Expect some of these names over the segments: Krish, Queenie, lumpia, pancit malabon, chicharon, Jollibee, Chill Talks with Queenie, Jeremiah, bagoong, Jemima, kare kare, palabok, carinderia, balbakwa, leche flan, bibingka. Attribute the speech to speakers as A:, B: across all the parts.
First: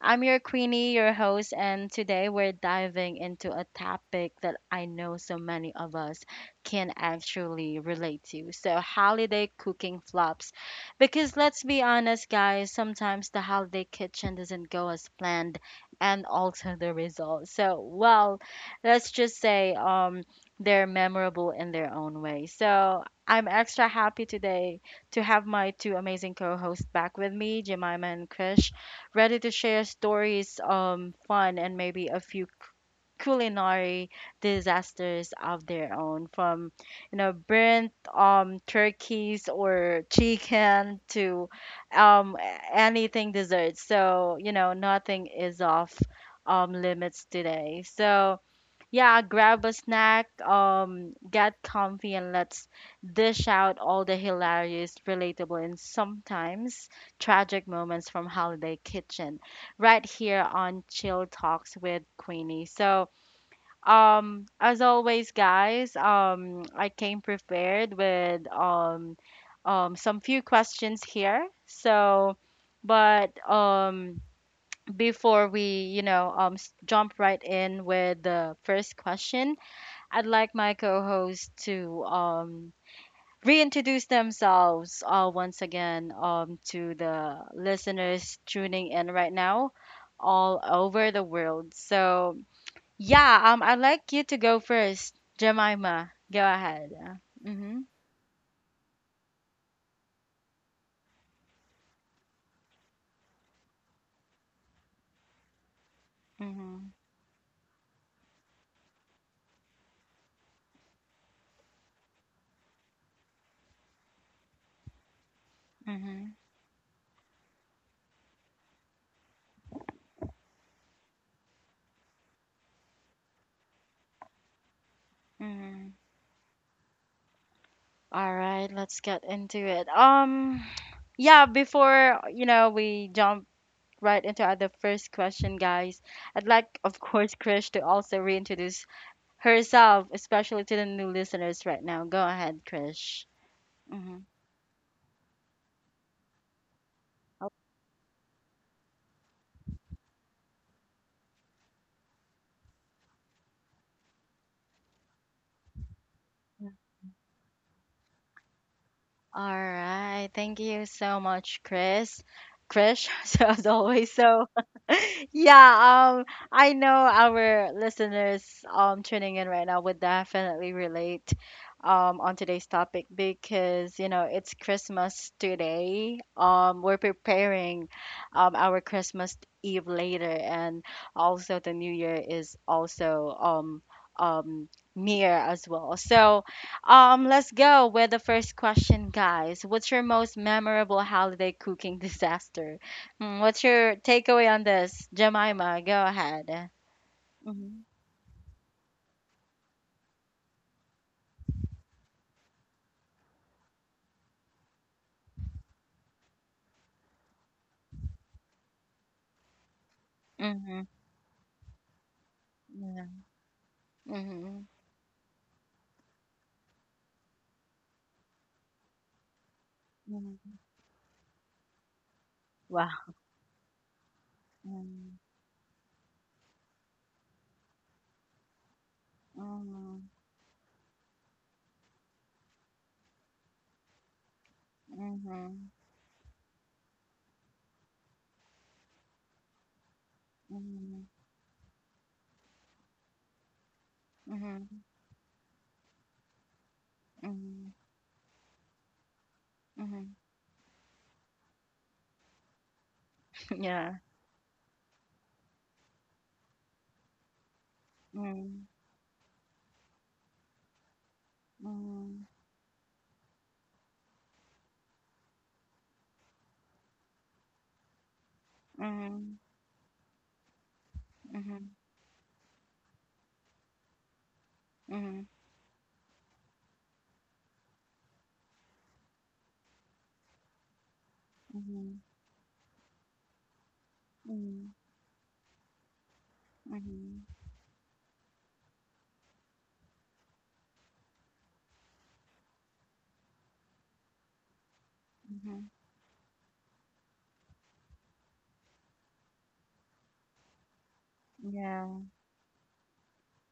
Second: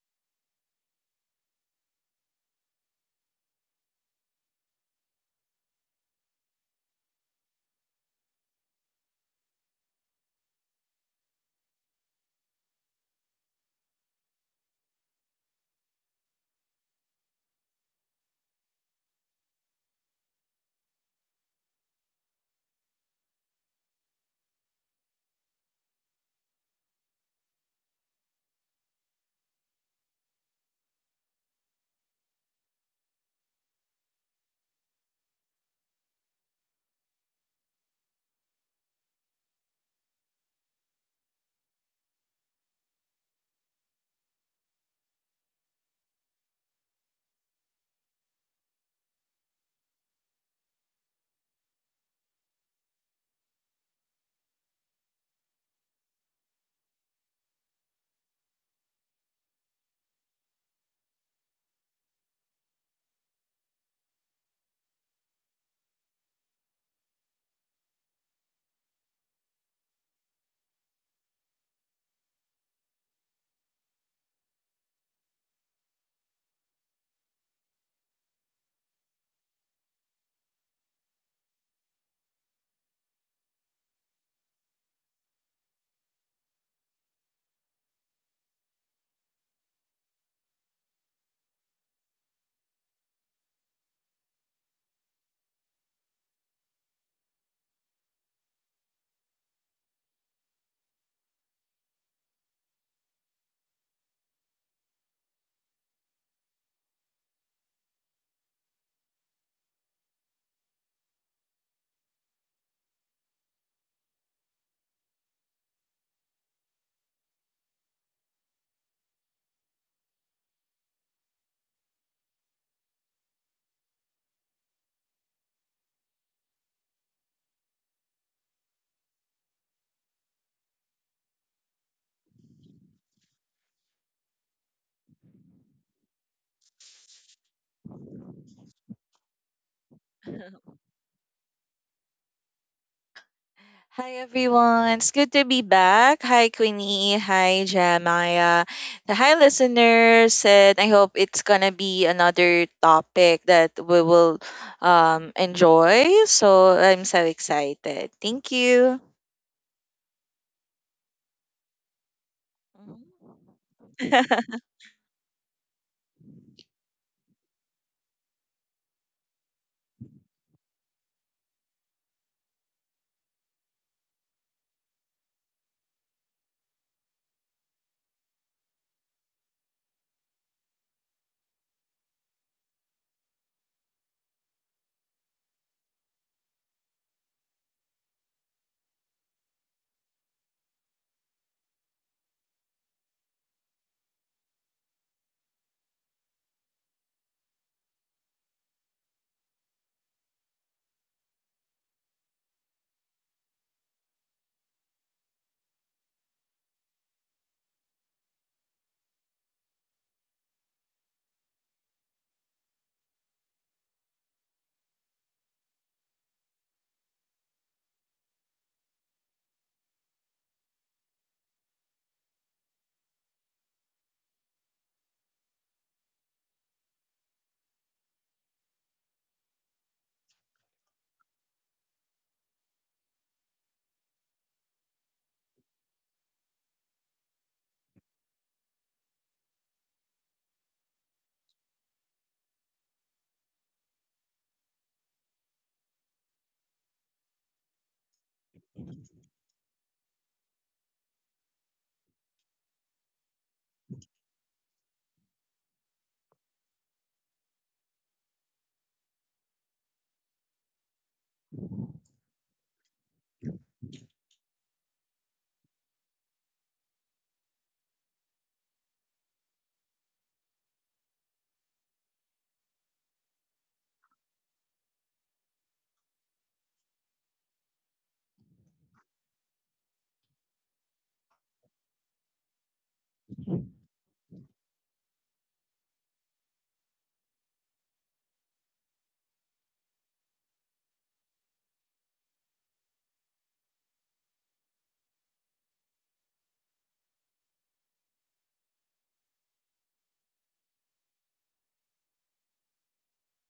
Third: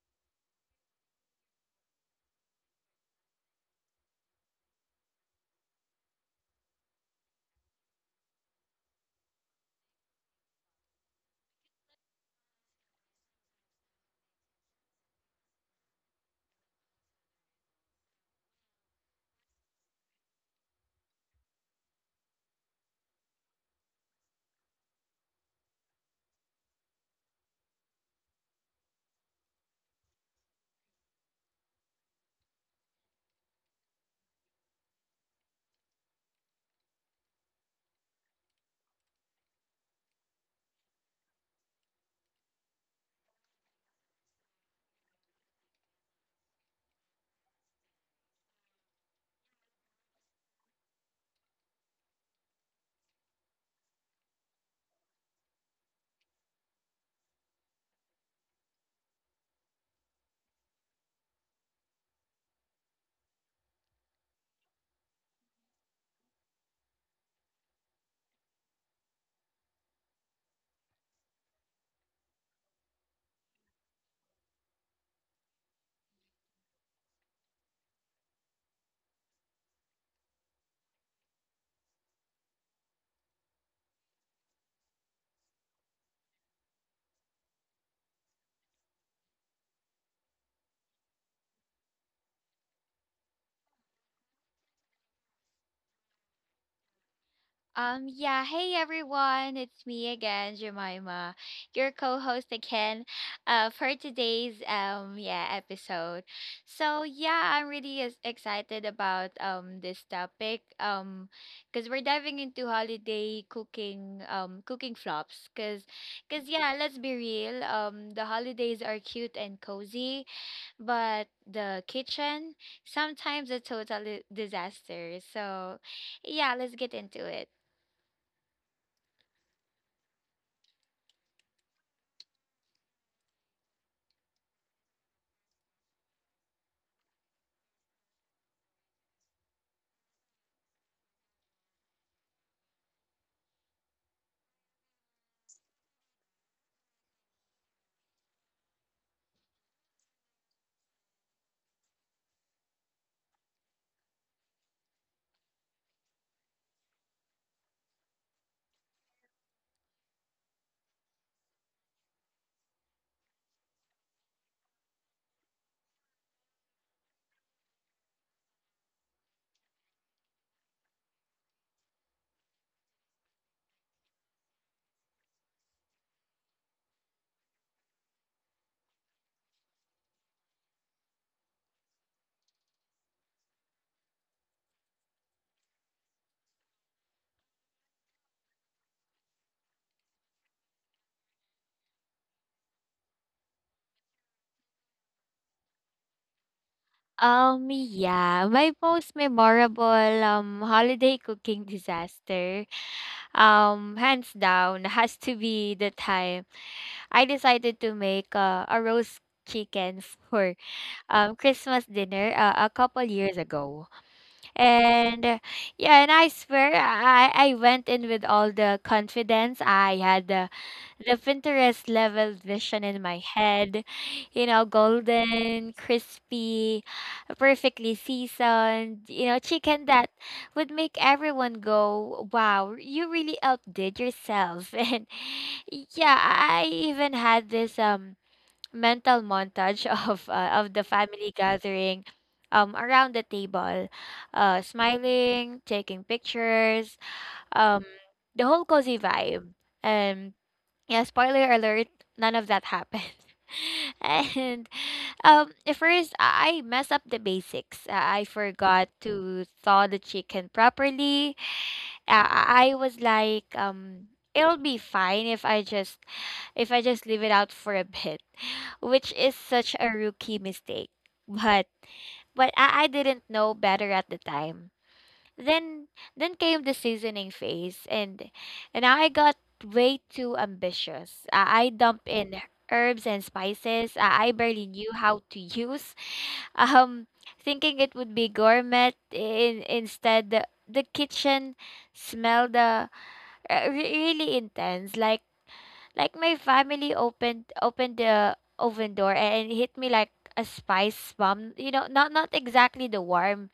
A: I'm your Queenie, your host, and today we're diving into a topic that I know so many of us can actually relate to. So, holiday cooking flops. Because let's be honest, guys, sometimes the holiday kitchen doesn't go as planned, and also the result. So, well, let's just say, they're memorable in their own way. So I'm extra happy today to have my two amazing co-hosts back with me, Jemima and Krish, ready to share stories, fun, and maybe a few culinary disasters of their own, from burnt turkeys or chicken to um anything dessert. So nothing is off limits today. So yeah, grab a snack, get comfy, and let's dish out all the hilarious, relatable, and sometimes tragic moments from Holiday Kitchen right here on Chill Talks with Queenie. So, as always, guys, I came prepared with some few questions here. So, but before we jump right in with the first question. I'd like my co host to reintroduce themselves once again to the listeners tuning in right now all over the world. So, yeah, I'd like you to go first, Jemima. Go ahead. Mm-hmm,
B: Yeah, hey everyone, it's me again, Jemima, your co-host again, for today's episode.
A: mm-hmm,
B: So yeah, I'm really excited about this topic because we're diving into holiday cooking cooking flops because
A: mm-hmm,
B: because yeah, let's be real, the holidays are cute and cozy, but the kitchen sometimes a total disaster. So
A: mm-hmm.
B: yeah, let's get into it.
A: All right, let's get into it. Yeah, before, we jump right into our the first question, guys, I'd like, of course, Krish to also reintroduce herself, especially to the new listeners right now. Go ahead, Krish.
C: Hi
A: Mm-hmm.
C: everyone, it's good to be back. Hi Queenie, hi Jeremiah, hi listeners, and I hope it's gonna be another topic that we will enjoy. So I'm so excited. Thank you.
A: All right. Thank you so much, Chris. Krish, so as always. So
C: Mhm.
A: yeah, I know our listeners tuning in right now would definitely relate on today's topic because you know it's Christmas today. We're preparing our Christmas Eve later and also the New Year is also um near as well. So let's go with the first question, guys. What's your most memorable holiday cooking disaster? Mm, what's your takeaway on this? Jemima, go ahead. Mm-hmm.
B: Yeah, my most memorable holiday cooking disaster, hands down, has to be the time I decided to make a roast chicken for
A: Mm-hmm.
B: Christmas dinner a couple
A: Yeah.
B: years ago.
A: Mm-hmm.
B: And yeah, and I swear I went in with all the confidence I had,
A: hmm
B: the Pinterest level vision in
A: Wow.
B: my head, you know,
A: Mm-hmm.
B: golden, crispy, perfectly seasoned, you know, chicken that would make everyone go, wow, you really outdid yourself. And
A: Mm-hmm.
B: yeah, I even had this mental montage of the
A: Mm-hmm.
B: family gathering around the table, smiling, taking pictures,
A: Mm-hmm.
B: um the whole cozy vibe.
A: Mm-hmm.
B: And yeah, spoiler alert, none of that happened.
A: Yeah.
B: And at first, I messed up the basics. I
A: Mm-hmm.
B: forgot to thaw the chicken properly. I was like, it'll be fine if I just leave it out for a bit, which
A: Mm-hmm.
B: is such a rookie mistake.
A: Mm-hmm.
B: But
A: Mm-hmm.
B: I didn't know better at the time.
A: Mm-hmm.
B: Then then came the seasoning phase, and I got way too ambitious. I
A: Mm-hmm.
B: dumped in herbs and spices I barely
A: Mm-hmm.
B: knew how to use. Um
A: Mm-hmm.
B: thinking it would be gourmet, instead the kitchen smelled really intense,
A: Mm-hmm.
B: like my family opened the oven door and hit me like a spice bomb, you know,
A: Yeah.
B: not exactly the warm,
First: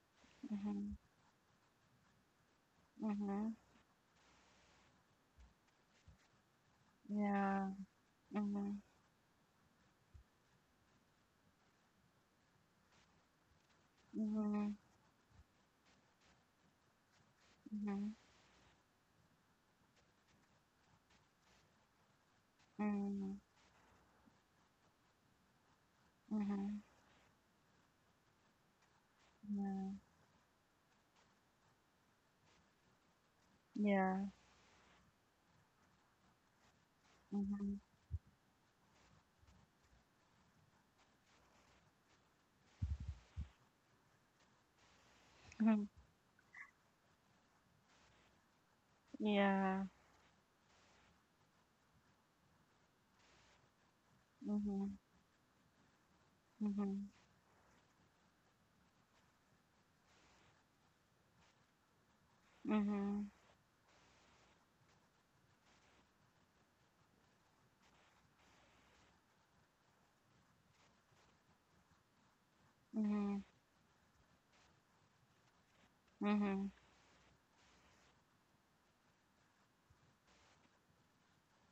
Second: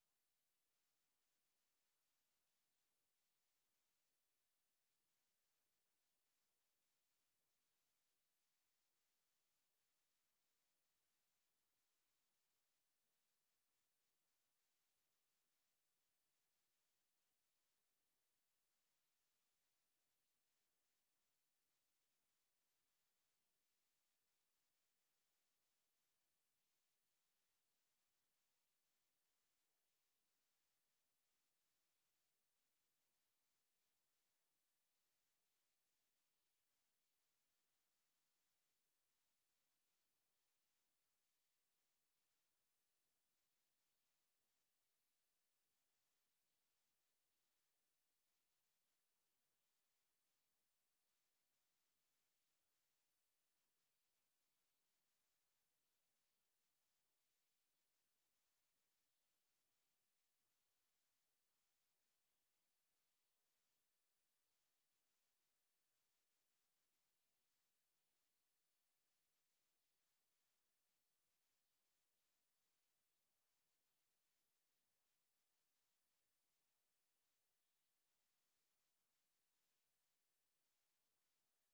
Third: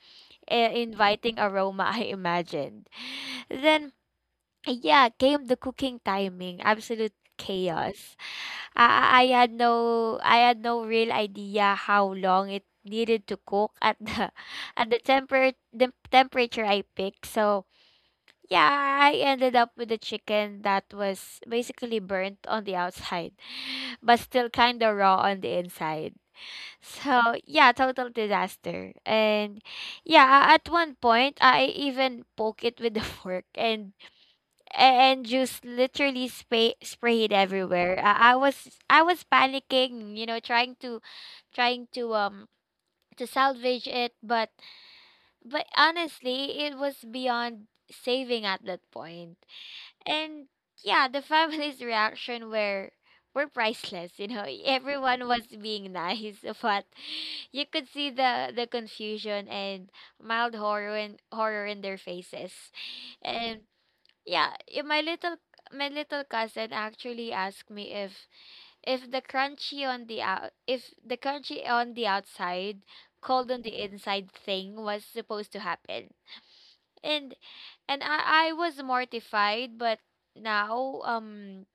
A: Mm-hmm.
B: inviting aroma I imagined.
A: Mm-hmm.
B: Then, yeah, came the cooking timing. Absolute
A: Yeah.
B: chaos.
A: Mm-hmm.
B: I had no I had no real idea how long it needed to cook at the
A: Mhm,
B: at the temperature I picked. So
A: mhm,
B: yeah, I ended up with a chicken that was basically burnt on the outside,
A: mm,
B: but still kind of raw on the inside.
A: mhm,
B: So yeah, total disaster. And
A: yeah,
B: yeah, at one point I even poke it with the fork, and
A: yeah,
B: just literally spray it
A: mhm,
B: everywhere. I was panicking, you know, trying to trying to um to salvage it, but
A: mhm,
B: honestly, it was beyond saving at that point.
A: yeah,
B: And yeah, the family's reaction were priceless, you know.
A: mhm,
B: Everyone was being nice, but
A: mhm,
B: you could see the confusion and mild horror in their faces.
A: mhm,
B: And yeah, my little cousin actually asked me if the crunchy on the out if the crunchy on the outside,
A: mhm,
B: cold on the inside thing was supposed to happen.
A: mhm,
B: And I was mortified, but now,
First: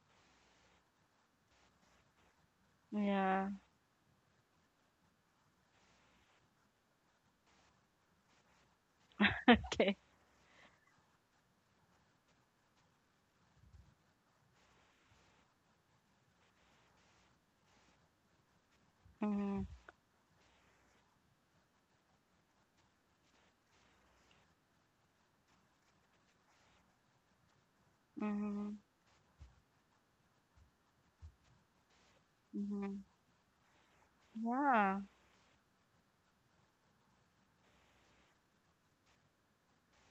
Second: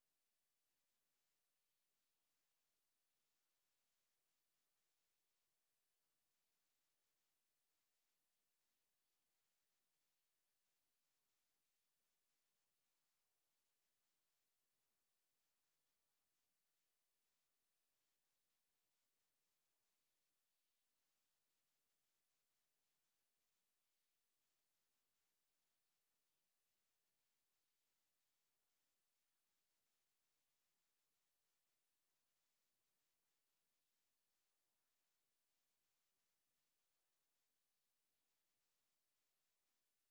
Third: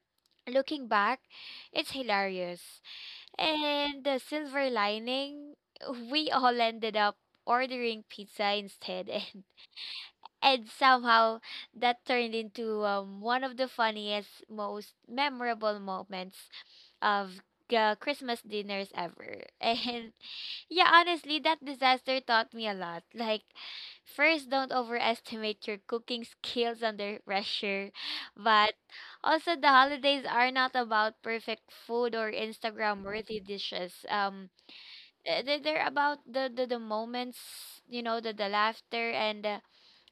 B: looking back, it's hilarious.
A: yeah,
B: And the silver lining, we all ended up ordering pizza instead, and
A: okay,
B: and somehow that turned into, one of the funniest, most memorable moments of Christmas dinners ever.
A: mhm,
B: And yeah, honestly, that disaster taught me a lot. Like, first, don't overestimate your cooking skills under pressure. But
A: mhm,
B: also, the holidays are not about perfect food or Instagram
A: mhm,
B: worthy dishes.
A: yeah,
B: They're about the moments, you know, the laughter and the,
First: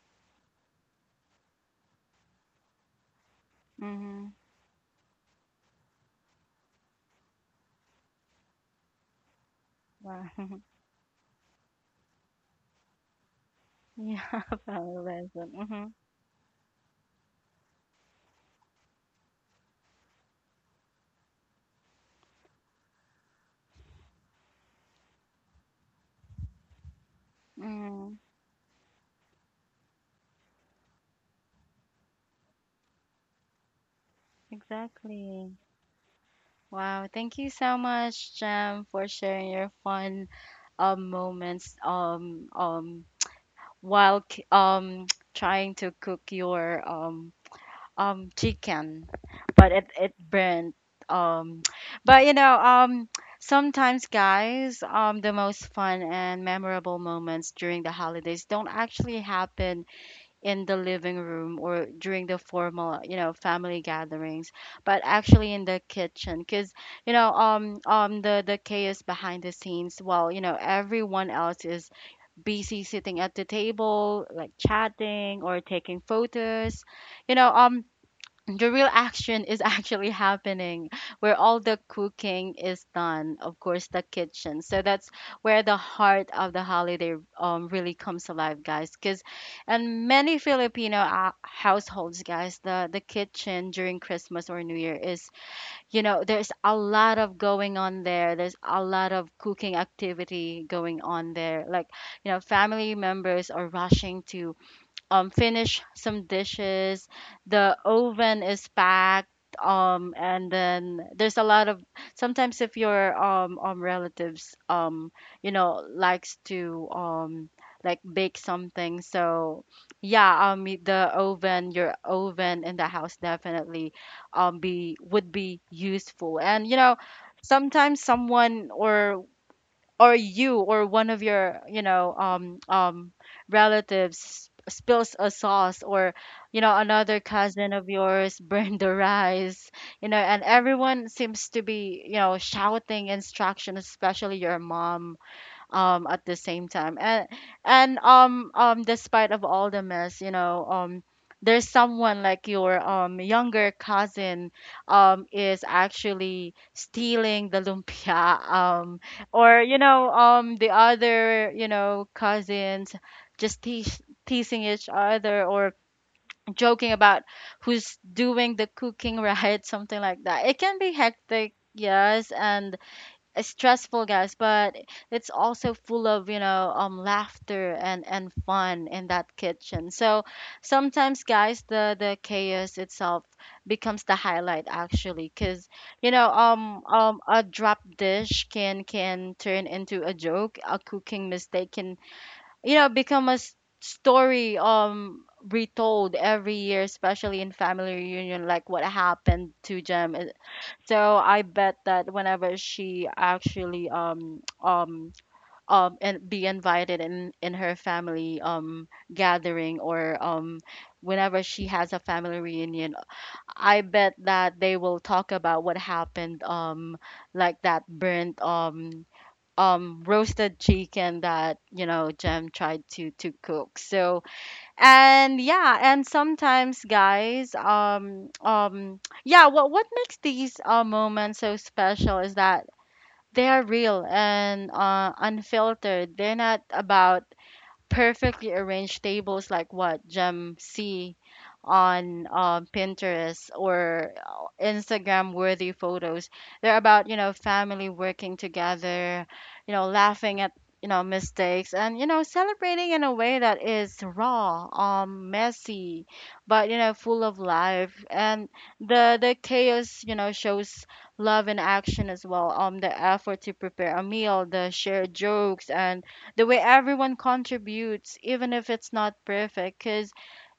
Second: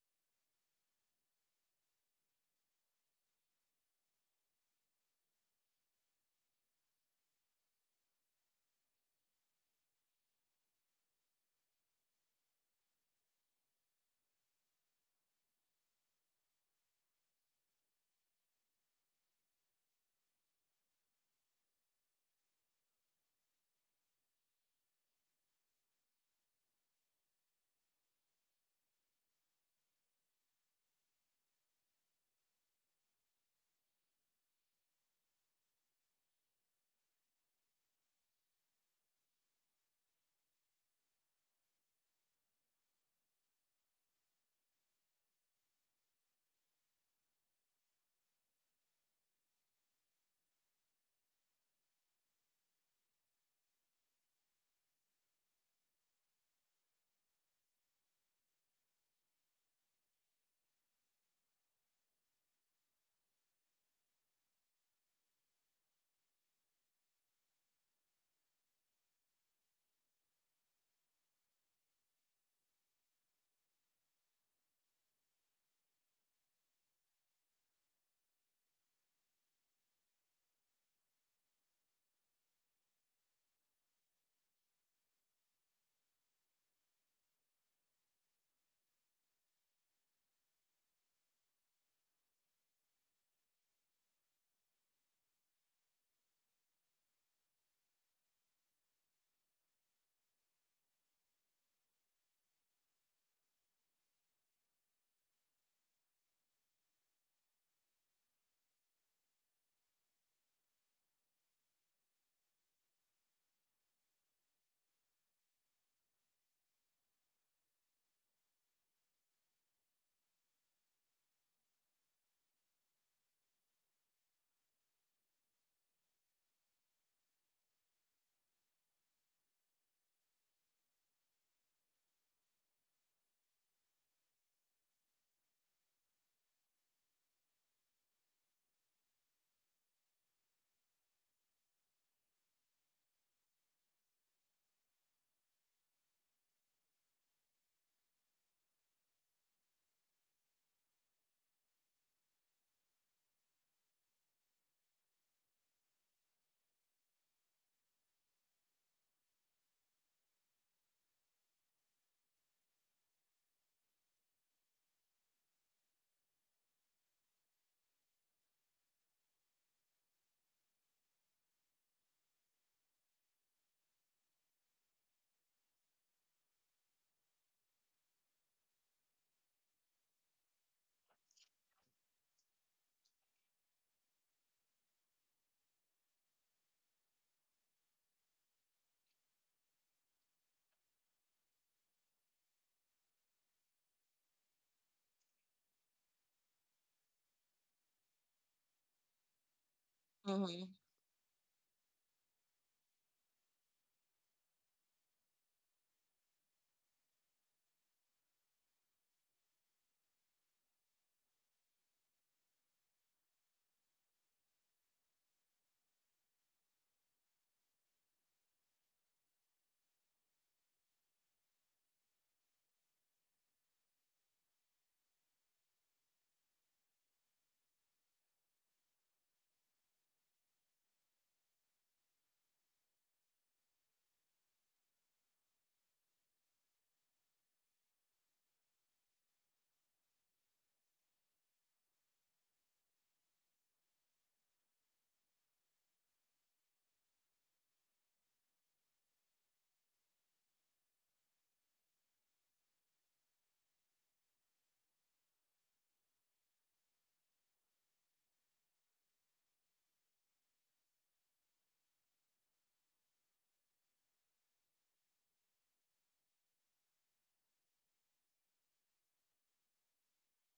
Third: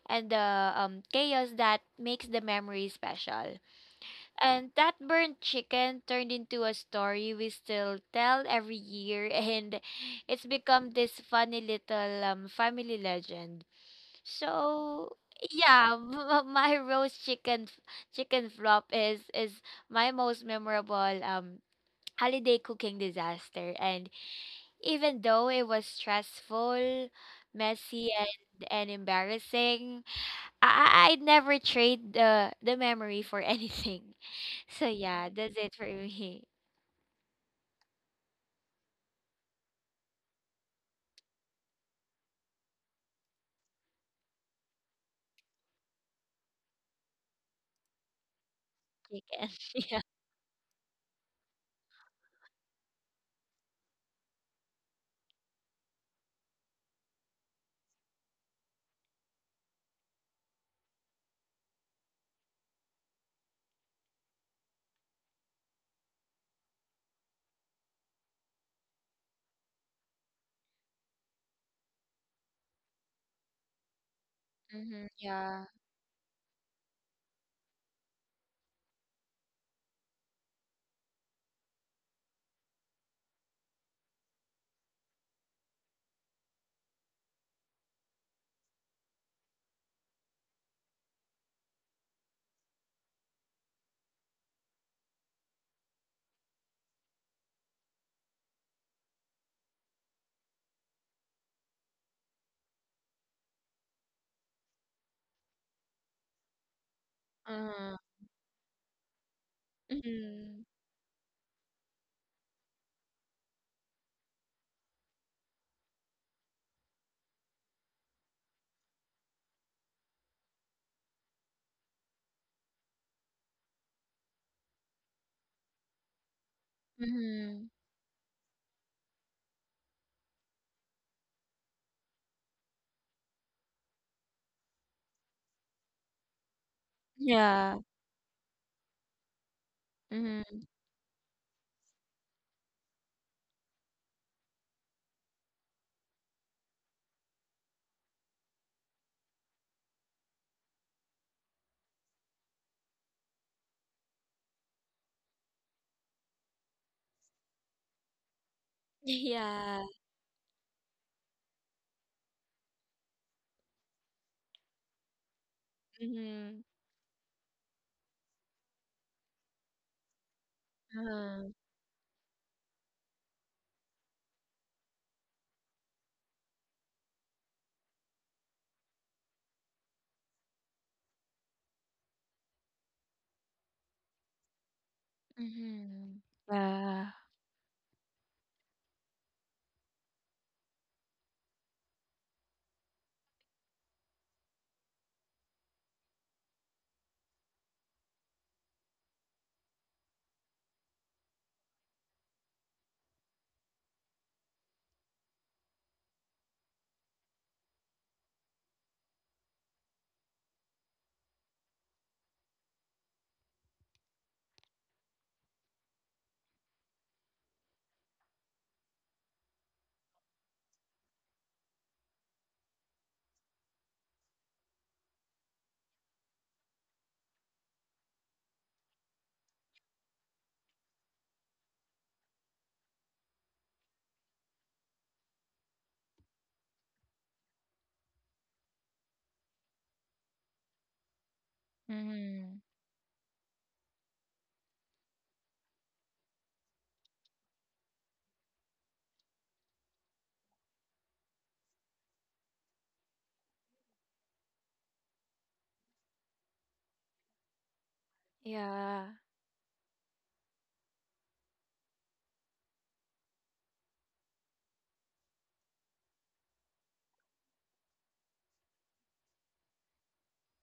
B: and the um, chaos that makes the memory special.
A: mhm,
B: And that burnt chicken turned into a story we still tell every year, and
A: wow,
B: it's become this funny little, family legend.
A: yeah, valid
B: So
A: lesson, mhm,
B: yeah, my roast chicken flop is my most memorable, um, holiday cooking disaster. And even though it was stressful, messy,
A: mhm,
B: and embarrassing, I'd never trade the memory for anything. So yeah,
A: exactly.
B: that's it for me.
A: Wow, thank you so much, Jam, for sharing your fun moments while trying to cook your chicken
B: Chicken.
A: but it burnt um but you know sometimes guys the most fun and memorable moments during the holidays don't actually happen in the living room or during the formal you know family gatherings but actually in the kitchen cuz the chaos behind the scenes while you know everyone else is busy sitting at the table, like
B: Mm-hmm.
A: chatting or
B: Yeah.
A: taking photos. You know, the real action is actually happening where all the cooking is done, of course, the kitchen. So that's where the heart of the holiday really comes alive, guys. Because and many Filipino households, guys, the kitchen during Christmas or New Year is you know, there's a lot of going on there. There's a lot of cooking activity going on there. Like, you know, family members are rushing to finish some dishes. The
B: Uh-huh.
A: oven is packed. And
B: Mhm.
A: then there's a lot of sometimes if your relatives you know likes to like bake something so yeah the oven your oven in the house definitely be would be useful and you know
B: Mm-hmm.
A: sometimes someone or you or one of your you know relatives spills a sauce or you know another cousin
B: Yeah.
A: of yours burned the rice you know and
B: Mm-hmm.
A: everyone seems to be you know shouting instructions especially your mom at the same time and despite of all the mess you know there's someone like your younger cousin is actually stealing the lumpia or you
B: Yeah.
A: know the other you know cousins just teasing each other or
B: Mhm.
A: joking about who's doing the cooking right something like that it can be
B: Uh-huh.
A: hectic yes and it's stressful guys but it's also full of you know laughter and fun in that kitchen so sometimes guys the chaos itself becomes the highlight actually because you
B: Mm-hmm.
A: know
B: Yeah.
A: a drop dish can turn into a joke a cooking mistake can you know become a story retold every year especially in family reunion like what happened to Jem eh,
C: Mhm.
A: so I bet that whenever she actually and be invited in her family gathering or whenever she has a family reunion, I bet that they will talk about what happened like that burnt roasted chicken that you know Jem tried to cook. So and yeah, and sometimes guys, yeah, what makes these moments so special is that they are real and unfiltered. They're not about perfectly arranged tables like what Gem see on
B: Mm-hmm.
A: Pinterest or Instagram worthy photos. They're about, you know, family working together, you know, laughing at, you know, mistakes and, you know, celebrating in a way that is raw, messy, but, you know, full of life. And
B: Yeah.
A: the chaos, you know, shows love in action as well. The effort to prepare a meal, the shared jokes and the way everyone contributes, even if it's not perfect. Because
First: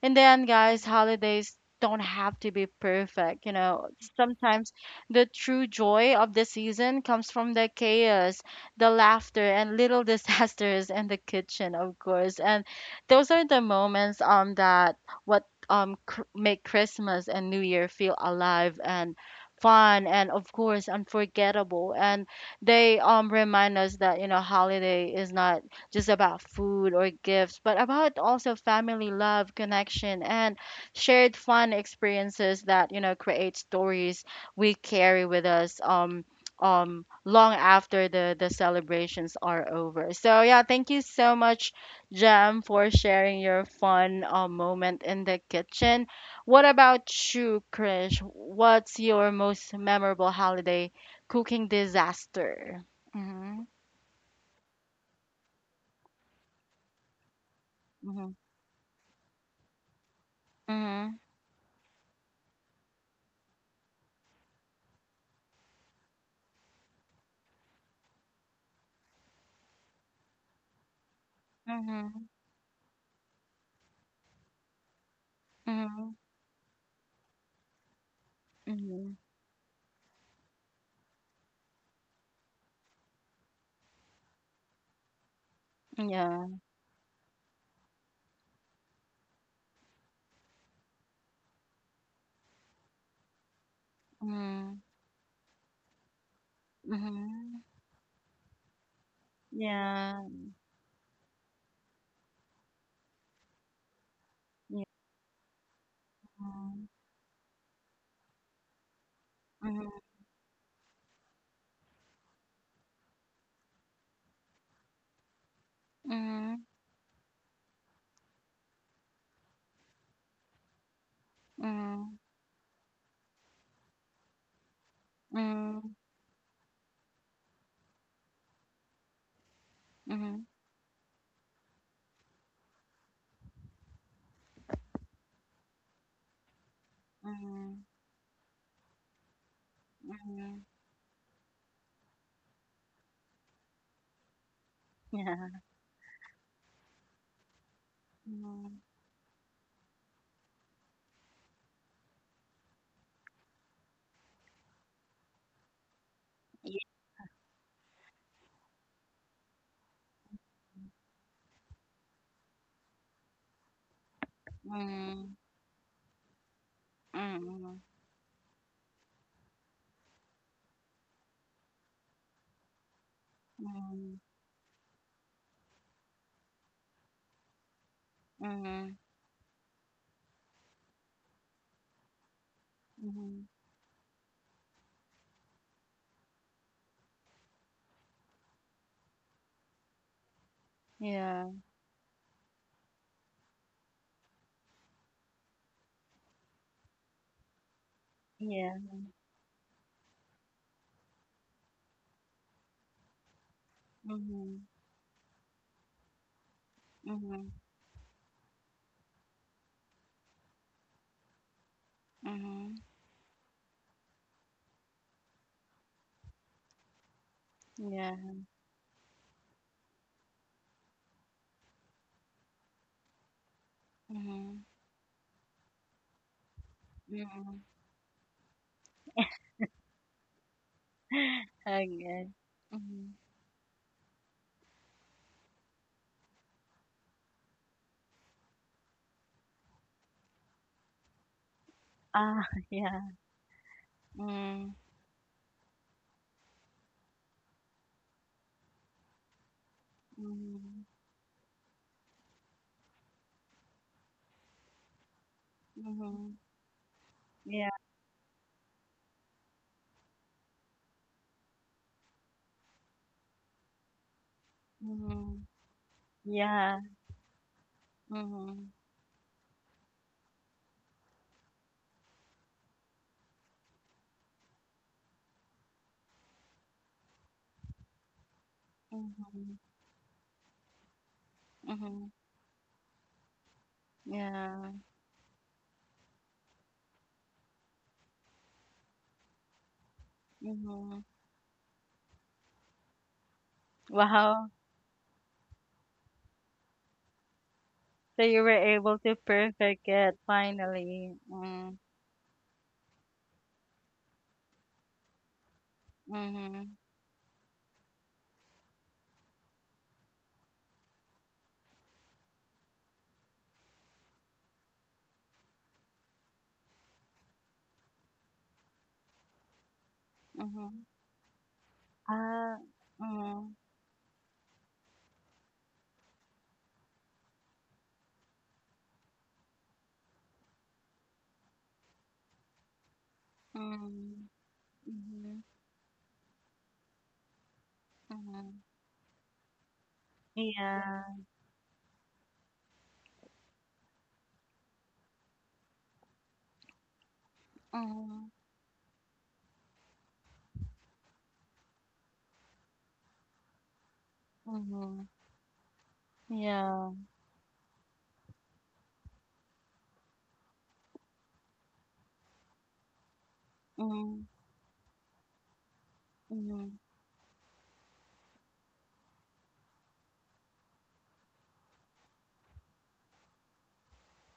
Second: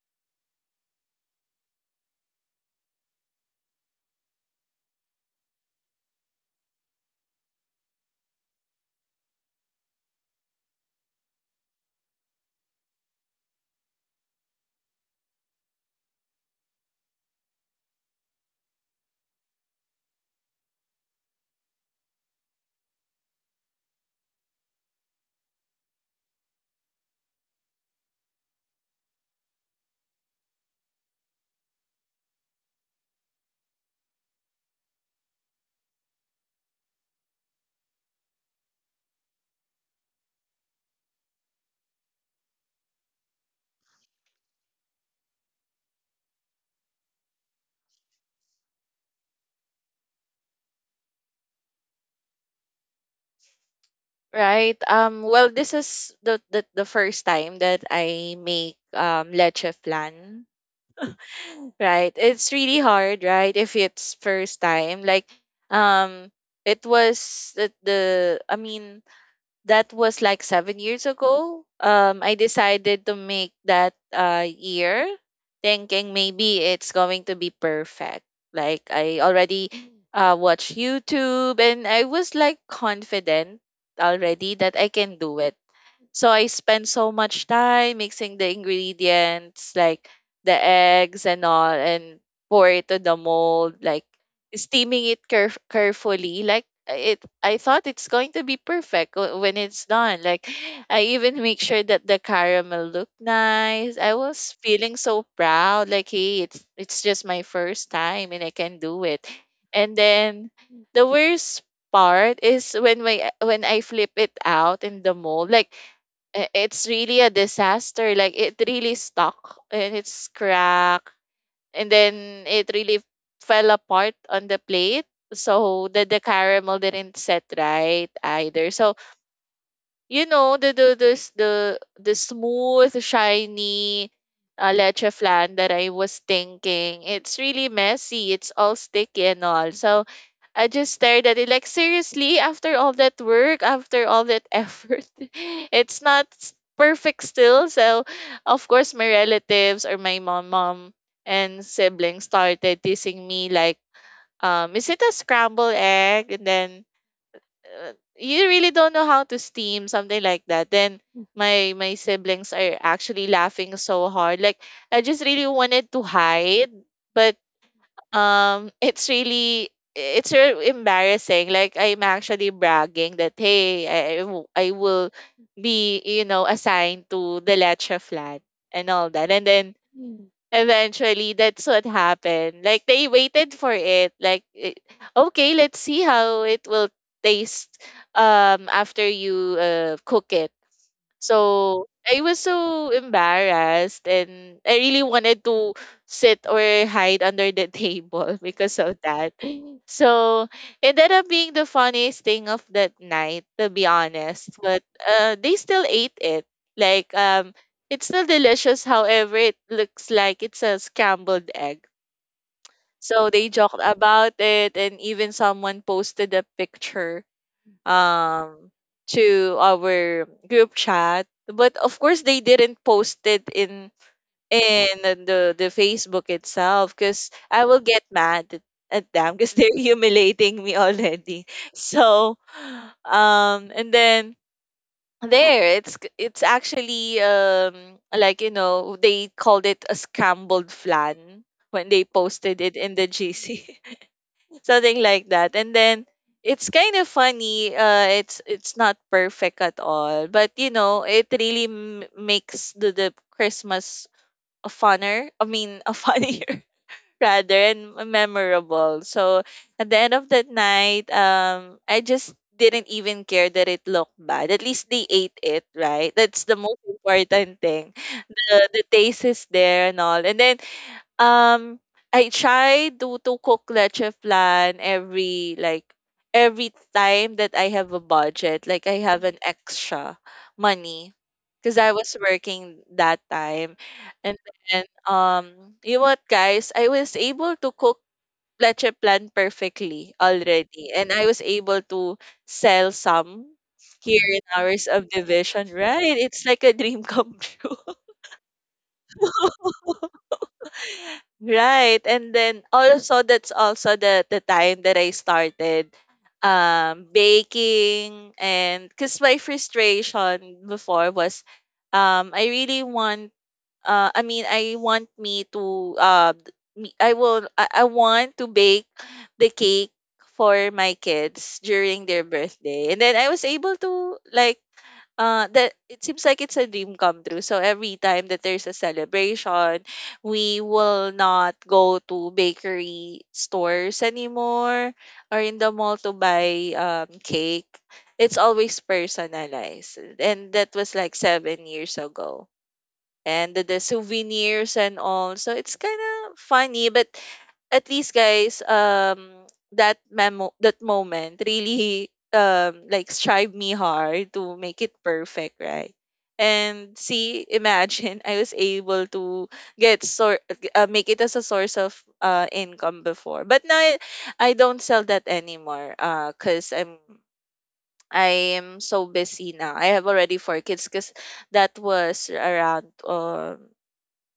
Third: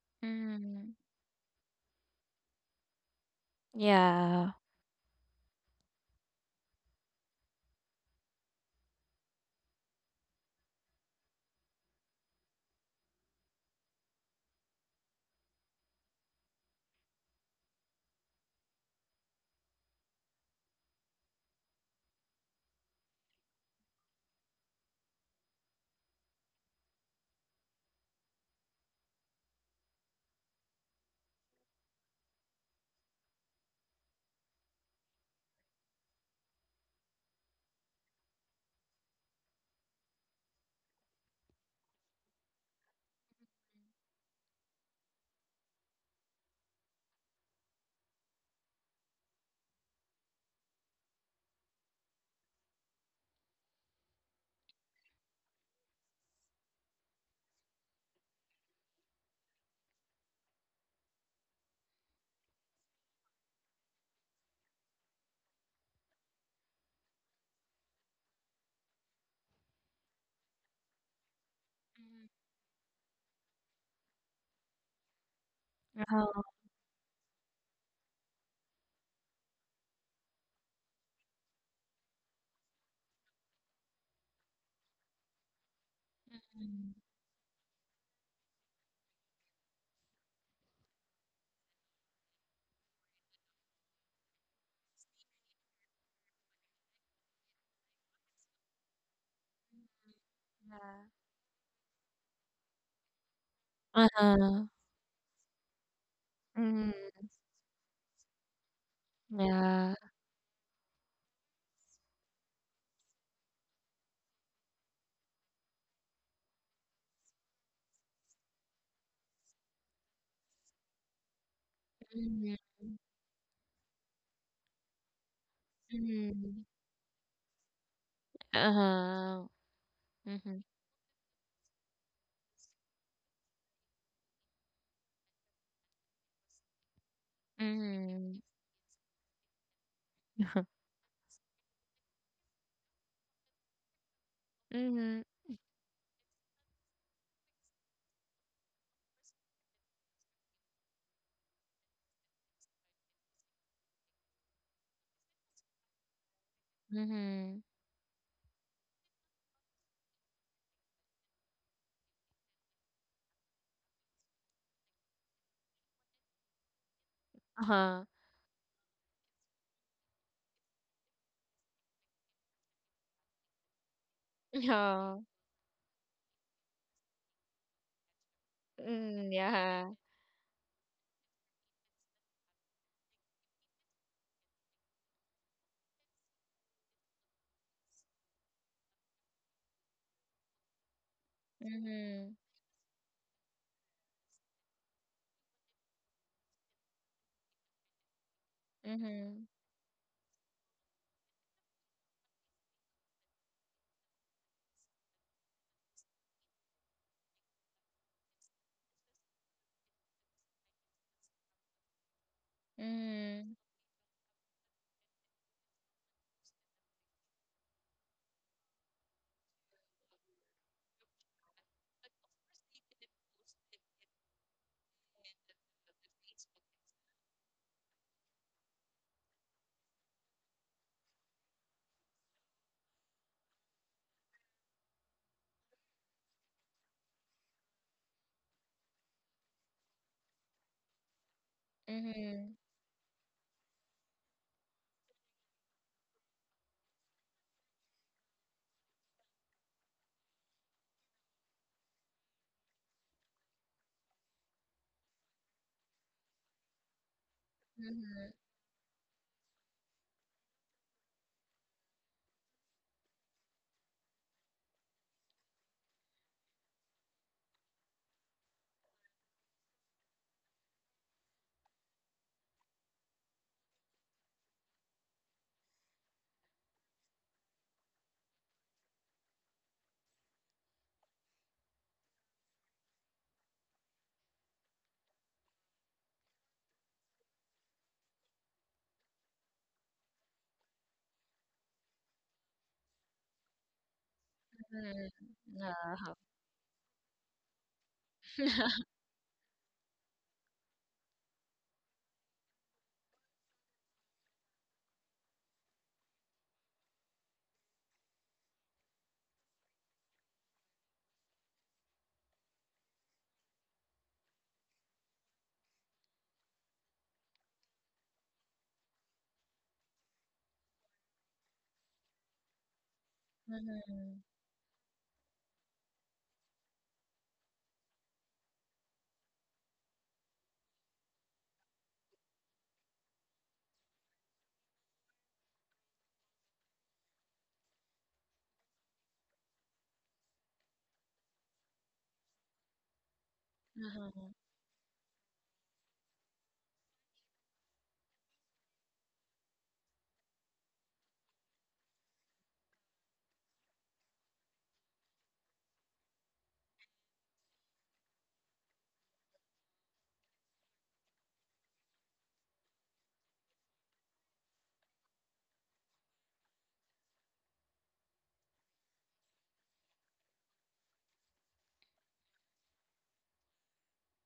A: in the end, guys,
B: Mm-hmm.
A: holidays don't have to be perfect. You know,
B: Yeah.
A: sometimes the true joy of the season comes from the chaos, the laughter, and little disasters in the kitchen, of course. And those are the moments that make Christmas and New Year feel alive and fun and of course unforgettable and they remind us that you know holiday is not just about food or gifts, but about also family love, connection, and shared fun experiences that you know create stories we carry with us. Long after the celebrations are over. So yeah, thank you so much, Jem, for sharing your fun moment in the kitchen. What about you, Krish? What's your most memorable holiday cooking disaster? Mm-hmm.
C: Right. Well, this is the first time that
A: Mm-hmm.
C: I make leche flan.
A: Mm-hmm.
C: Right, it's really hard, right? If it's first time, like um it was the I mean that was like 7 years ago.
A: Mm-hmm.
C: I decided to make that year thinking
A: Mhm,
B: Uh-huh.
C: maybe it's going to be perfect. Like
A: mhm,
C: I already watch YouTube and I was like confident already that I can do it. So I
A: yeah,
C: spend
B: Mm.
C: so much time mixing the ingredients, like the eggs and all, and pour it to the mold, like
A: mhm,
C: steaming it carefully. Like it, I
A: mhm,
C: thought it's going to be perfect when it's
A: yeah,
C: done. Like
B: Yeah.
C: I even make sure that the caramel looked nice. I was
B: Uh-huh.
A: yeah,
C: feeling so proud. Like, hey,
A: mhm,
B: Mm.
C: it's just my first time and I can do it.
A: mhm,
C: And
B: Yeah.
C: then the worst part is when my when I flip it out in the mold, like
A: mhm,
C: it's really a disaster. Like it really stuck and it's cracked, and
A: mhm,
C: then
B: Mm-hmm.
C: it really fell apart on the plate. So
A: mhm,
C: the
B: Mm-hmm.
C: caramel didn't set right either. So
B: Uh-huh.
C: you
A: mhm,
C: know,
B: Mm-hmm.
C: the smooth shiny leche flan that I was thinking. It's really
A: mhm,
C: messy.
B: Mm-hmm.
C: It's all sticky and all. So
A: mhm,
C: I just stared at it like, seriously, after all that work, after all that effort,
A: yeah,
C: it's not perfect still. So of
A: mhm,
C: course my relatives or my mom and siblings started teasing me like, is it a scrambled egg? And
A: yeah,
C: then,
B: Hmm.
C: you really don't know how to steam, something like that. Then my siblings are actually laughing so hard. Like
A: mhm,
C: I just
A: mhm,
C: really wanted to hide, but
A: mhm,
B: Uh-huh.
C: it's really embarrassing. Like I'm actually bragging that, hey, I will
B: Yeah.
C: be, you know, assigned to the leche flat and
A: mhm,
C: all that.
B: Mm,
C: And then
B: yeah.
C: Mm, eventually that's what happened. Like they
A: mhm,
C: waited for it, like, it, okay, let's see how it will taste after you cook it.
A: yeah,
C: So I was
B: Mhm.
C: so embarrassed and I really wanted to sit or hide under the table
A: yeah,
C: because of that.
B: Mhm.
C: So it ended up being the funniest thing of that night, to be honest.
A: mhm,
C: But they still ate it. Like,
A: mhm,
C: it's still delicious. However, it looks like it's a scrambled egg.
A: mhm,
C: So they
B: Mhm.
C: joked about it, and even someone posted a picture
A: yeah,
C: um to our group chat, but of course they didn't post it in
A: mhm,
C: in the the Facebook itself, because
A: mhm,
C: I will get mad at them because they're humiliating me already.
A: okay,
C: So
A: mhm,
C: and then there it's actually, like, you know, they called it a scrambled flan when they
A: ah,
C: posted
B: Mhm.
C: it in
A: yeah,
C: the GC.
A: mhm,
C: Something like that. And then it's kind of funny. It's not perfect at all, but you
A: mhm,
C: know, it really makes the Christmas a funner, I mean, a
A: mhm,
C: funnier rather,
A: yeah,
C: and
B: Mhm.
C: memorable. So at the end of that night, I just didn't even care that it looked bad. At least they ate
A: mhm.
C: it, right? That's the
A: Yeah.
C: most important thing. The,
A: Mhm.
C: the taste is there and all. And then um, I try to cook leche flan every like every time that I have a budget, like I have an
A: Mhm.
C: extra money because I
A: Mhm.
C: was working that time. And
A: Yeah.
C: then, you know what, guys, I was able to cook leche flan perfectly already,
A: Mhm.
C: and I was able to sell some here in
A: Wow.
C: our
B: Mhm.
C: subdivision, right?
B: Wow.
C: It's like a dream come true.
A: So you were able to perfect it finally. Mm.
C: Right. And then also that's also the time that I started
A: Mhm.
C: baking, and cuz my frustration before was I really want I mean I want me to d- me- I will I want to bake the cake for
A: Mhm.
C: my kids during their
A: Ah.
C: birthday. And then I was
A: Mhm.
C: able to,
B: Mhm.
C: like, that it seems like it's a dream come true. So every time that there's a celebration, we will not go to bakery stores
A: Mhm.
C: anymore or
A: Mhm.
C: in the mall to buy cake. It's
A: Mhm.
C: always personalized. And that was
A: Yeah.
C: like 7 years ago and the
B: Mhm.
C: souvenirs and all. So it's kind of funny, but at least,
A: Mhm.
C: guys, that moment really like strived me hard to make it
A: Mhm.
C: perfect, right?
A: Yeah.
C: And see, imagine I was able to get sort make it as a source of income before, but now I,
A: Mhm.
C: I don't sell that anymore. Cause
A: Mhm.
C: I'm I am so busy now. I have already four kids, cause that was around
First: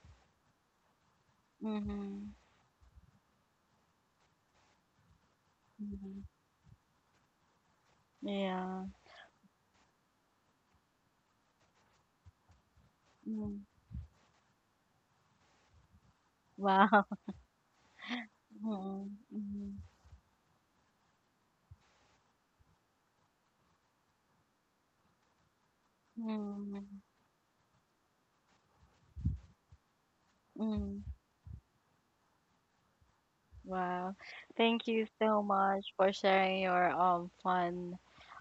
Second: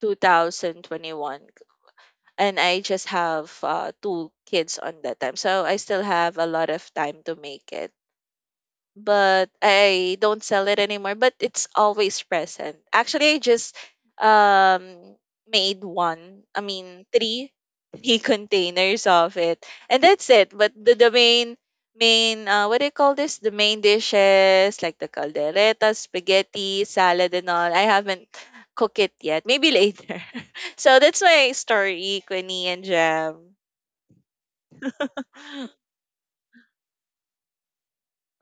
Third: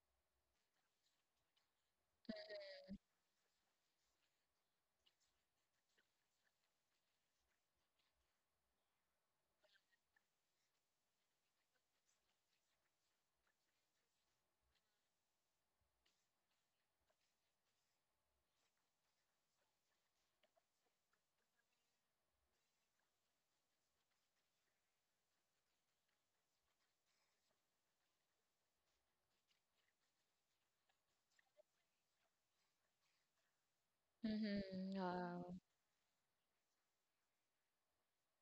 C: 2021
A: Mhm.
C: and I just have two kids on that time, so I still
A: Mhm.
C: have a lot of time to make it.
A: Yeah.
C: But I don't sell it anymore. But it's always present. Actually, I
A: Mhm.
C: just um made one. I mean,
A: Wow.
C: three three containers
A: Mhm.
C: of it,
A: Mhm.
C: and that's it. But the main what do you call this? The main dishes like the caldereta, spaghetti,
A: Mhm.
C: salad, and all. I haven't cooked it yet. Maybe later. So
A: Mhm.
C: that's my story, Quinny and Jam.
A: Wow.
B: Mhm.
A: Thank you so
B: Wow.
A: much for sharing your fun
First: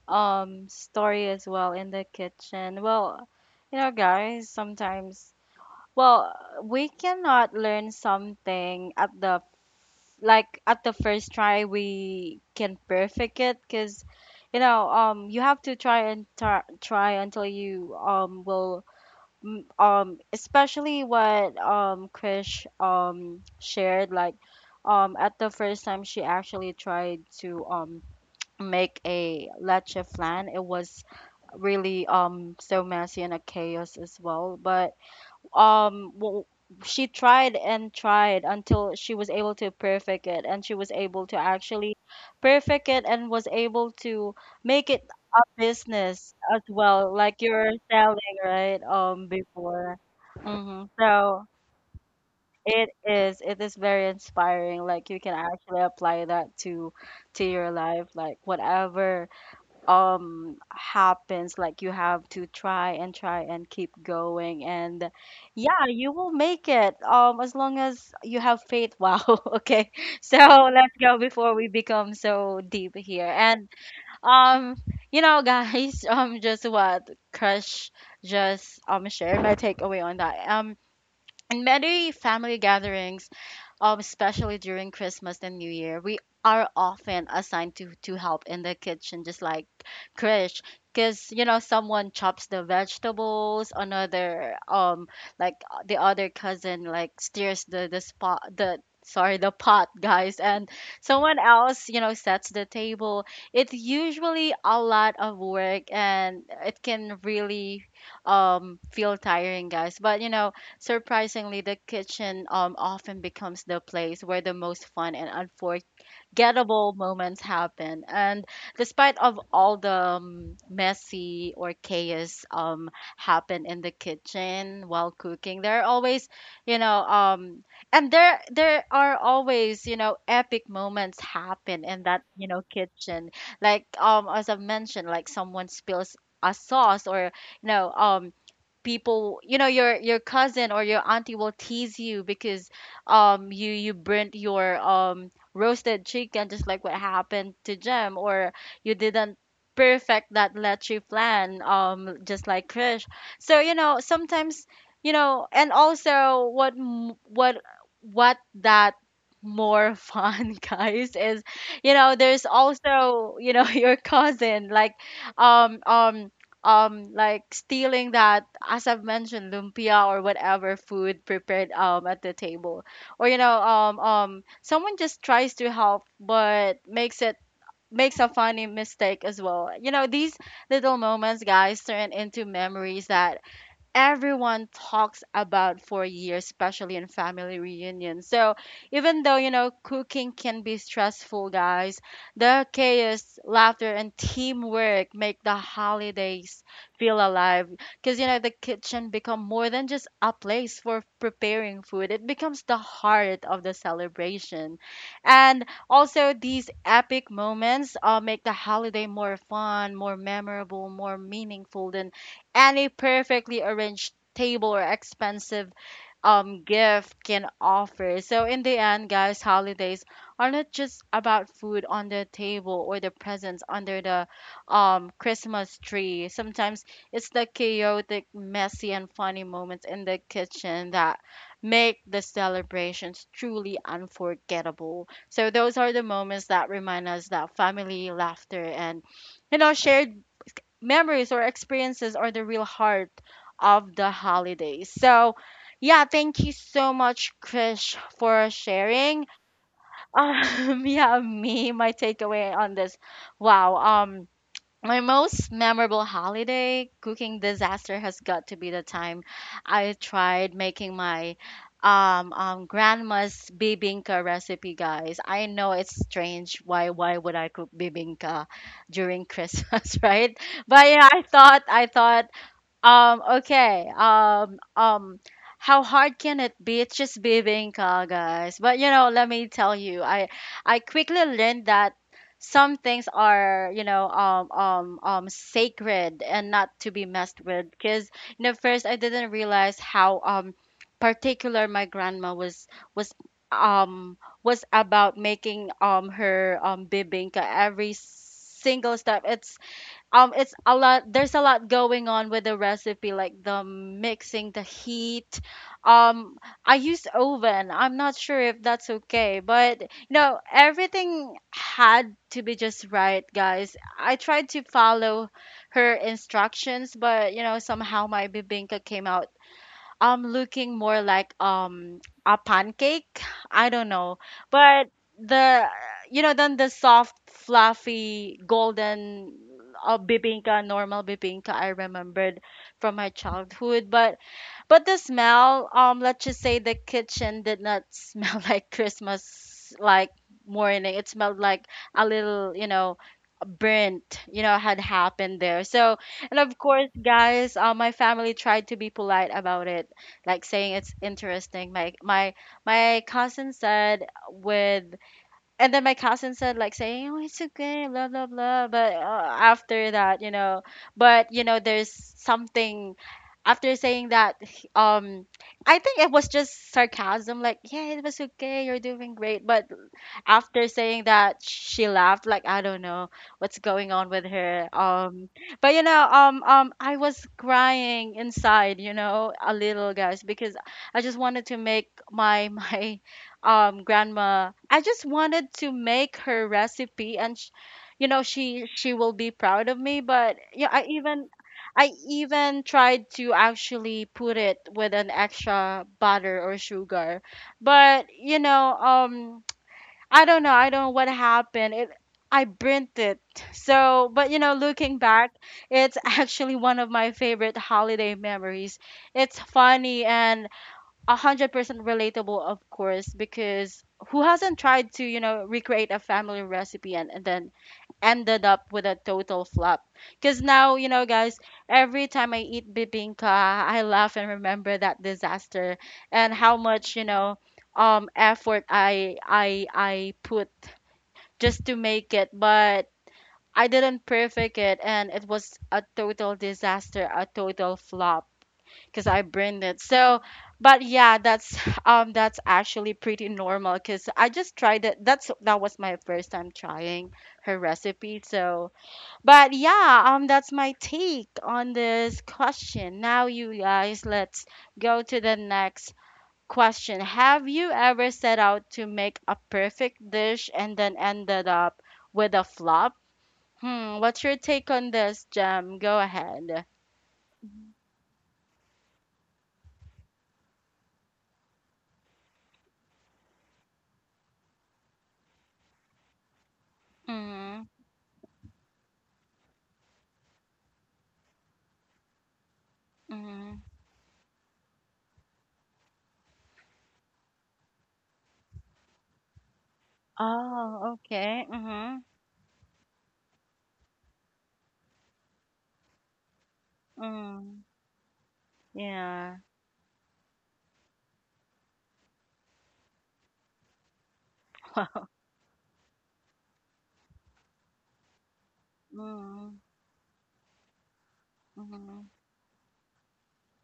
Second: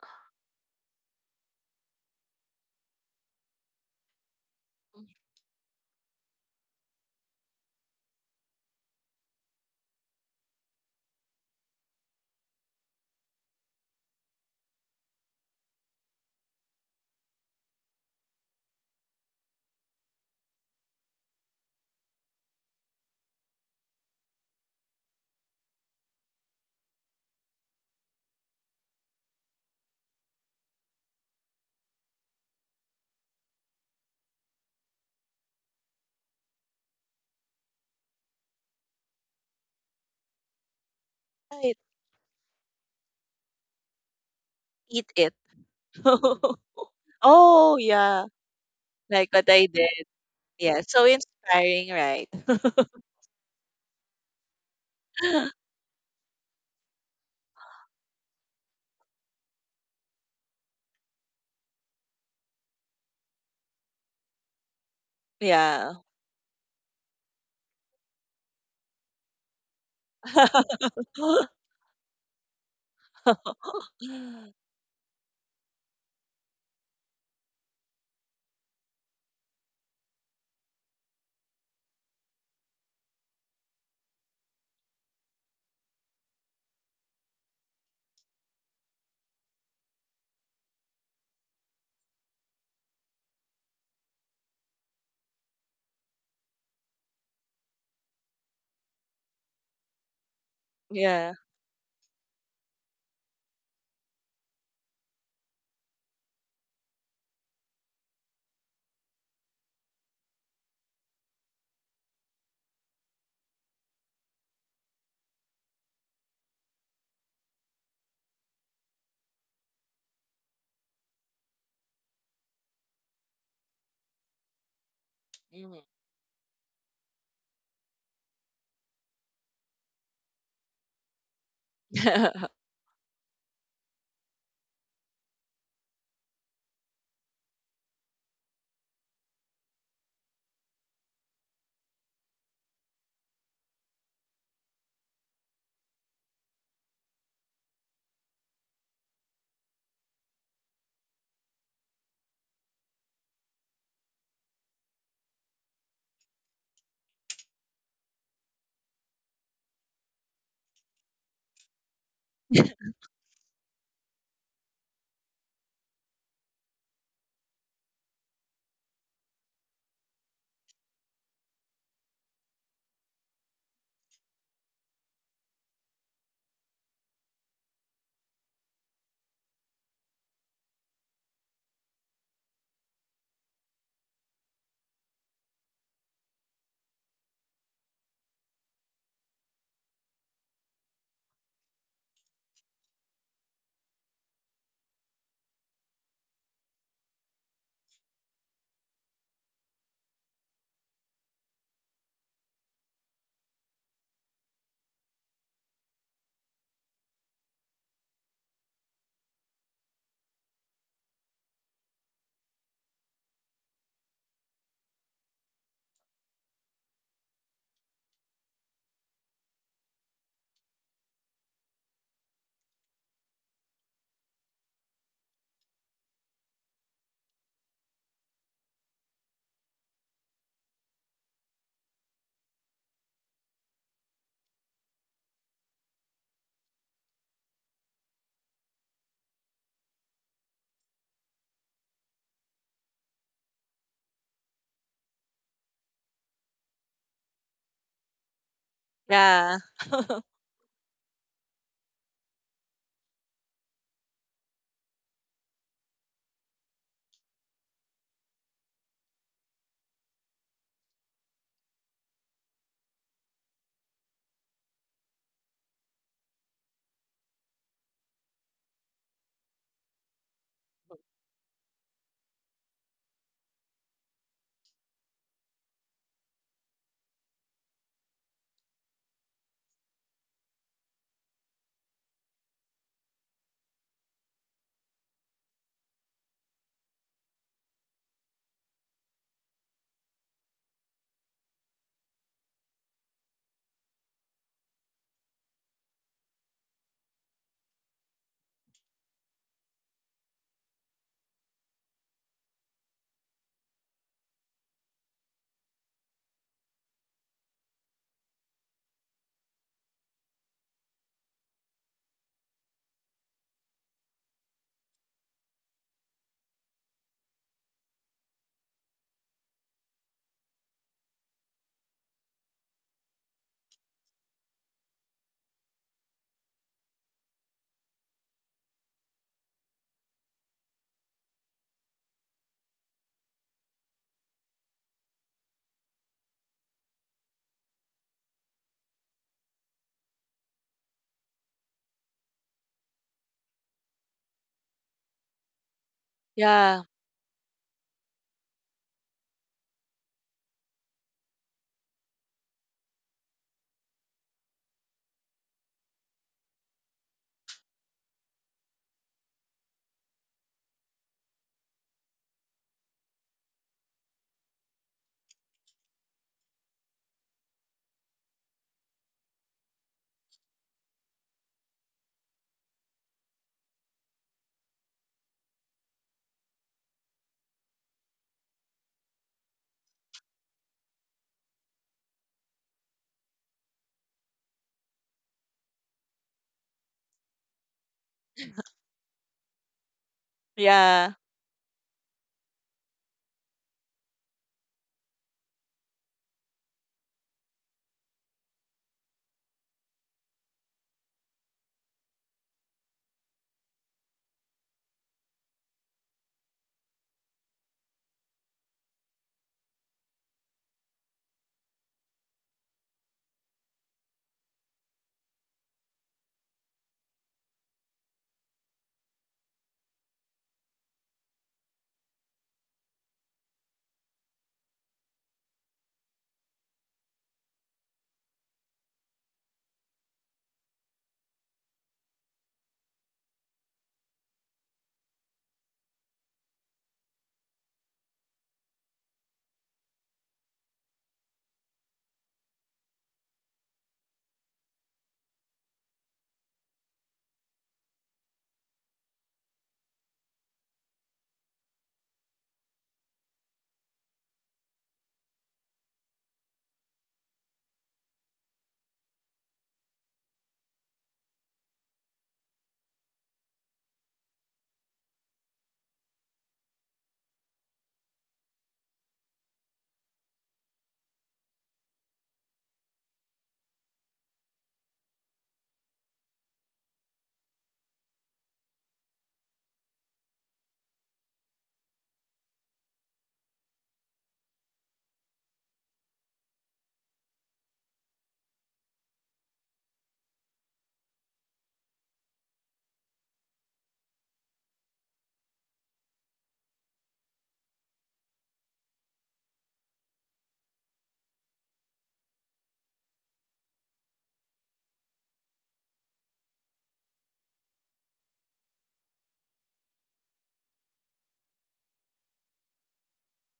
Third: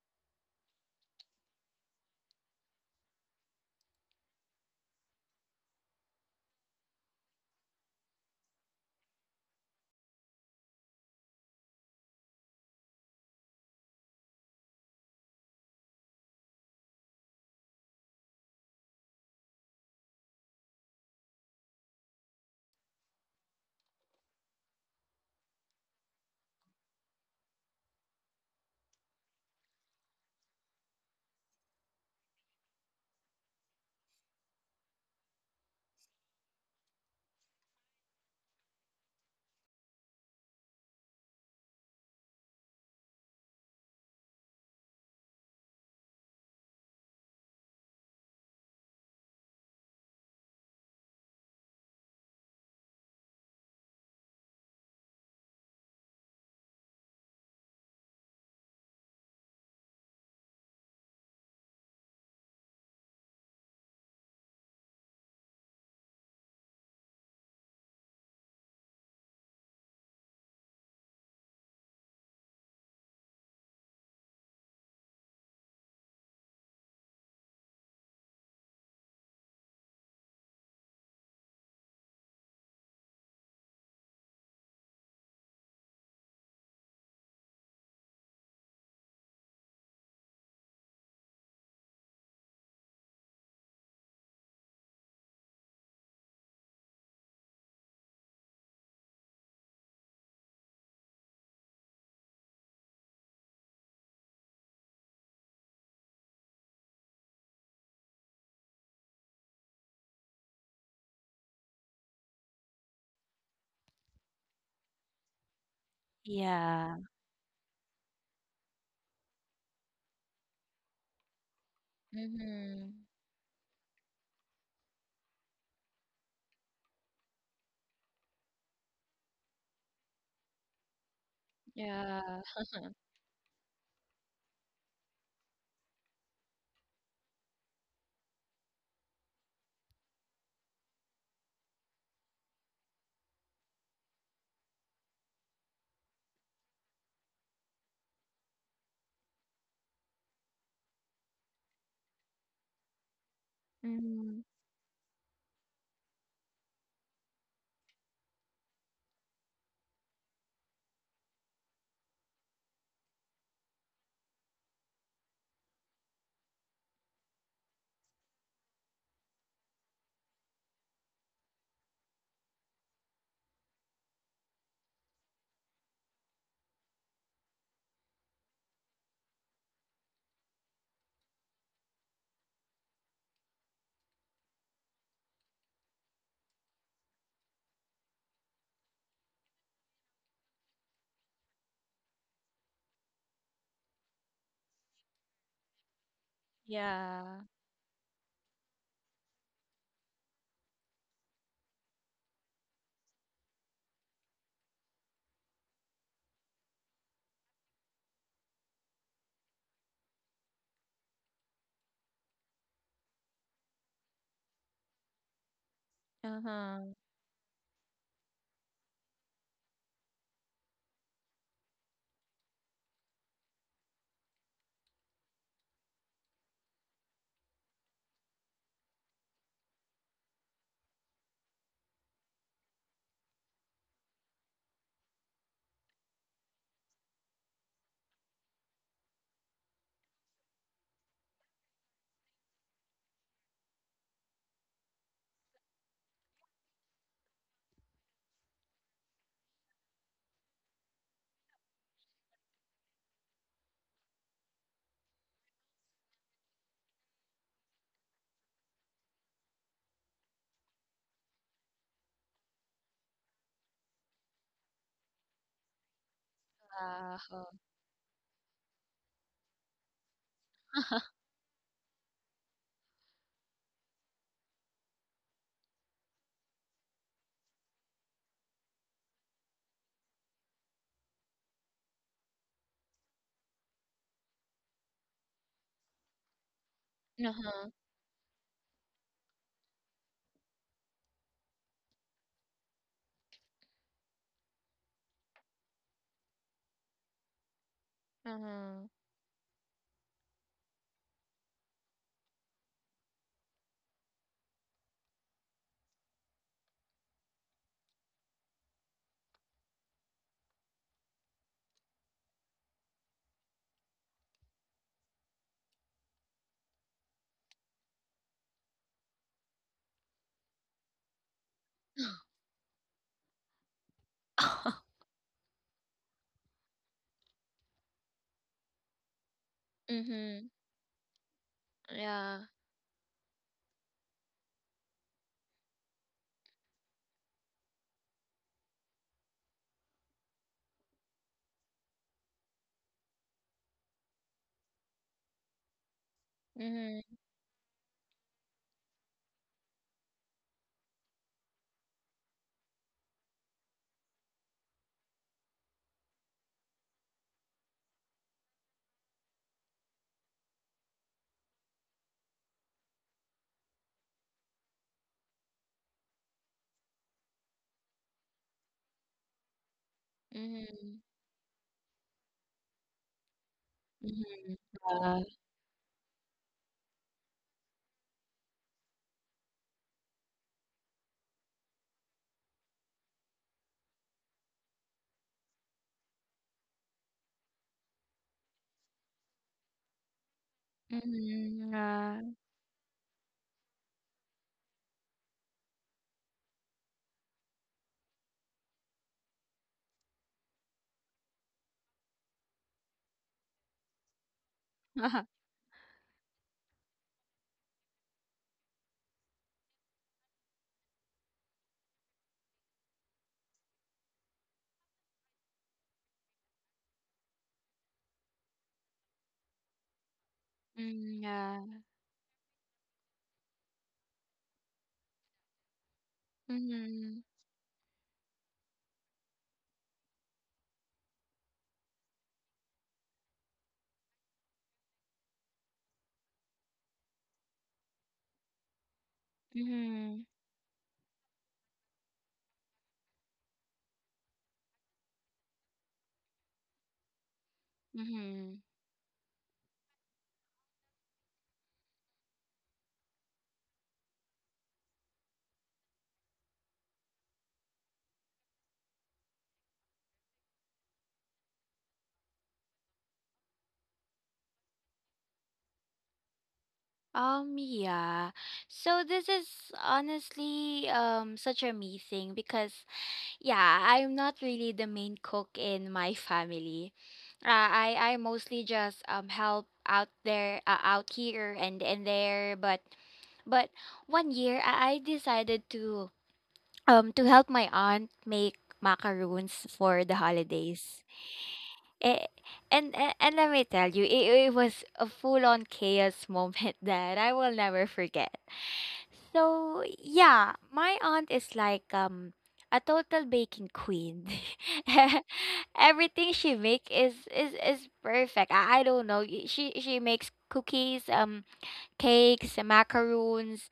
A: story as well in the kitchen. Well, you know, guys, sometimes well, we cannot learn something at the like at the first try we can perfect it because you know, you have to try and try until you especially what Krish shared like at the first time she actually tried to make a leche flan it was really so messy and a chaos as well but um w- she tried and tried until she was able to perfect it and she was able to
C: Right.
A: actually perfect it and was able to make it
C: Eat it.
A: a business as well like you're
C: Oh yeah.
A: selling right
C: Like what I
A: before
C: did. Yeah,
A: mm-hmm.
C: so
A: so
C: inspiring, right?
A: it is very inspiring like you can actually apply that to your life like whatever happens like you have to try and try and keep going and yeah
C: Yeah.
A: you will make it as long as you have faith wow okay so let's go before we become so deep here and um you know guys just what crush just shared my takeaway on that in many family gatherings especially during Christmas and New Year, we are often assigned to help in the kitchen, just like Krish, because you know someone chops the vegetables, another like the other cousin like steers the spot the sorry the pot guys and
C: Yeah.
A: someone else you know sets the table it's usually a lot of work and it can really feel tiring guys but you know Surprisingly, the kitchen often becomes the place where the most fun and unforgettable
B: Yeah.
A: moments happen. And despite of all the messy or chaos
B: Mhm.
A: happen in the kitchen while cooking, there
C: Mhm.
A: are always, you know, um, and there are always, epic moments happen in
B: Yeah.
A: that, kitchen. Like as I mentioned, like someone spills a sauce or you know um people, your cousin or your auntie will tease you because you burnt your roasted chicken, just like what happened to Jem, or you didn't perfect that leche plan just like Krish. So you know
B: Mhm.
A: sometimes, and also what m- what that more fun guys is, you know, there's also, you know, your cousin um um like stealing that, as I've mentioned, lumpia or whatever food prepared at the table, or you know someone just tries to help but makes a funny mistake as well. You know, these little moments, guys, turn into memories that everyone talks about for years, especially in family reunions. So even though, you know, cooking can be stressful, guys, the chaos, laughter, and teamwork make the holidays feel
B: Yeah.
A: alive. Because, you know, the kitchen become more than just a place for preparing food. It becomes the heart of the celebration. And also these epic moments make the holiday more fun, more memorable, more meaningful than and a perfectly arranged table or expensive
B: Uh-huh.
A: gift can offer. So in the end, guys, holidays are not just about food on the table or the presents under the Christmas tree. Sometimes it's the chaotic, messy and funny moments in the kitchen that make the celebrations truly unforgettable. So those are the moments that remind us that family, laughter and, you know, shared memories or experiences are the real heart of the holidays. So, yeah, thank you so much, Krish, for sharing.
C: Yeah.
A: Yeah, me, my takeaway on this. Wow. Um, my most memorable holiday cooking disaster has got to be the time I tried making my grandma's bibinka recipe, guys. I know it's strange. Why would
B: Wow.
A: I cook bibinka during Christmas, right? But yeah, I thought okay. How hard can it be? It's just bibingka, guys. But you know, let me tell you, I quickly learned that some things are, you know, sacred and not to be messed
B: Uh-huh.
A: with. Because you know, first I didn't realize how particular my grandma was um was about making her bibingka every
B: Uh-huh.
A: single step. It's a lot. There's a lot going on with the recipe, like the mixing, the heat. um I used oven, I'm not sure if that's okay, but no, everything had to be just right, guys. I tried to follow her instructions, but you know, somehow my bibinka came out looking more like a pancake. I don't know. But the, you know, then the soft, fluffy, golden
B: Mhm.
A: bibingka, normal bibingka I
B: Yeah.
A: remembered from my childhood. But the smell, let's just say the kitchen did not smell like Christmas like morning. It smelled like a little, you know, burnt, you know, had happened there. So, and of
C: Yeah.
A: course,
B: Mhm.
A: guys, my family tried to be polite about it, like saying it's interesting. My cousin said with, and then my cousin said like saying, oh, it's okay, blah blah blah. But after that, you know, but you know, there's something after saying that. I think it was just sarcasm, like, yeah, it was okay, you're doing great. But after
B: Mhm.
A: saying that, she laughed, like I don't know what's going on with
B: Mhm.
A: her.
B: Yeah.
A: But you know, I was crying inside, you know, a little, guys, because I just wanted to make my my grandma. I just wanted to make her recipe, and you know, she will be proud of me. But yeah, I
C: Yeah.
A: even
B: Mhm.
A: I
B: Yeah.
A: even tried to actually put it with an extra butter or sugar, but you know, I don't know. I don't know what happened. It, I burnt it. So, but you know, looking back, it's actually one of my favorite holiday memories. It's funny and 100% relatable, of course, because who hasn't tried to, you know, recreate a family recipe and then ended up with a total flop. Because now, you know,
B: Mhm.
A: guys,
B: Yeah.
A: every time I eat bibingka, I laugh and remember that disaster and how much, you
B: Mhm.
A: know, effort I put just to make it, but I didn't perfect it, and it was a total disaster, a total flop, because I burned it.
B: Mhm.
A: So, but yeah, that's that's actually pretty normal, because I just tried it. That was my first time trying her recipe.
B: Mhm.
A: So but yeah, that's my take on this question. Now, you guys, let's go to the next question. Have you ever set out to make a perfect dish and then ended up with a flop? Hmm, what's your take on this, Jem? Go ahead. Mhm.
B: Yeah. So this is honestly, um, such a me thing because yeah, I'm not really the main cook in my family.
A: Mm-hmm.
B: I mostly just help out there out here and there, but but
A: Mm-hmm.
B: one year, I decided to help my aunt make macaroons for the
A: Oh,
B: holidays.
A: okay. Mm-hmm.
B: Eh, and let me tell you, it was a full on chaos moment that I will
A: Mm.
B: never forget.
A: Yeah.
B: So yeah, my aunt is like, um, a total baking queen.
A: Wow.
B: Everything she make is is perfect. I don't know.
A: Mm.
B: She makes cookies,
A: Mm.
B: cakes, macaroons.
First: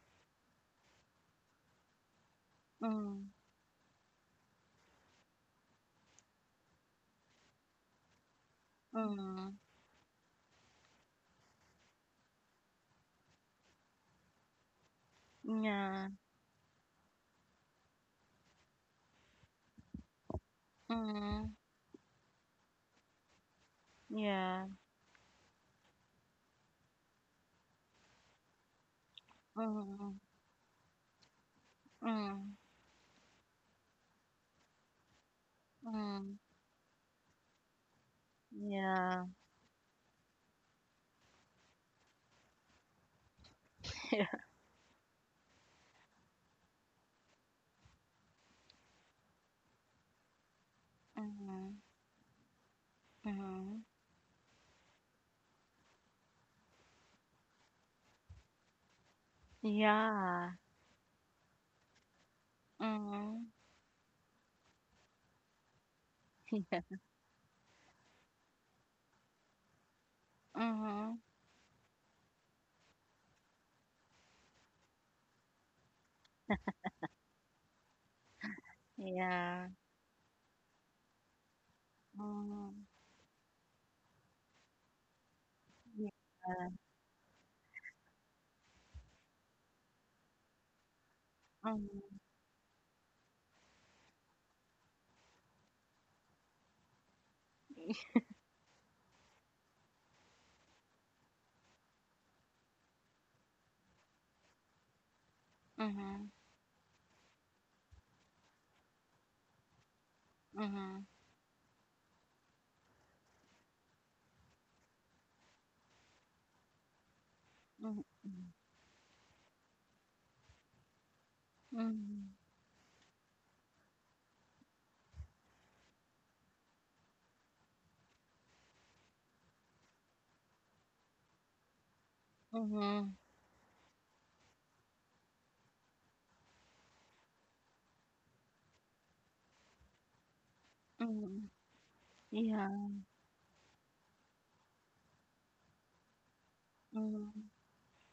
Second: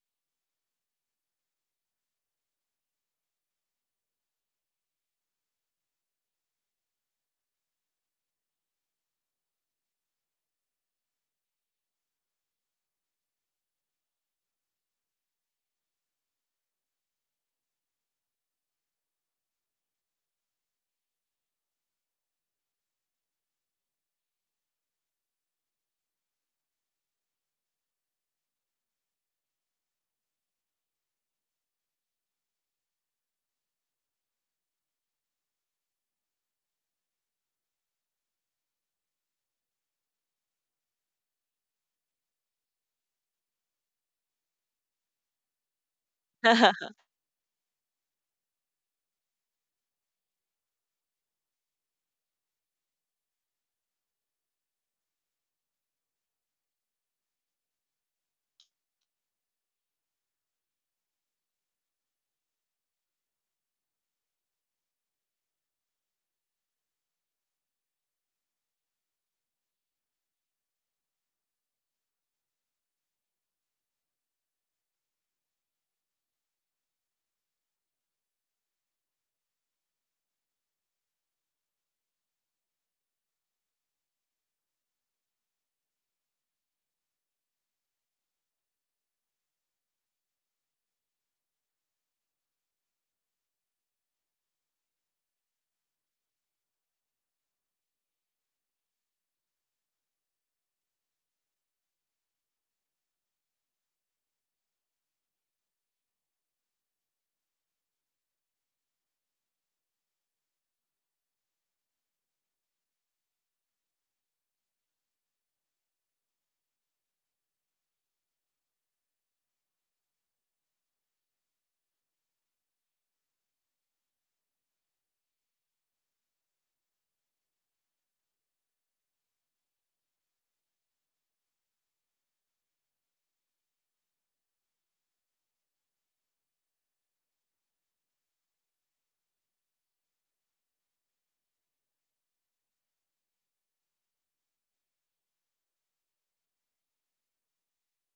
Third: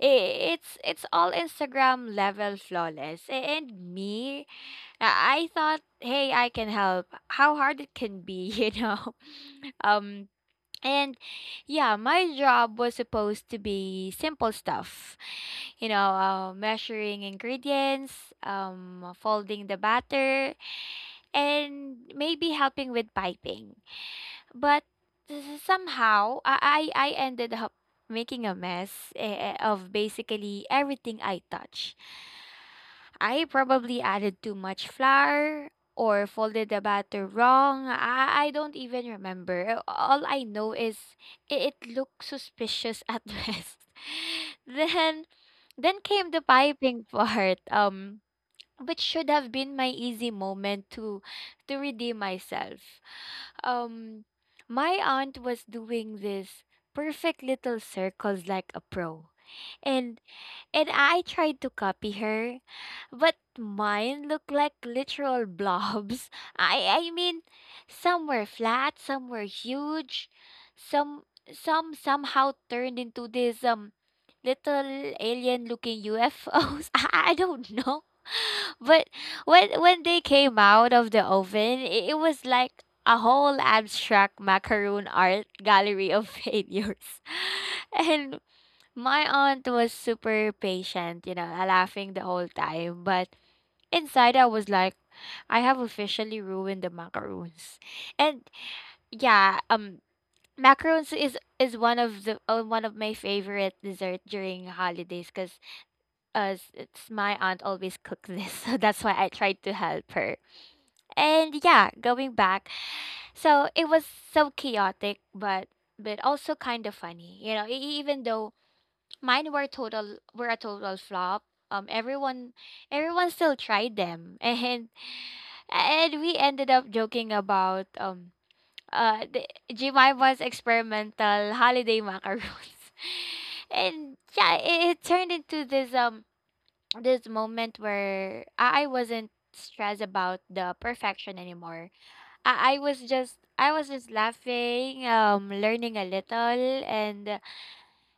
B: I it's all Instagram level flawless. And me, yeah, I thought, hey, I can help. How hard it can be, you know?
A: Mm.
B: Um, and yeah, my job was supposed to be simple stuff,
A: Mm.
B: you
A: Yeah.
B: know, measuring ingredients, folding the batter,
A: Mm.
B: and maybe helping with piping.
A: Yeah.
B: But somehow I ended up making a mess, of
A: Mm.
B: basically everything I touch.
A: Mm,
B: I probably added too much flour or
A: mm.
B: folded the batter wrong. I don't even
A: Yeah.
B: remember. All I know is it looked suspicious at best. then then came the piping part. Which should have been my easy moment to redeem myself. Um, my aunt was doing this perfect little circles like a pro. And
A: Yeah.
B: I tried to copy her, but
A: Mhm,
B: mine looked like literal blobs. I mean some were flat, some were huge, some
A: mhm.
B: some somehow turned into this, um, little alien looking UFOs. I don't know. But
A: Yeah.
B: when they came out of the oven, it was like
A: Mhm,
B: a whole abstract macaroon art
A: mhm.
B: gallery of
A: Yeah.
B: failures. And my aunt was super patient, you know,
A: Mhm.
B: laughing the whole time. But inside I was like, I have officially ruined the macaroons.
A: Yeah.
B: And yeah, um, macarons is one of the one of my favorite dessert during holidays, because
A: Mhm. Mhm,
B: it's my aunt always cook this, so that's why I tried to help her.
A: mhm,
B: And yeah, going back, so it was so chaotic, but also kind of funny, you know,
A: mhm,
B: even though mine were total were a total flop, um,
A: mhm,
B: everyone still tried them, and we ended up joking about the Jemima's experimental holiday macaroons.
A: mhm,
B: And yeah, it turned into this, um, this moment where I wasn't stressed about the perfection
A: mhm.
B: anymore.
A: Yeah.
B: I was just laughing, learning a little, and
A: Mhm,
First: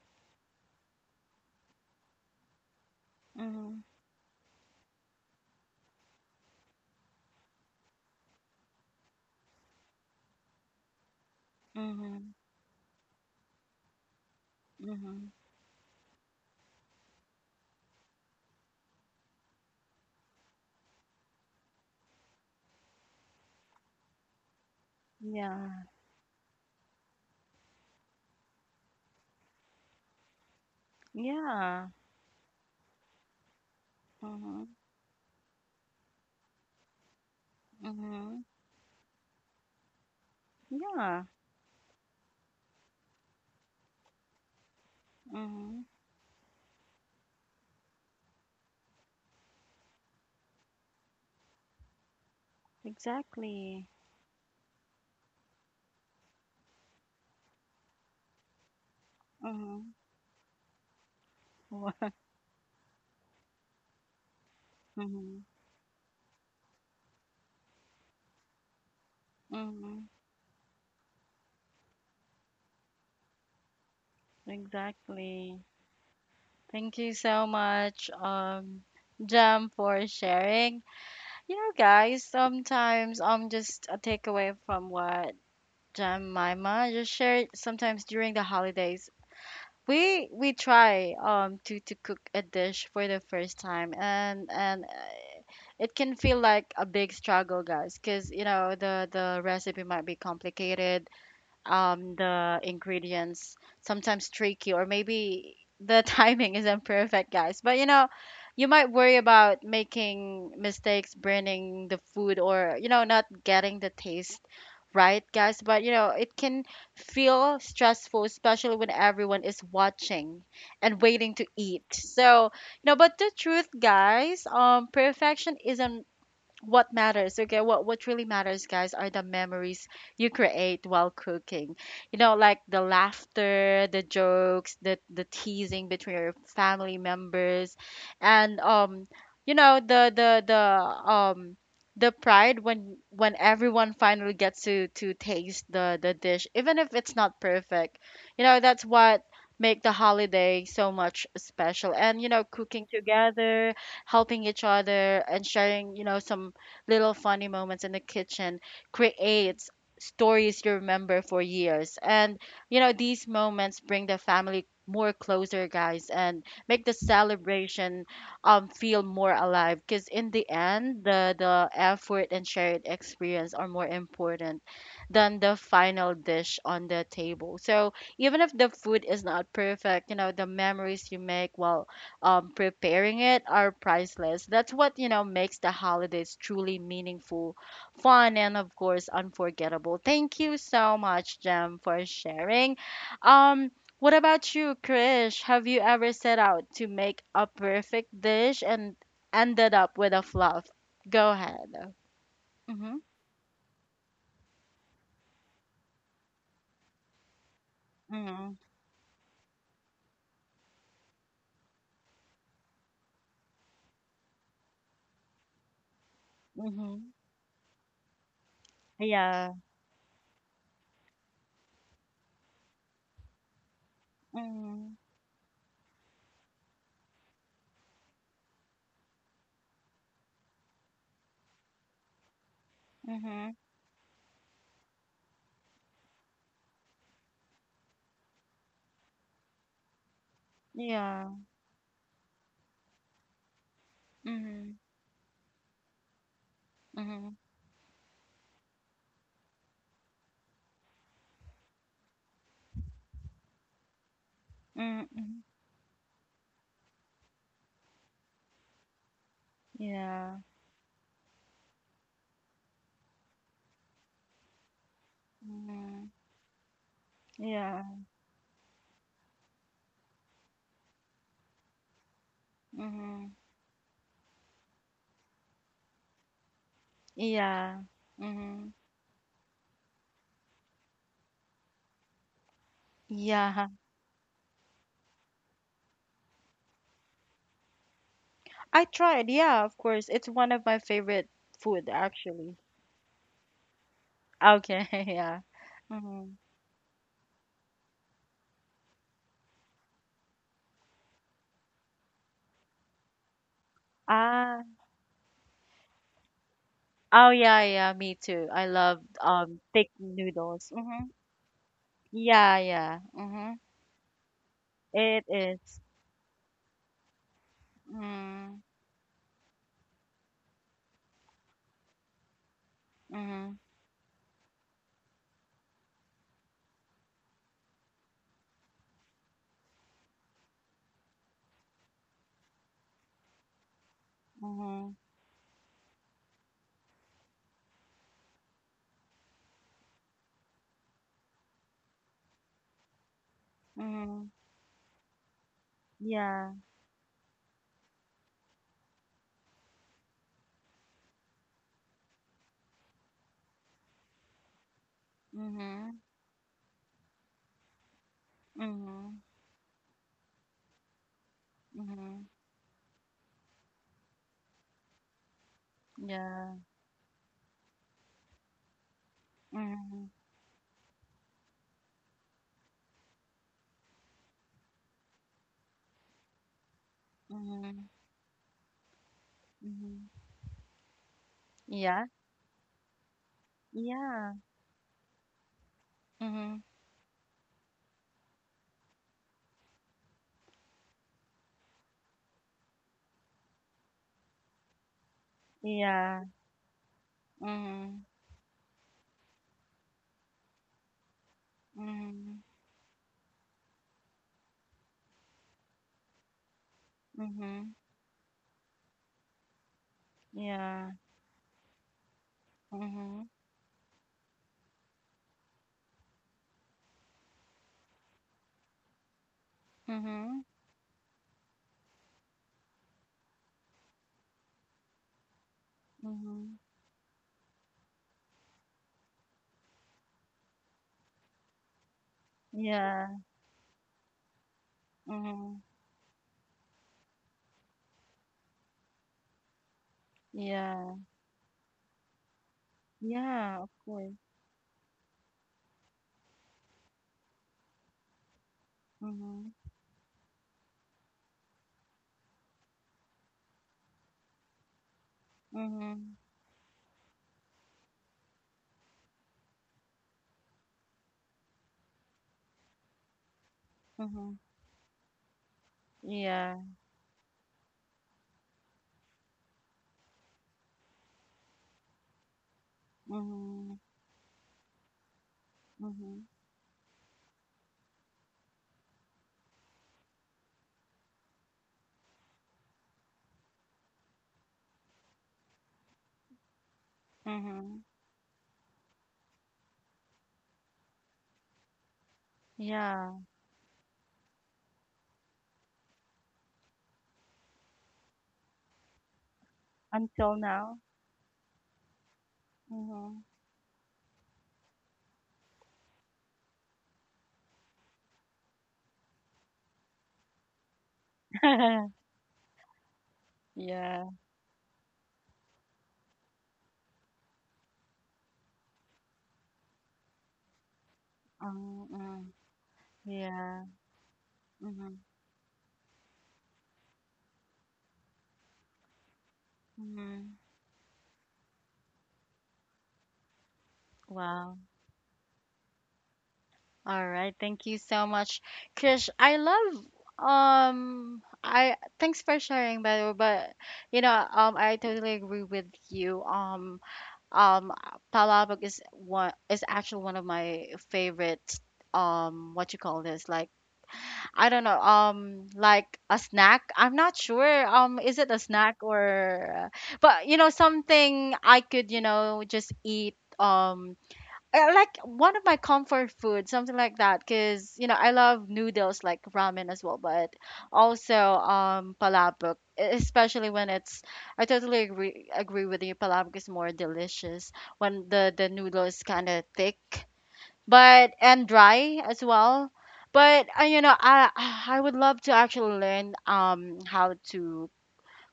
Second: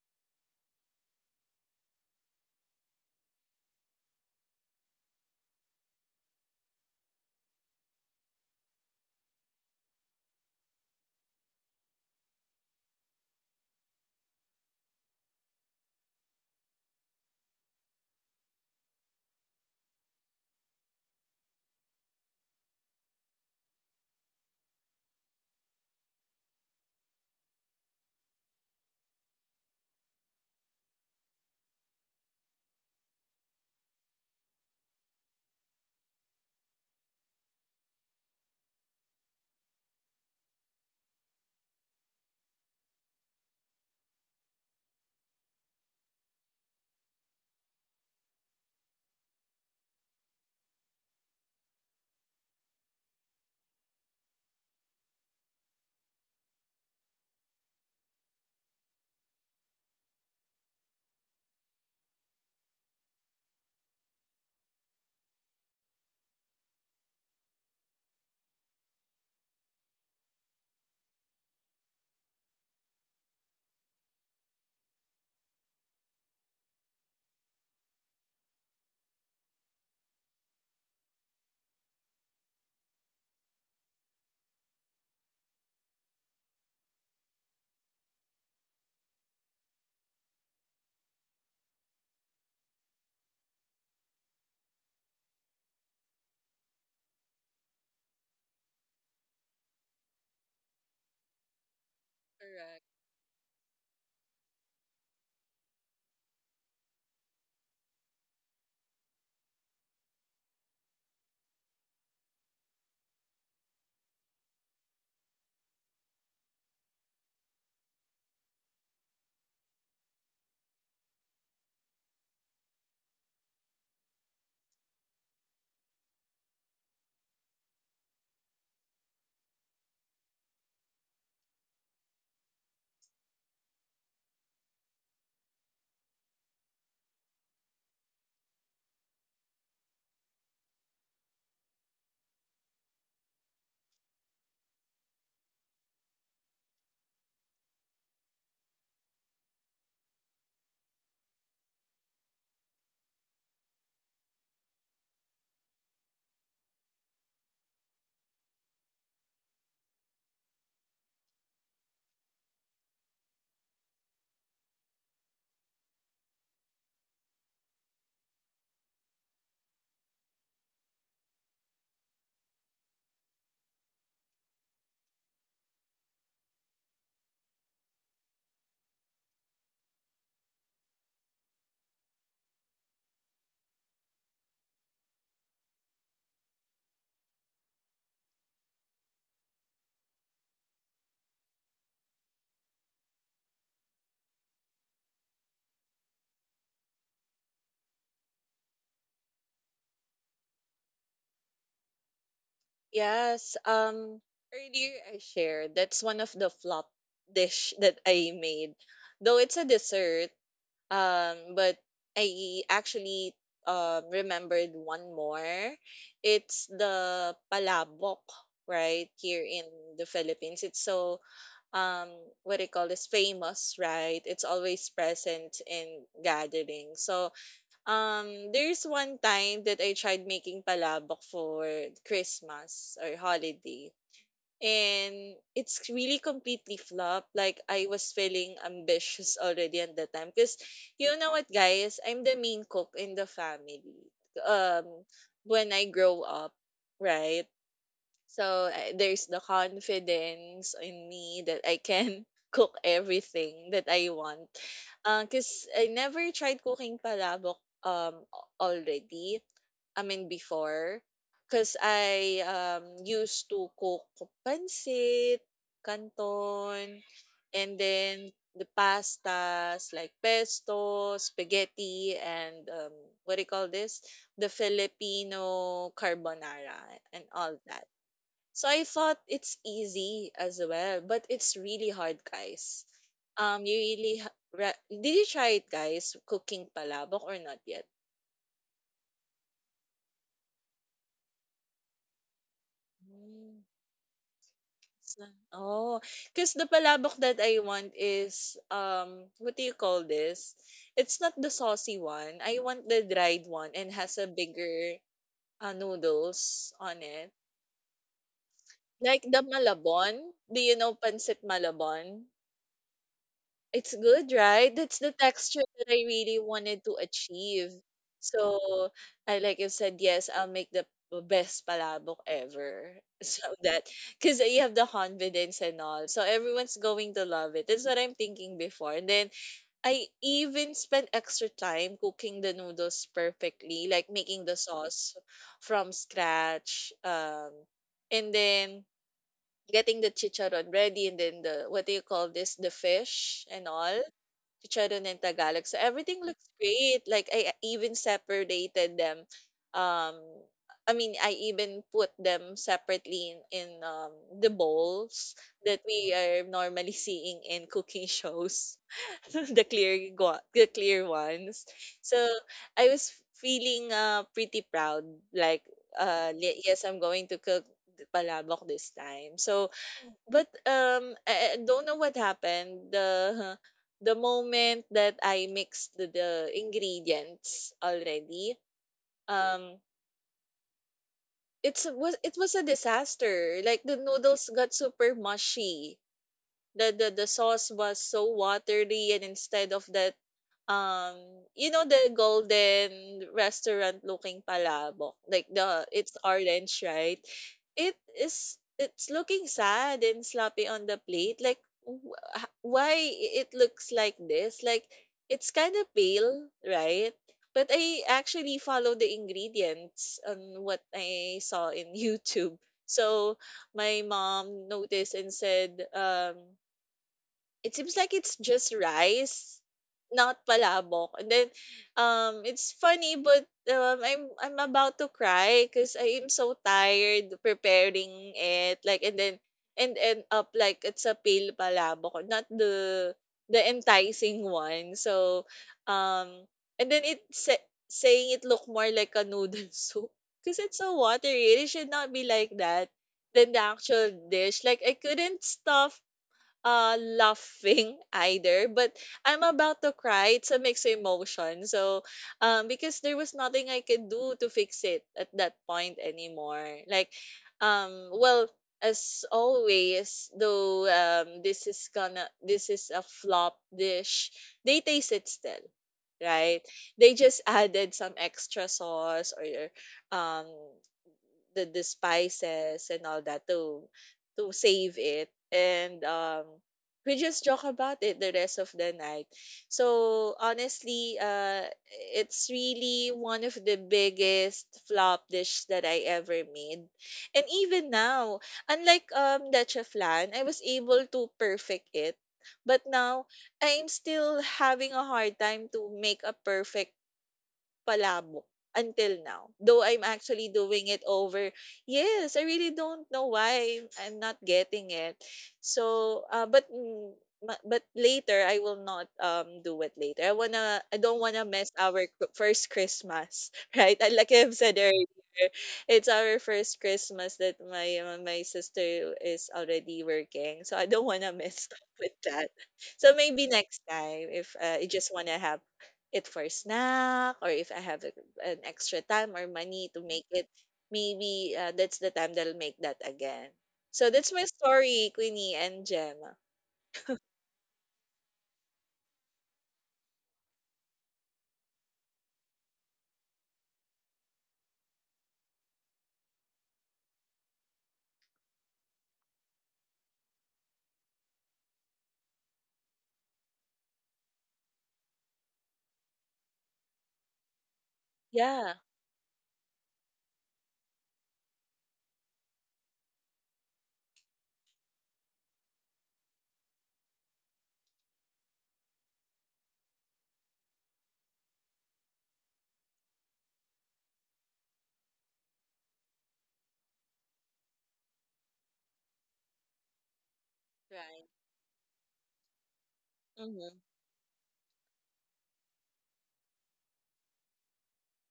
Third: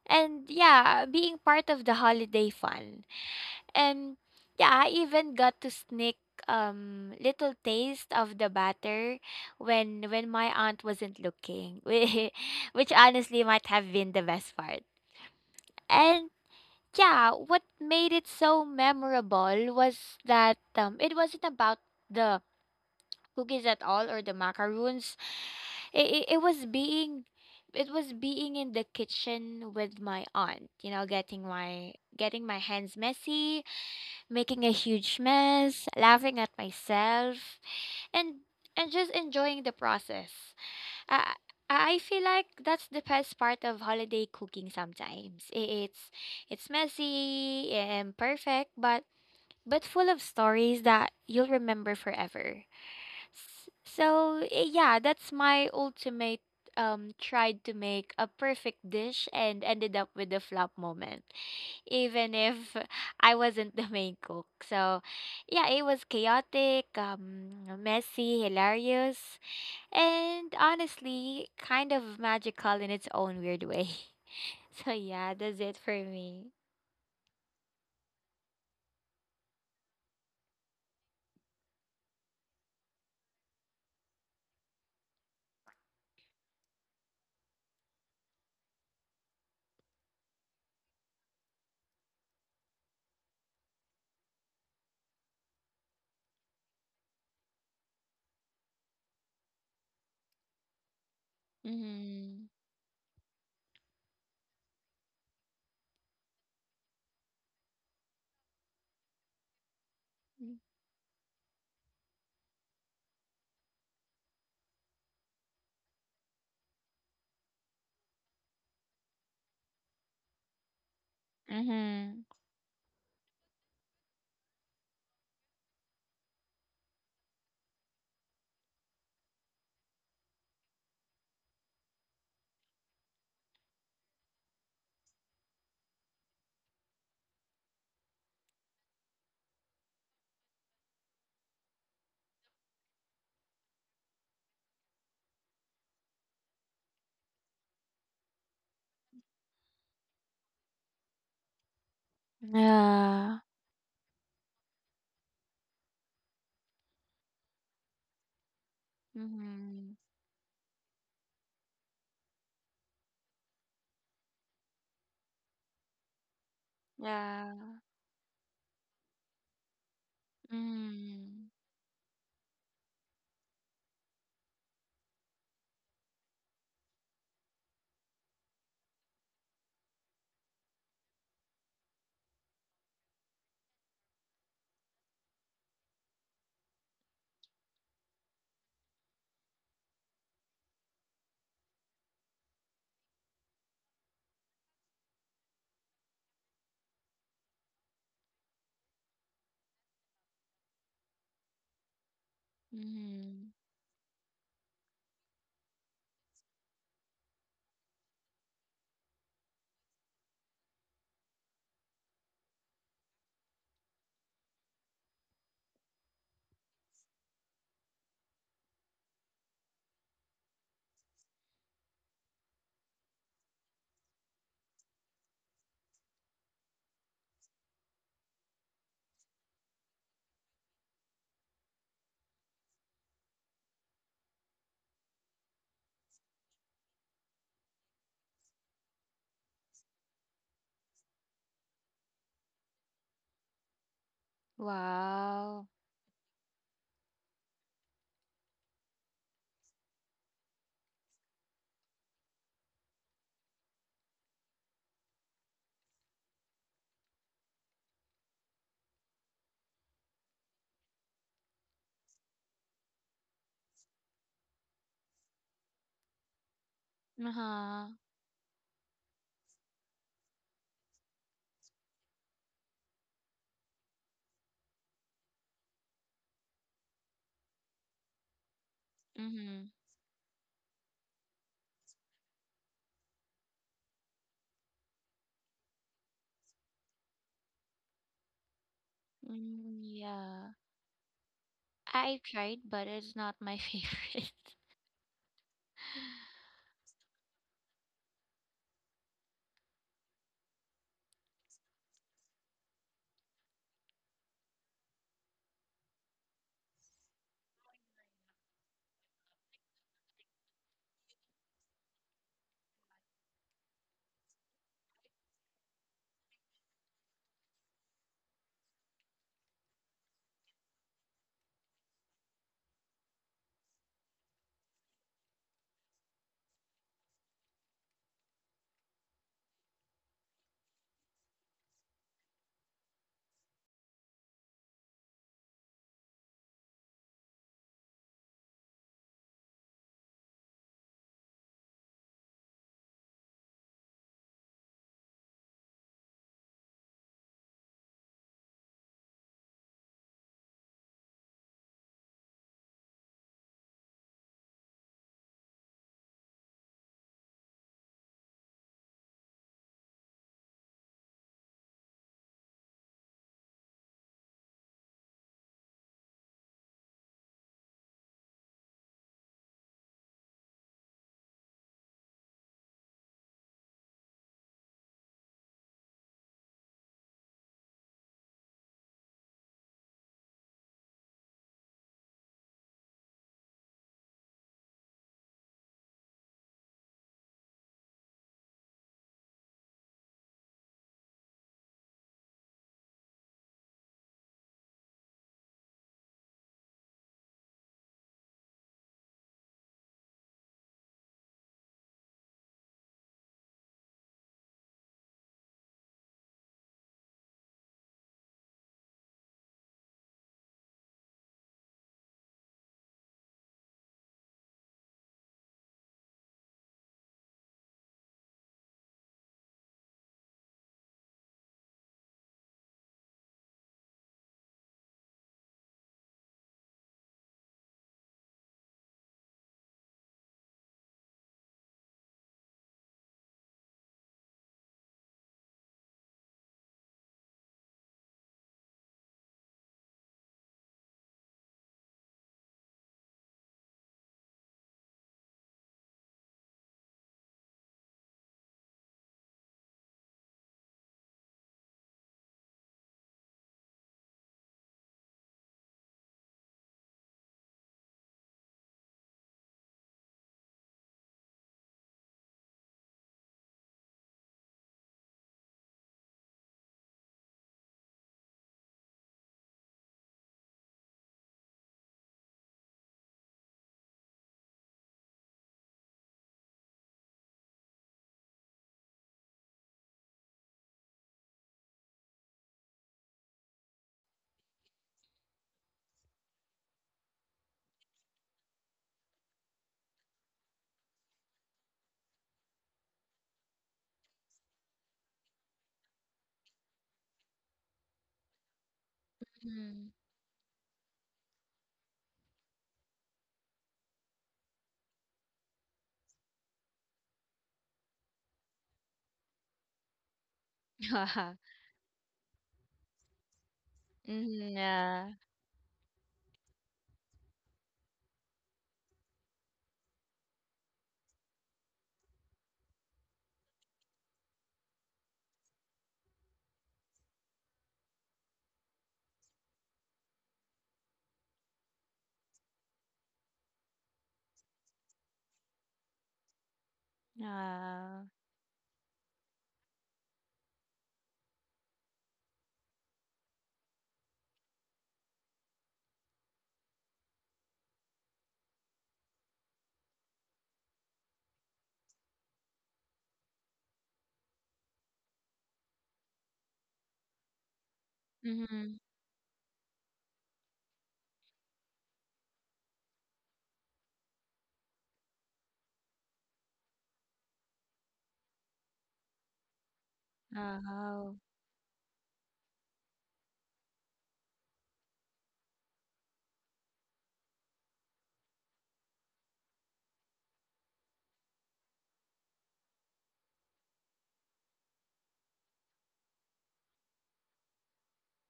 B: and yeah, being part of the holiday fun.
A: mhm,
B: And yeah, I even got to sneak, um, little taste of the batter when my aunt wasn't looking,
A: mhm,
B: which honestly might have been the best part.
A: mhm.
B: And yeah, what made it so memorable was that, um, it wasn't about the cookies at all or the macaroons.
A: Yeah.
B: It was being in the kitchen with my aunt, you know,
A: Yeah.
B: getting my hands messy, making a
A: Mhm,
B: huge mess, laughing at myself, and
A: mhm,
B: and just enjoying the process.
A: yeah.
B: I I feel like that's the best part of holiday cooking sometimes.
A: Mhm.
B: It's messy, imperfect, but full of stories that you'll remember forever.
A: Exactly.
B: So yeah, that's my ultimate, um, tried to make a perfect dish and
A: Mhm,
B: ended up with a flop moment,
A: wow.
B: even if I wasn't the main cook. So,
A: Mhm,
B: yeah, it was chaotic, messy, hilarious,
A: mhm.
B: and honestly, kind of magical in its own weird way. So, yeah, that's
A: Exactly.
B: it for me.
A: Thank you so much, Jam, for sharing. You know, guys, sometimes just a takeaway from what Jam Mima just shared. Sometimes during the holidays, we try to cook a dish for the first time, and it can feel like a big struggle, guys, because you know the recipe might be complicated,
B: Mm-hmm.
A: the ingredients sometimes tricky, or maybe the timing isn't perfect, guys. But you know, you might worry about making mistakes, burning the food, or you know, not getting the taste right, guys. But you know, it can feel stressful, especially when everyone is watching and waiting to eat.
B: Mm-hmm.
A: So, you know, but the truth, guys, perfection isn't what matters. Okay, what really matters, guys, are the memories you create while cooking, you know, like the laughter, the jokes, the teasing between your family members, and you know, um the pride when everyone finally gets to taste the dish, even if it's not perfect. You know, that's what make the holiday so much special. And you know, cooking
B: Yeah.
A: together, helping each other, and sharing, you know, some little funny moments in the kitchen creates
B: Mm-hmm.
A: stories you remember for years. And you know, these moments bring the family more closer, guys, and make the
B: Yeah.
A: celebration feel more alive. Because in the end,
B: Mm-hmm.
A: the effort and shared experience are more important than the final dish on the table. So even if the food is not perfect, you know, the memories you make while preparing it are priceless. That's what, you know, makes the holidays truly meaningful, fun, and of course, unforgettable. Thank you so much, Jem, for sharing. Um, what about you, Krish? Have you ever set out to make a perfect dish and ended up with a fluff? Go ahead. Mm-hmm.
B: Mm-hmm.
C: Yes, earlier I shared that's one of the flop dish that I
A: Mm-hmm.
C: made. Though it's a dessert, but I actually remembered one more. It's
A: Mm-hmm.
C: the palabok, right? Here
A: Yeah.
C: in the Philippines. It's so, um what they call this, famous, right? It's always
A: Mm-hmm.
C: present in gatherings. So there's one time that I tried making palabok for Christmas or
A: Mm-hmm.
C: holiday, and it's really completely flopped. Like I was feeling ambitious already at the time because, you
A: Yeah.
C: know what, guys, I'm the main cook in the family.
A: Mm-hmm.
C: Um,
B: Wow.
C: when I grow up,
A: Mm-hmm.
C: right? So I- there's the confidence in me that I can cook everything that I want.
A: Mm-hmm.
C: Cause I never tried cooking palabok um already, I mean,
A: Yeah.
C: before, because I used to cook pancit,
A: Mm-hmm.
C: canton, and
A: Yeah.
B: Uh-huh.
C: then the pastas like pesto, spaghetti, and
A: Mhm.
C: what do you call this? The Filipino carbonara and all
A: Yeah.
C: that.
A: Mhm.
C: So I thought it's
B: Mm-hmm.
C: easy as well, but it's really hard, guys.
A: Yeah.
C: You really ha- ra- Did you try it, guys? Cooking palabok or not yet?
A: I tried. Yeah, of
B: Mm,
A: course. It's one
B: yeah.
A: of my favorite food
B: I
A: actually.
B: tried, but it's not my favorite.
A: Okay,
C: Sa
A: yeah.
C: oh,
A: Mhm.
C: 'Cause the palabok that I want is, what do you call this? It's not the saucy one. I want the dried one and has a
A: Ah.
C: bigger, noodles on
A: Oh
C: it.
A: yeah, yeah, me too. I love
C: Like the
A: thick
C: malabon. Do
A: noodles.
C: you know
A: Mhm.
C: pancit malabon?
A: Yeah, yeah. Mhm.
C: It's good, right? That's the
A: It
C: texture
A: is.
C: that I really wanted to achieve.
A: Mhm.
C: So, I like you said, yes, I'll make the best palabok ever. So
A: Mhm.
C: that, because you have the confidence and all. So everyone's going to love it. That's what I'm thinking before. And then I even spent extra time cooking the noodles perfectly, like making the
A: Mhm.
C: sauce from scratch. And then getting the chicharon ready and then the what do you call this the fish and all.
A: Mhm.
C: Chicharon and Tagalog. So everything looks
A: Yeah.
C: great. Like I even separated them. Um, I mean, I even put them separately in, the bowls that
A: Mhm.
C: we are normally seeing in cooking shows,
A: Mhm.
C: the the clear ones. So
A: Mhm.
C: I was feeling pretty proud. Like,
A: Yeah.
C: yes, I'm going to cook the palabok this time. So
A: Mhm.
C: but, I don't know what happened. The the moment that I mixed the ingredients
A: Mhm.
C: already, um,
A: Mhm.
C: it's
A: Yeah.
C: was it was a disaster. Like the
A: Yeah.
C: noodles got super mushy.
A: Mhm.
C: The sauce was so watery, and instead of that, um you know, the golden restaurant looking palabok, like, the it's
A: Yeah.
C: orange, right? it
A: Mhm,
C: is it's looking sad and sloppy on the plate. Like,
A: mhm,
C: why it looks like this? Like, it's kind of pale, right? But
A: mhm,
C: I actually follow the ingredients on what
A: yeah,
C: I saw in YouTube.
A: mhm,
C: So my mom noticed and said, it seems like it's just rice, not
A: mhm,
C: palabok. And then, it's funny, but I'm about to cry because I am so
A: mhm,
C: tired preparing it. Like, and then and end up like it's a pale palabok, not the
A: yeah,
C: the enticing one. So,
A: mhm,
C: um, and then it saying it look more like a noodle soup because it's so
A: yeah,
C: watery. It should not be like that than the
A: yeah, of
C: actual
A: course,
C: dish. Like I couldn't stop laughing either, but I'm
A: mhm,
C: about to cry. It's a mixed emotion, so because there was nothing I could do to fix it at that point
A: mhm,
C: anymore. Like um well as always, though, this is a flop dish.
A: mhm,
C: They taste it still,
A: yeah,
C: right? They just added some extra sauce or um the spices and all that
A: mhm,
C: to save it, and
A: mhm,
C: we just joke about it the rest of the night. So honestly, it's really one of the biggest flop dish that I ever made. And
A: mhm,
C: even now, unlike leche flan, I was able to perfect it, but
A: yeah,
C: now I'm still having a hard time to make a perfect palabok until now. Though
B: Mhm.
C: I'm
A: until
C: actually
A: now,
C: doing it over. Yes, I really don't
A: mhm,
C: know why I'm not getting it. So, but later I will not do it later. I don't wanna mess our first Christmas, right?
A: yeah,
C: And Like I've
B: Mhm,
C: said earlier.
B: yeah.
C: It's our first Christmas that my my sister is already working, so I don't wanna mess up with
A: mm,
C: that. So maybe
A: yeah,
C: next time, if I
A: mhm,
C: just wanna have it for snack, or if I have a, an extra time or money to make
A: mhm,
C: it, maybe that's the time that I'll make that again. So that's my
A: wow.
C: story, Queenie and Gemma.
A: All right, thank you so
B: Yeah.
A: much, Krish. I thanks for sharing by the way. But you know, I totally agree with you. Um Palabok is one is actually one of my favorite what you call this, like, I don't know, like a snack. I'm not sure is it a snack
C: Yeah,
B: Mhm.
A: or, but you know, something I could, you know, just eat, like one of my comfort food, something like that. Cause you know I love noodles like ramen as well, but also
B: Oh.
A: palabok, especially when it's. I totally agree with you. Palabok is more delicious when the noodle is kind of thick, but
C: right.
A: and dry as well. But
C: Hmm.
A: you know, I would love to actually learn how to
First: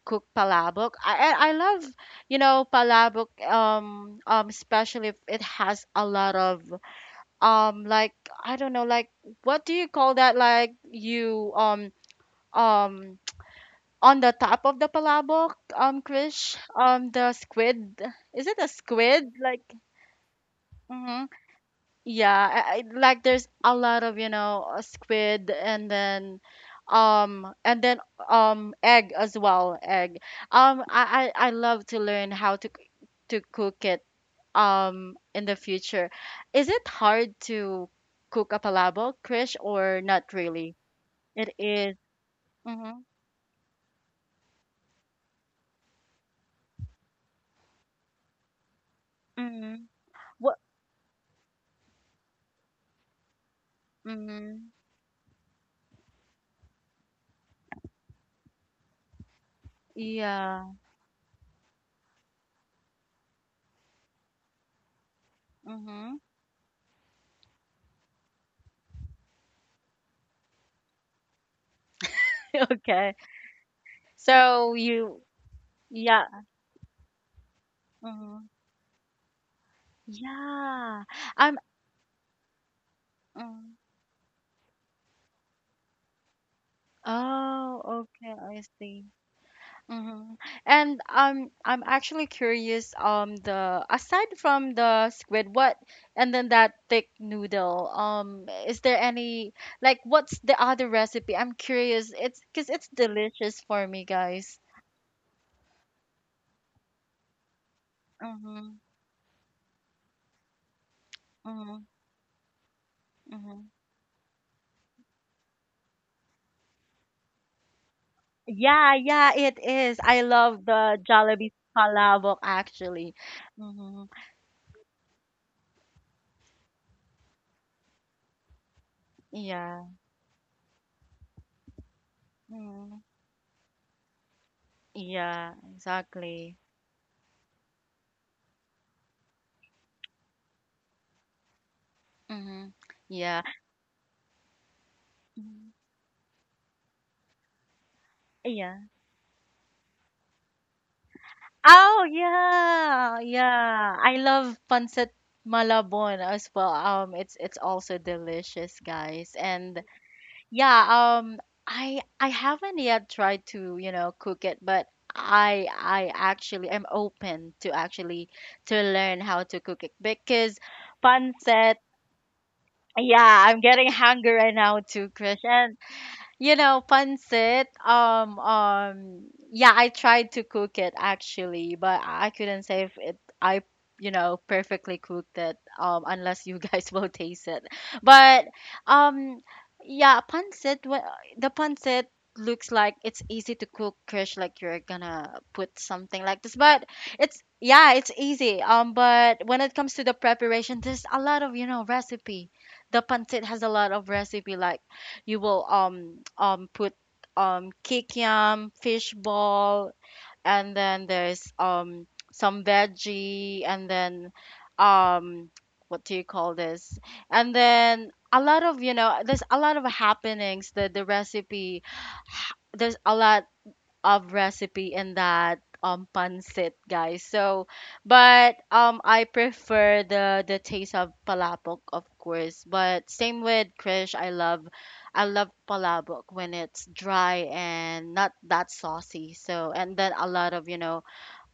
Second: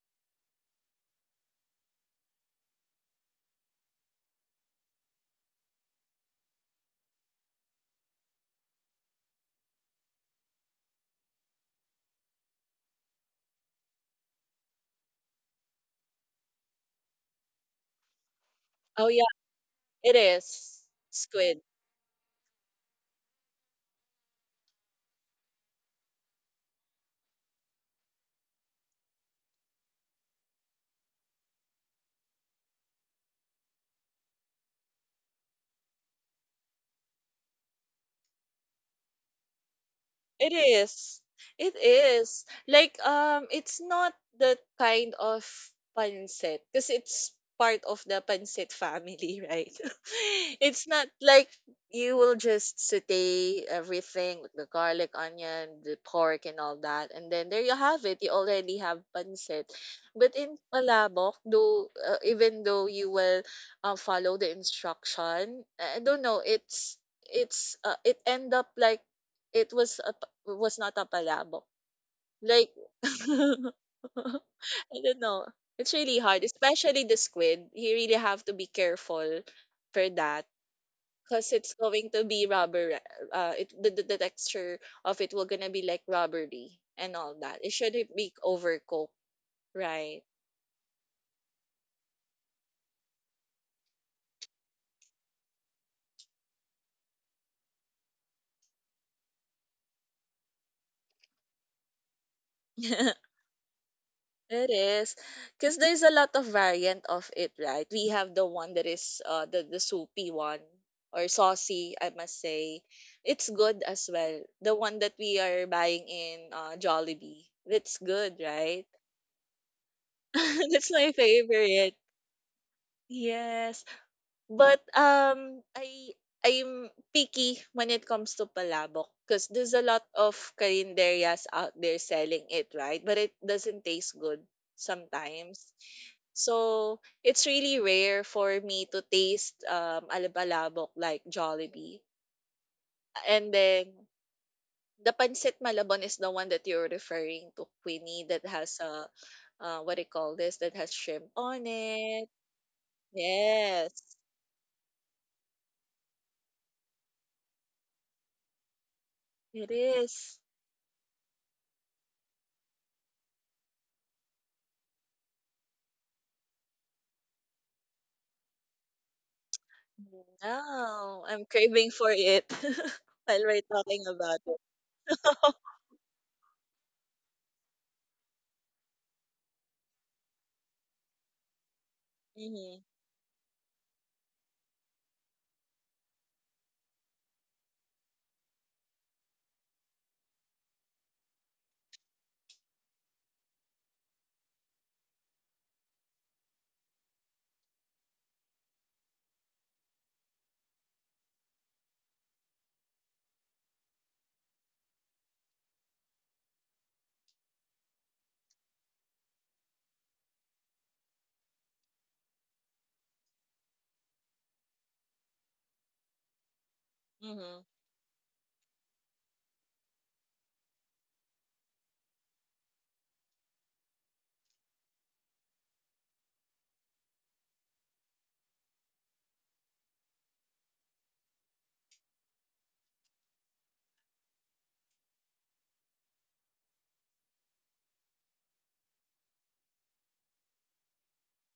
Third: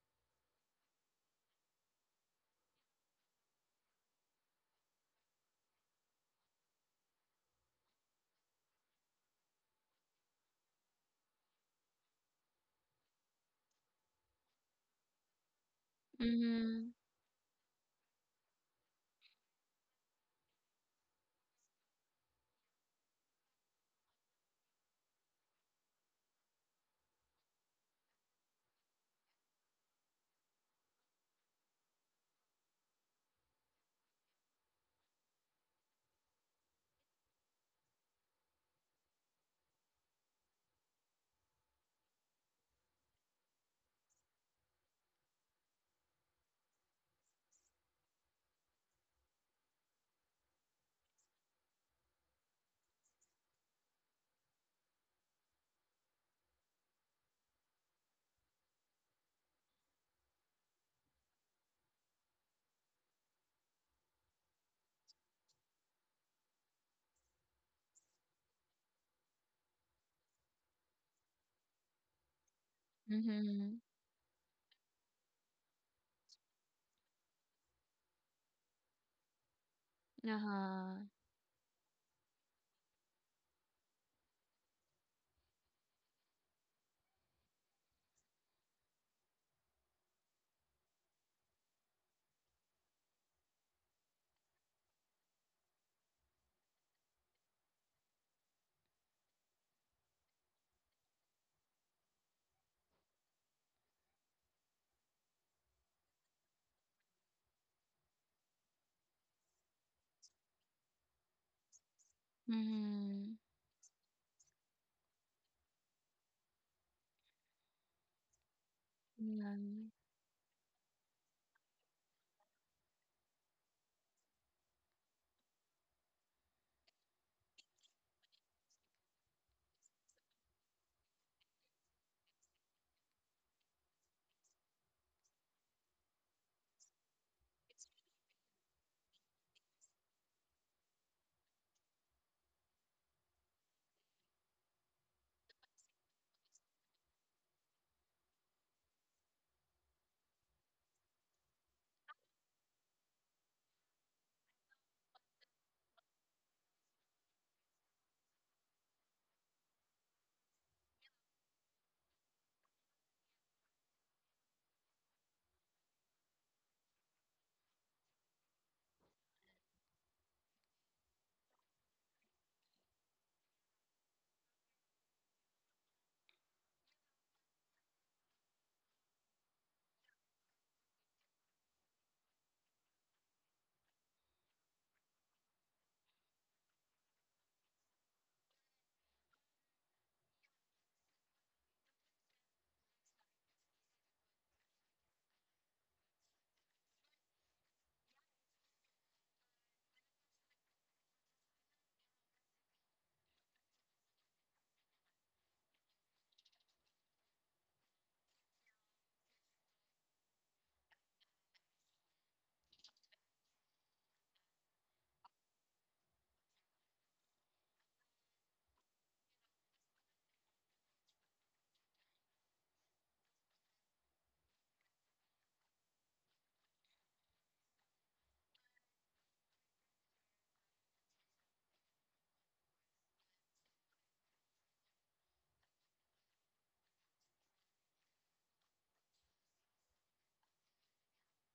A: cook palabok. I love palabok, especially if it has a lot of um like I don't know like what do you call that, like you um on the top of the palabok, Krish,
B: Mhm.
A: the squid. Is it a
C: Oh yeah,
A: squid,
C: it is
A: hmm?
C: squid.
A: Yeah, I like there's a lot of squid, and then egg as well, egg. I love to learn how to to cook it in the future. Is it hard to cook a palabok, Krish, or not
C: It
A: really?
C: is.
A: It
C: It
A: is.
C: is.
A: Mm-hmm.
C: Like, it's not the kind of pancit because it's part of the pancit family, right?
A: Mm-hmm. What?
C: It's not like you will just saute everything with the
A: Mm-hmm.
C: garlic, onion, the pork and all that, and then there you have it. You already have pancit. But in
A: Yeah.
C: palabok, though, even though you will follow the instruction, I
A: Mm-hmm.
C: don't know, it end up like it was a was not a palabok. Like,
A: Okay.
B: Mhm.
A: So
C: I don't
A: you.
C: know. It's really
A: Yeah.
C: hard, especially the squid. You really have
A: Mm-hmm.
C: to be careful for that
B: Uh-huh.
A: Yeah.
C: because
A: I'm.
C: it's going to be rubber. It
A: mm.
C: the, the, the texture of it will gonna be like rubbery and all that. It
A: Oh,
C: shouldn't
A: okay.
C: be
A: I see.
C: overcooked, right?
A: Mm-hmm. And I'm actually curious. The Aside from the squid, what and then that thick noodle. Is there any what's the other recipe? I'm curious. It's because it's delicious for me, guys.
C: It is because there's a lot of variant of it, right? We have the one
A: Mm-hmm.
C: that is the soupy one, or
A: Mm-hmm.
C: saucy, I must say.
B: Mhm.
C: It's
A: Mm-hmm.
C: good as well. The one that we are buying in Jollibee. It's good, right?
A: Yeah, yeah,
B: Yeah.
A: it is. I love
C: That's
A: the
C: my
A: Jollibee
C: favorite.
A: palabok, actually.
C: Yes.
A: Mm-hmm.
C: But I'm picky when it comes to palabok because there's a
A: Yeah.
C: lot of carinderias out there selling it, right?
A: Mm-hmm.
C: But it doesn't taste good
A: Yeah,
C: sometimes.
A: exactly.
C: So it's really rare for me to taste alabalabok like Jollibee.
A: Mm-hmm. Yeah.
C: And then the pancit
A: Mhm.
C: malabon is the one that you're referring to, Queenie, that has
A: Yeah.
C: a what do you call this? That has shrimp on
A: Oh
C: it.
A: yeah,
C: Yes,
A: yeah. I love pancit malabon as well. It's also delicious, guys.
C: it
A: And
C: is.
A: yeah, I haven't yet tried to cook it, but I actually am open to actually to learn how to cook it because
C: Wow, I'm
A: pancit.
C: craving for it while
A: Yeah,
C: we're
A: I'm getting
C: talking
A: hungry
C: about
A: right
C: it.
A: now too, Krish, you know, pancit. Yeah, I tried to cook it actually, but I couldn't
C: Hmm.
A: say if you know, perfectly cooked it. Unless you guys will taste it. But um, yeah, pancit. The pancit looks like it's easy to cook, Krish. Like you're gonna put something like this, but it's, yeah, it's easy. But when it comes to the preparation, there's a lot of, you know, recipe. The pancit has a lot of recipe, like you will put kick yam, fish ball, and then there's some veggie, and then um what do you call this? And
C: Hmm.
A: then a lot of, you know, there's a lot of happenings. The recipe, there's a lot of recipe in that pancit, guys. So, but I prefer the taste of palabok, of course. But same with Krish, I love palabok when it's dry and not that saucy. So, and then a lot of, you know,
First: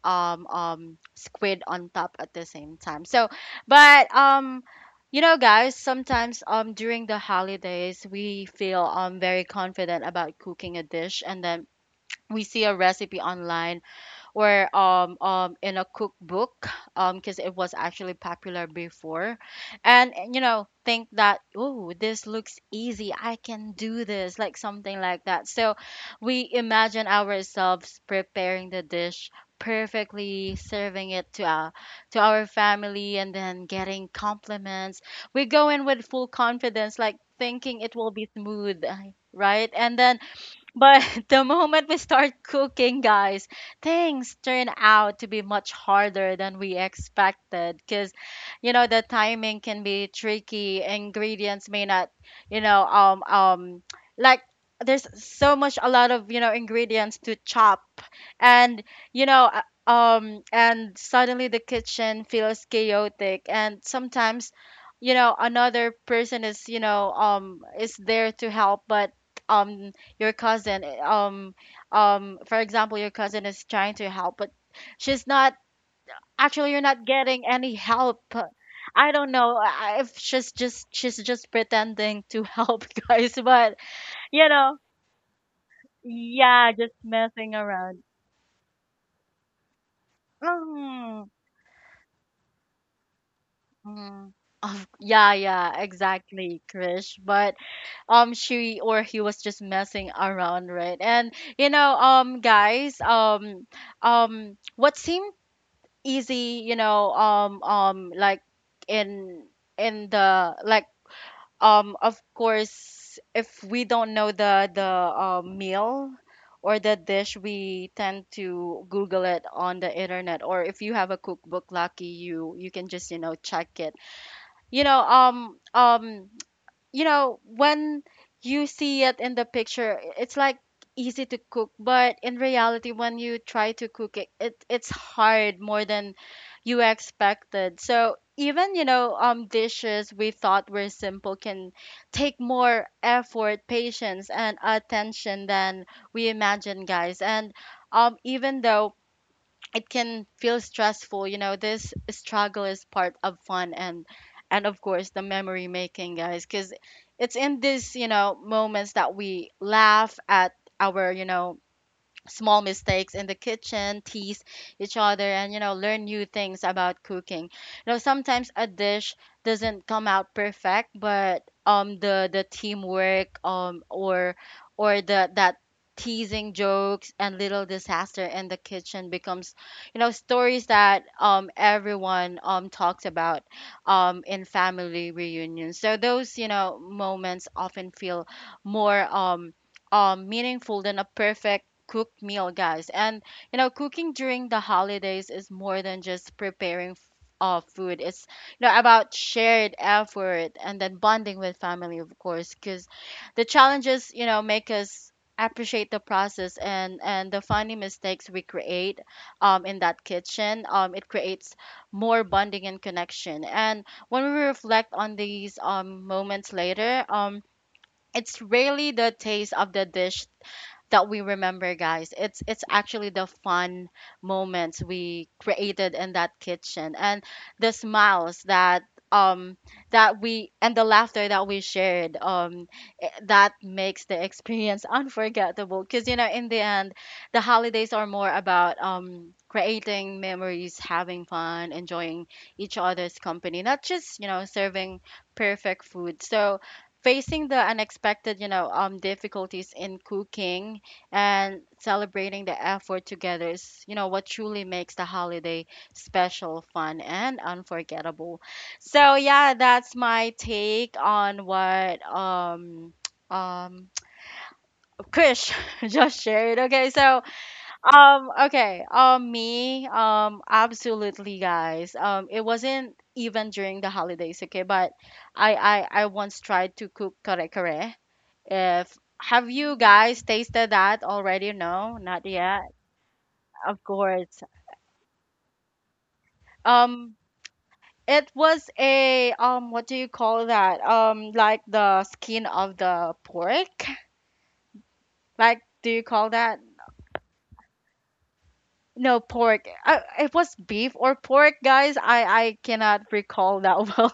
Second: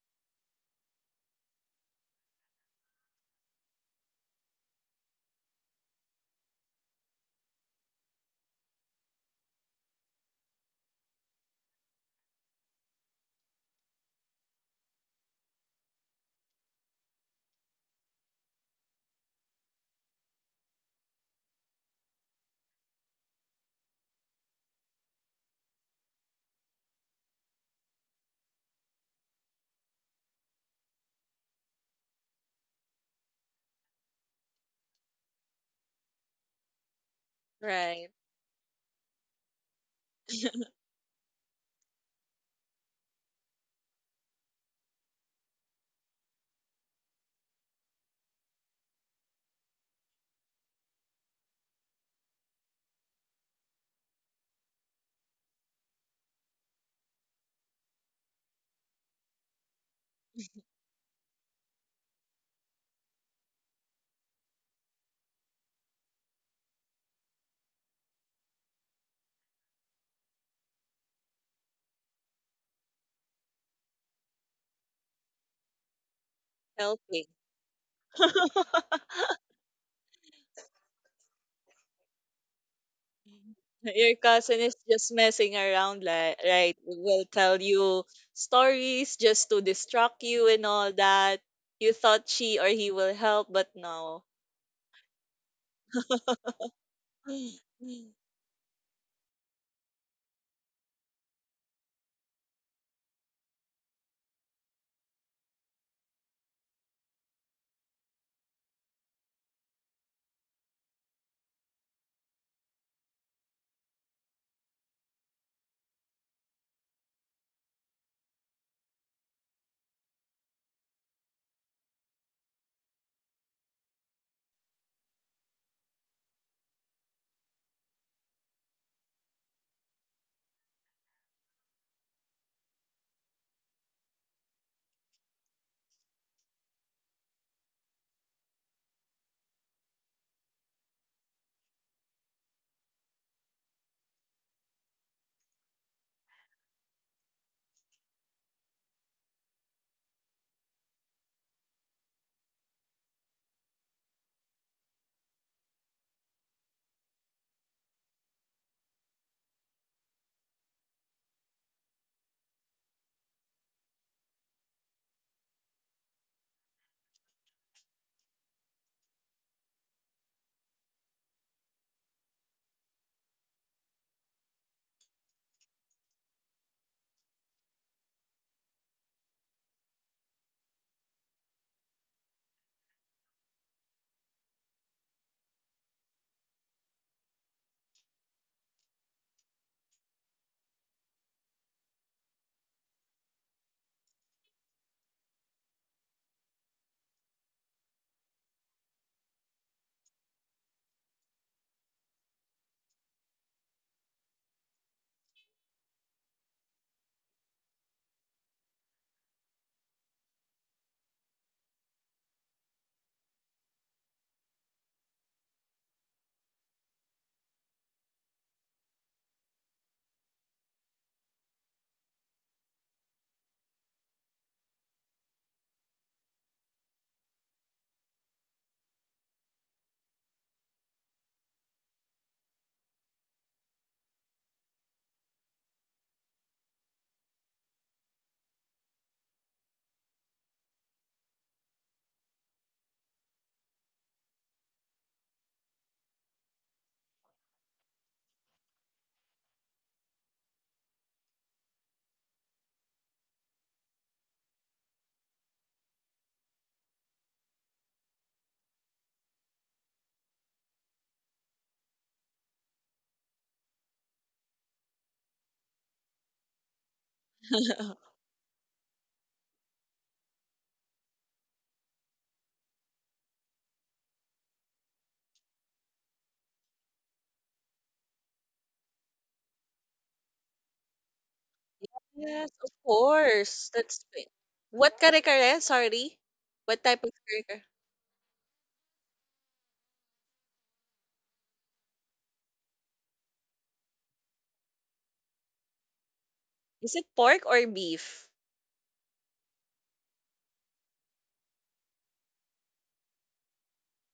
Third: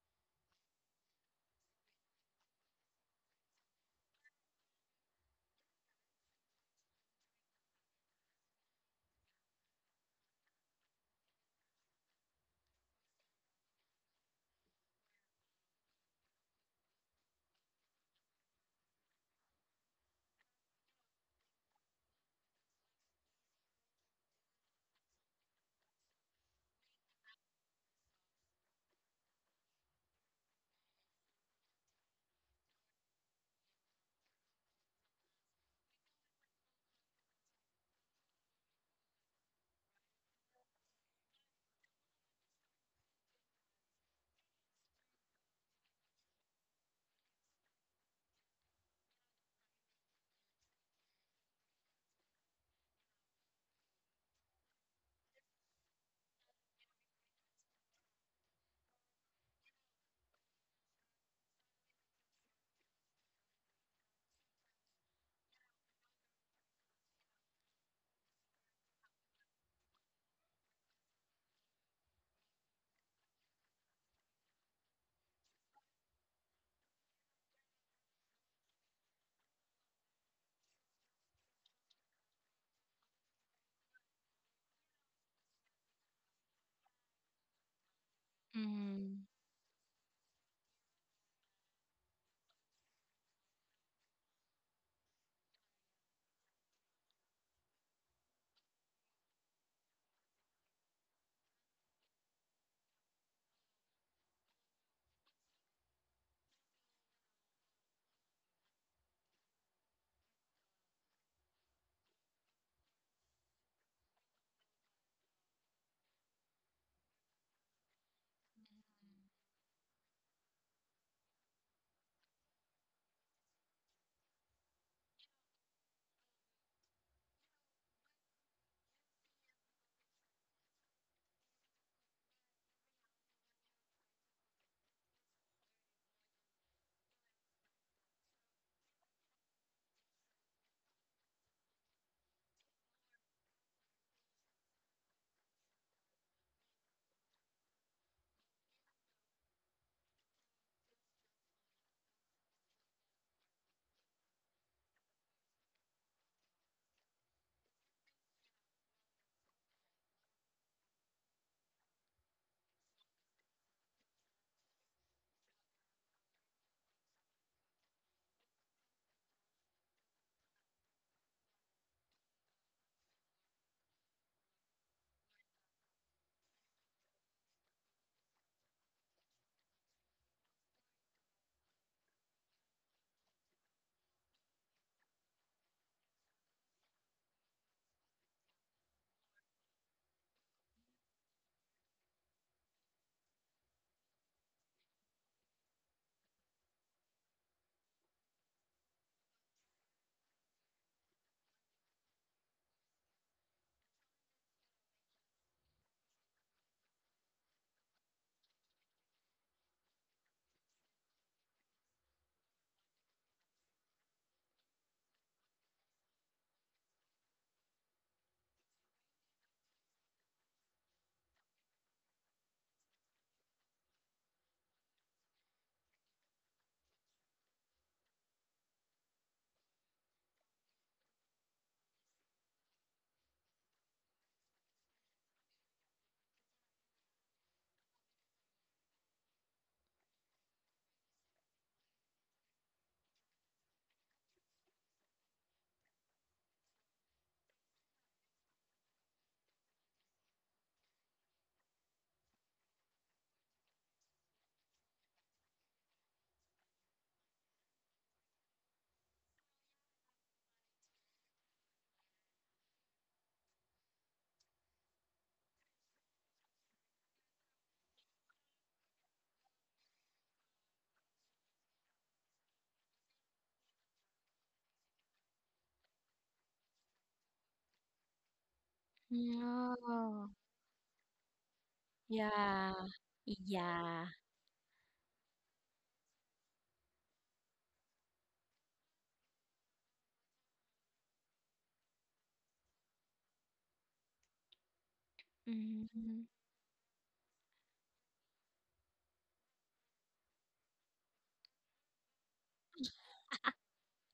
A: squid on top at the same time. So, but you know, guys, sometimes during the holidays we feel very confident about cooking a dish, and then we see a recipe online or in a cookbook, because it was actually popular before, and you know, think that, oh, this looks easy, I can do this, like something like that. So we imagine ourselves preparing the dish perfectly, serving it to our family, and then getting compliments. We go in with full confidence, like thinking it
C: Right.
A: will be smooth, right? And then, but the moment we start cooking, guys, things turn out to be much harder than we expected, because, you know, the timing can be tricky. Ingredients may not, you know, like, there's so much, a lot of, you know, ingredients to chop, and you know, and suddenly the kitchen feels chaotic. And sometimes, you know, another person is, you know, is there to help, but um your cousin, for example, your cousin is trying to help, but she's not actually, you're not
C: Helping.
A: getting any help. I don't know. If she's just pretending to help, guys, but
C: Your
A: you
C: cousin is
A: know,
C: just messing around, like,
A: yeah,
C: right?
A: just
C: Will
A: messing
C: tell
A: around.
C: you stories
B: Mhm.
C: just to distract you and all
A: mm,
C: that. You thought she or he will help, but no.
A: mm. Of- yeah, yeah, exactly, Krish, but she or he was just messing around, right? And you know, guys, what seems easy, you know, like in in the like of course, if we don't know the meal or the dish, we tend to google it on the internet, or if you have a cookbook, lucky you, you can just, you know, check it, you know. You know, when you see it in the picture, it's like easy to cook, but in reality, when you try to cook it, it's hard, more than you expected. So, even, you know, dishes we thought were simple can take more effort, patience, and attention than we imagine, guys. And even though it can feel stressful, you know, this struggle is part of fun, and of course the memory making, guys, because it's in this, you know, moments that we laugh at our, you know, small mistakes in the kitchen, tease each other, and you know, learn new things about cooking. You know, sometimes a dish doesn't come out perfect, but the teamwork, or the that teasing jokes and little disaster in the kitchen, becomes, you know, stories that everyone talks about in family reunions. So those, you know, moments often feel more meaningful than a perfect cooked meal, guys. And you know, cooking during the holidays is more than just preparing food. It's, you know, about shared effort and then bonding with family, of course, because the challenges, you know, make us appreciate the process, and the funny mistakes we create in that kitchen, it creates more bonding and connection. And when we reflect on these moments later, it's really the taste of the dish that we remember, guys. It's actually the fun moments we created in that kitchen, and the smiles that um that we and the laughter that we shared, that makes the experience unforgettable, because you know, in the end, the holidays are more about creating memories, having fun, enjoying each other's company, not just, you know, serving perfect food. So, facing the unexpected, you know, difficulties in cooking, and celebrating the effort together is, you know, what truly makes the holiday special, fun, and unforgettable. So yeah, that's my take on what um Krish just shared. Okay, so okay, me absolutely, guys. It wasn't even during the holidays, okay, but I once tried to cook kare kare. If Have you guys
B: Oh.
A: tasted that already? No, not
C: Yes,
A: yet.
C: of
B: Yeah.
C: course.
A: Of
C: That's
B: Yeah.
A: course.
C: what kare kare? Sorry. What type of
A: Um,
C: kare.
A: it was a, what do you call that? Like the skin of the pork. Like, do you
B: Mhm.
A: call that?
C: Is it pork or beef?
A: No, pork. It was beef or pork, guys. I cannot recall that well,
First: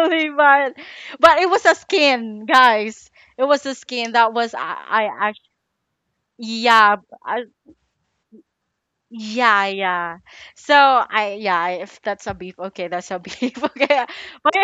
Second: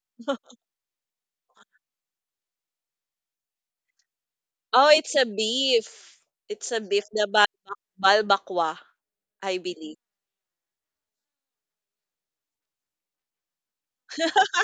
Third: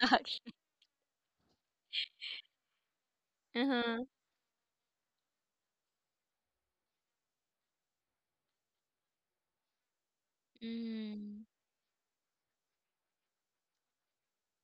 B: Okay.
A: but it was a skin, guys. It was a
B: Uh-huh.
A: skin that was
C: Oh, it's a
A: actually
C: beef. It's a
A: yeah.
C: beef, the
A: I,
C: balbakwa, I
A: yeah,
C: believe.
A: yeah. So I
B: Mhm.
A: yeah, if that's a beef, okay, that's a beef. Okay, but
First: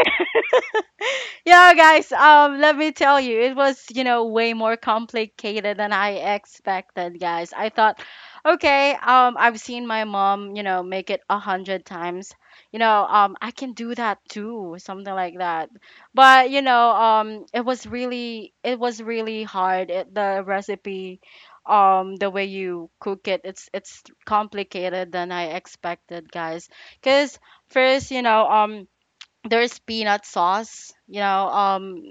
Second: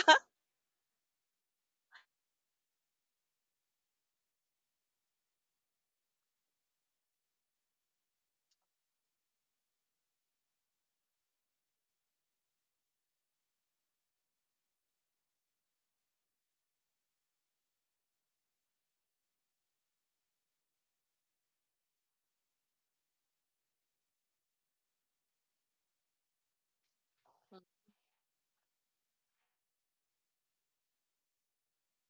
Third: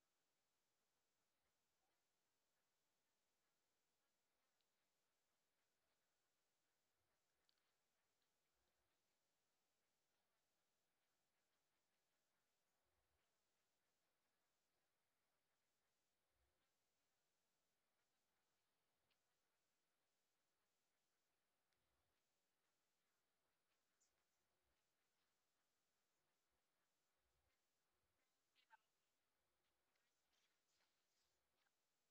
A: yeah, guys, let me tell you, it was, you know, way more complicated than I expected, guys. I thought, okay, I've seen my mom, you know, make it 100 times, you know, I can do that too, something like that. But you know, it was really, it was really hard, the recipe, the way you cook it, it's complicated than I expected, guys, because first, you know, there's peanut sauce, you know.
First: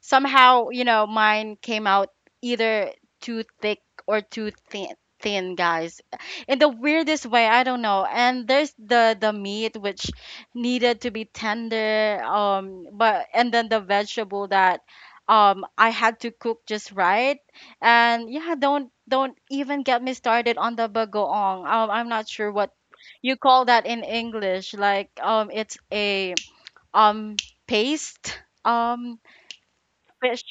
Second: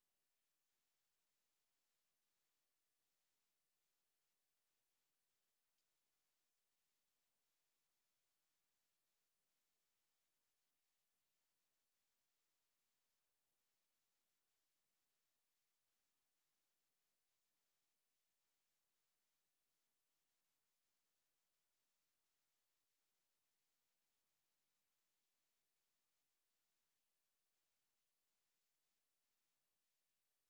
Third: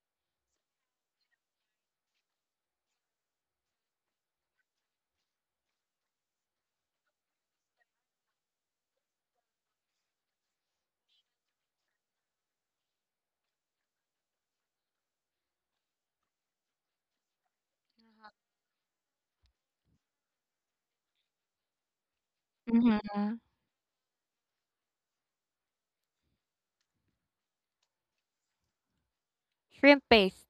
A: Somehow, you know, mine came out either too thick or too thin, thin, guys, in the weirdest way, I don't know. And there's the meat which needed to be tender, but and then the vegetable that I had to cook just right. And yeah, don't even get me started on the bagoong, I'm not sure what
B: Mm-hmm.
A: you call that in English, like, it's a um paste, um
B: Shrimp
A: fish,
B: paste.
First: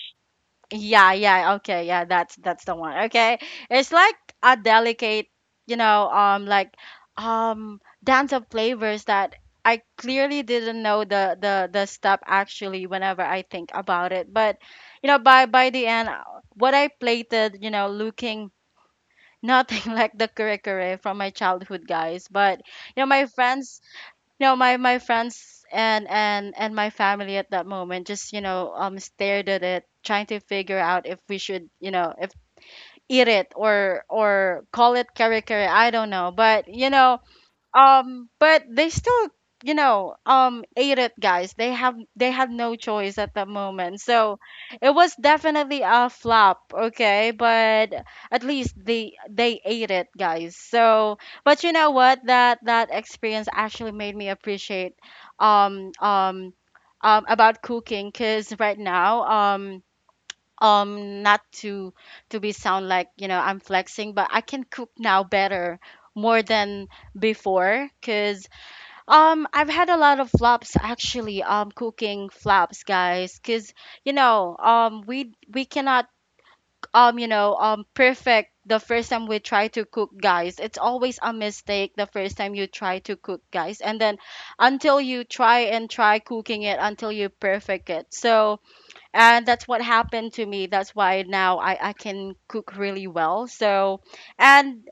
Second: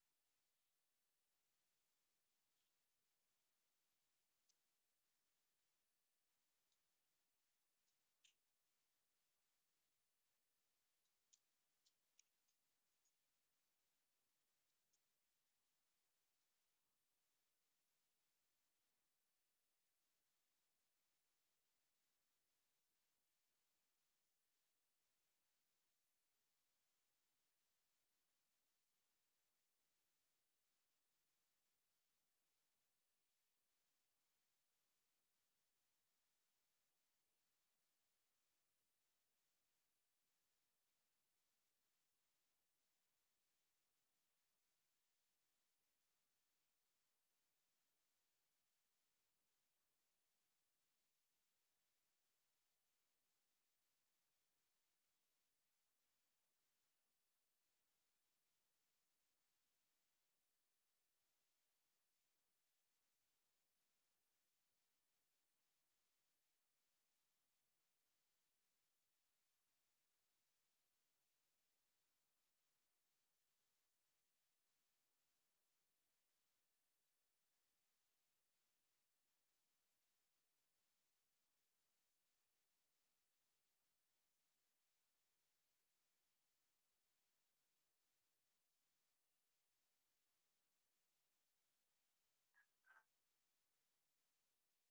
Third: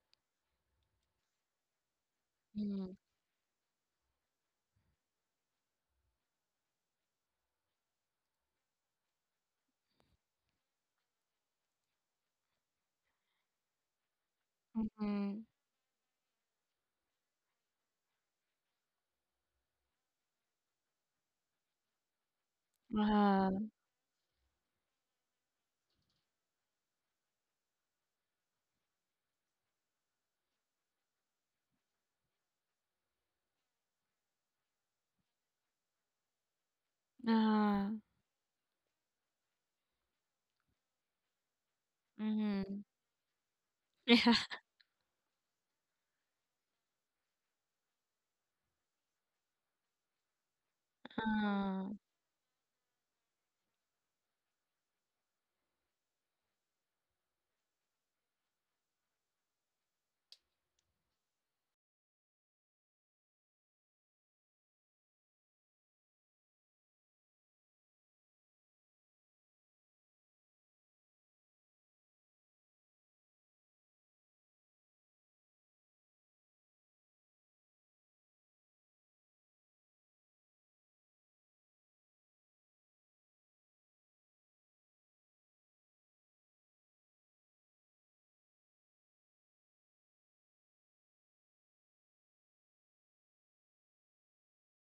A: yeah yeah, okay, yeah, that's the
B: Mhm.
A: one, okay. It's like a delicate, you know, dance of flavors that I clearly didn't know the step, actually, whenever I think about it. But you know,
B: Mm-hmm.
A: by the end, what I plated, you know, looking nothing like the curry from my childhood, guys. But you know, my
B: Uh-huh.
A: friends, no, my friends and my family at that moment just, you know, stared at it, trying to figure out if we should, you know, if eat it or call it kare kare. I don't know. But, you know,
B: Uh-huh.
A: but they still ate it, guys. They have they had no
B: Mm-hmm.
A: choice at the moment,
B: Yeah.
A: so it was definitely a flop, okay, but at least they ate it, guys, so. But you know
B: Uh-huh.
A: what, that experience actually made me appreciate um um about cooking. Because right now, not to be sound like, you know, I'm flexing, but I can cook now better more than before, because I've had a lot of flops, actually, cooking flops, guys, because we cannot, perfect the first time we try to cook, guys. It's always a mistake the first time you try to cook, guys, and then until you try and try cooking it until you perfect it, so. And that's what happened to me. That's why now I can cook really well, so. And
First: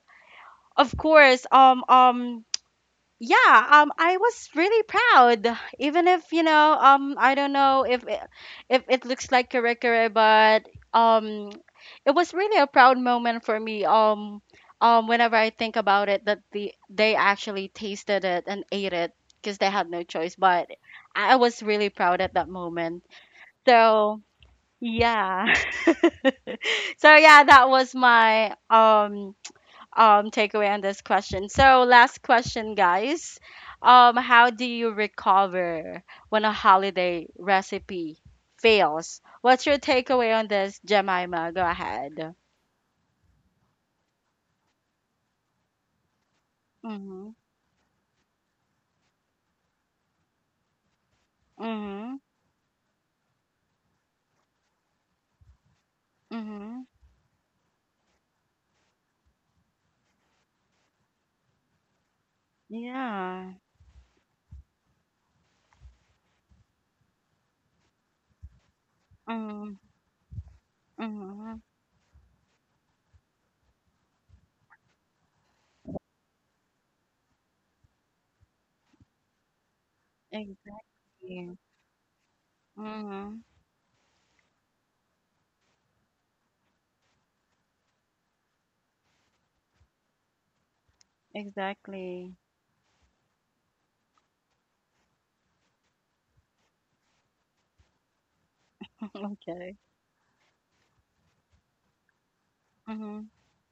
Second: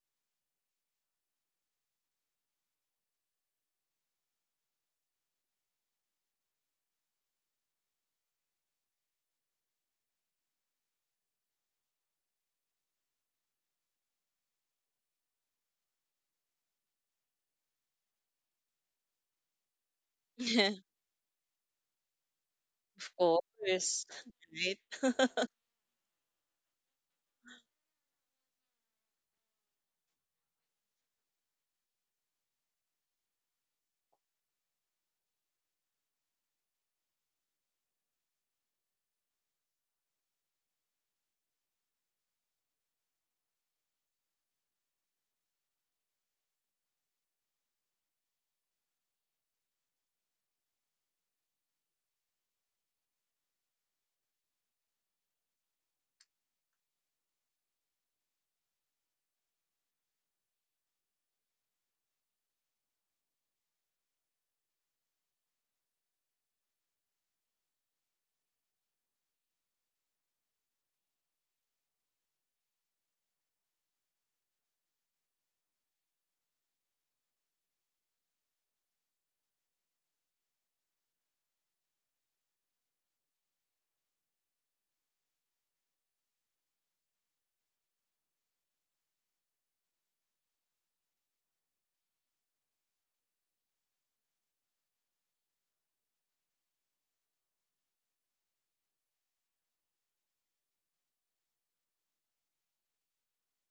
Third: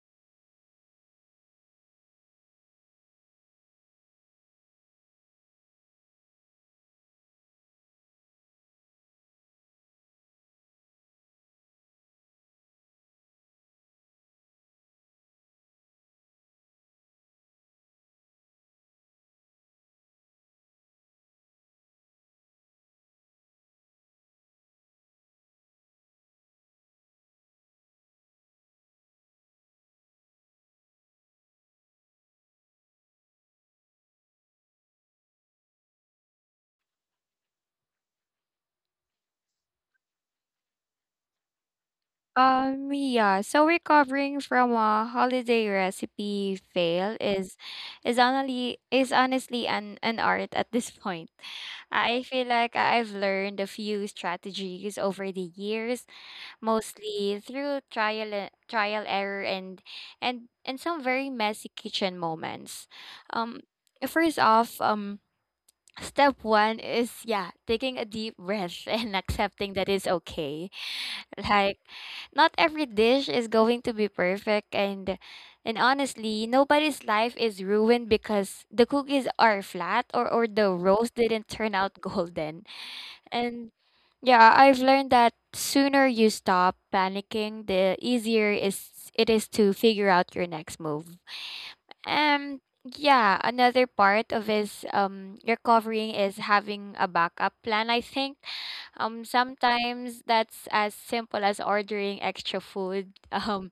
A: of course, yeah I was really proud, even if, you know, I don't know if it looks like curry, but um it was really a proud moment for me. Whenever I think about it, that they actually tasted it and ate it because they had no choice. But I was really proud at that moment,
C: Of course.
A: so
C: Right?
A: yeah. So yeah, that was my takeaway on this question. So last question, guys. How do you recover when a holiday recipe fails? What's your takeaway on this, Jemima? Go ahead.
B: Yeah, so recovering from a holiday recipe fail
A: Mhm.
B: is honestly an art at this point.
A: Mhm.
B: I feel like I've learned a few strategies over the years,
A: Mhm.
B: mostly through trial error and some very messy kitchen moments.
A: Yeah.
B: Um, first off, um, step one is, yeah, taking a deep breath and accepting
A: Mhm.
B: that it's okay.
A: Mhm.
B: Like, not every dish is going to be perfect, and honestly, nobody's life is ruined because the cookies are flat or the roast didn't
A: Exactly.
B: turn out golden.
A: Mhm.
B: And yeah, I've learned that sooner you stop panicking, the easier is it is to figure out your next move.
A: Exactly.
B: Yeah, another part of is, um, recovering is having a backup plan, I think.
A: Okay.
B: Sometimes that's as simple as ordering extra food,
A: Mhm.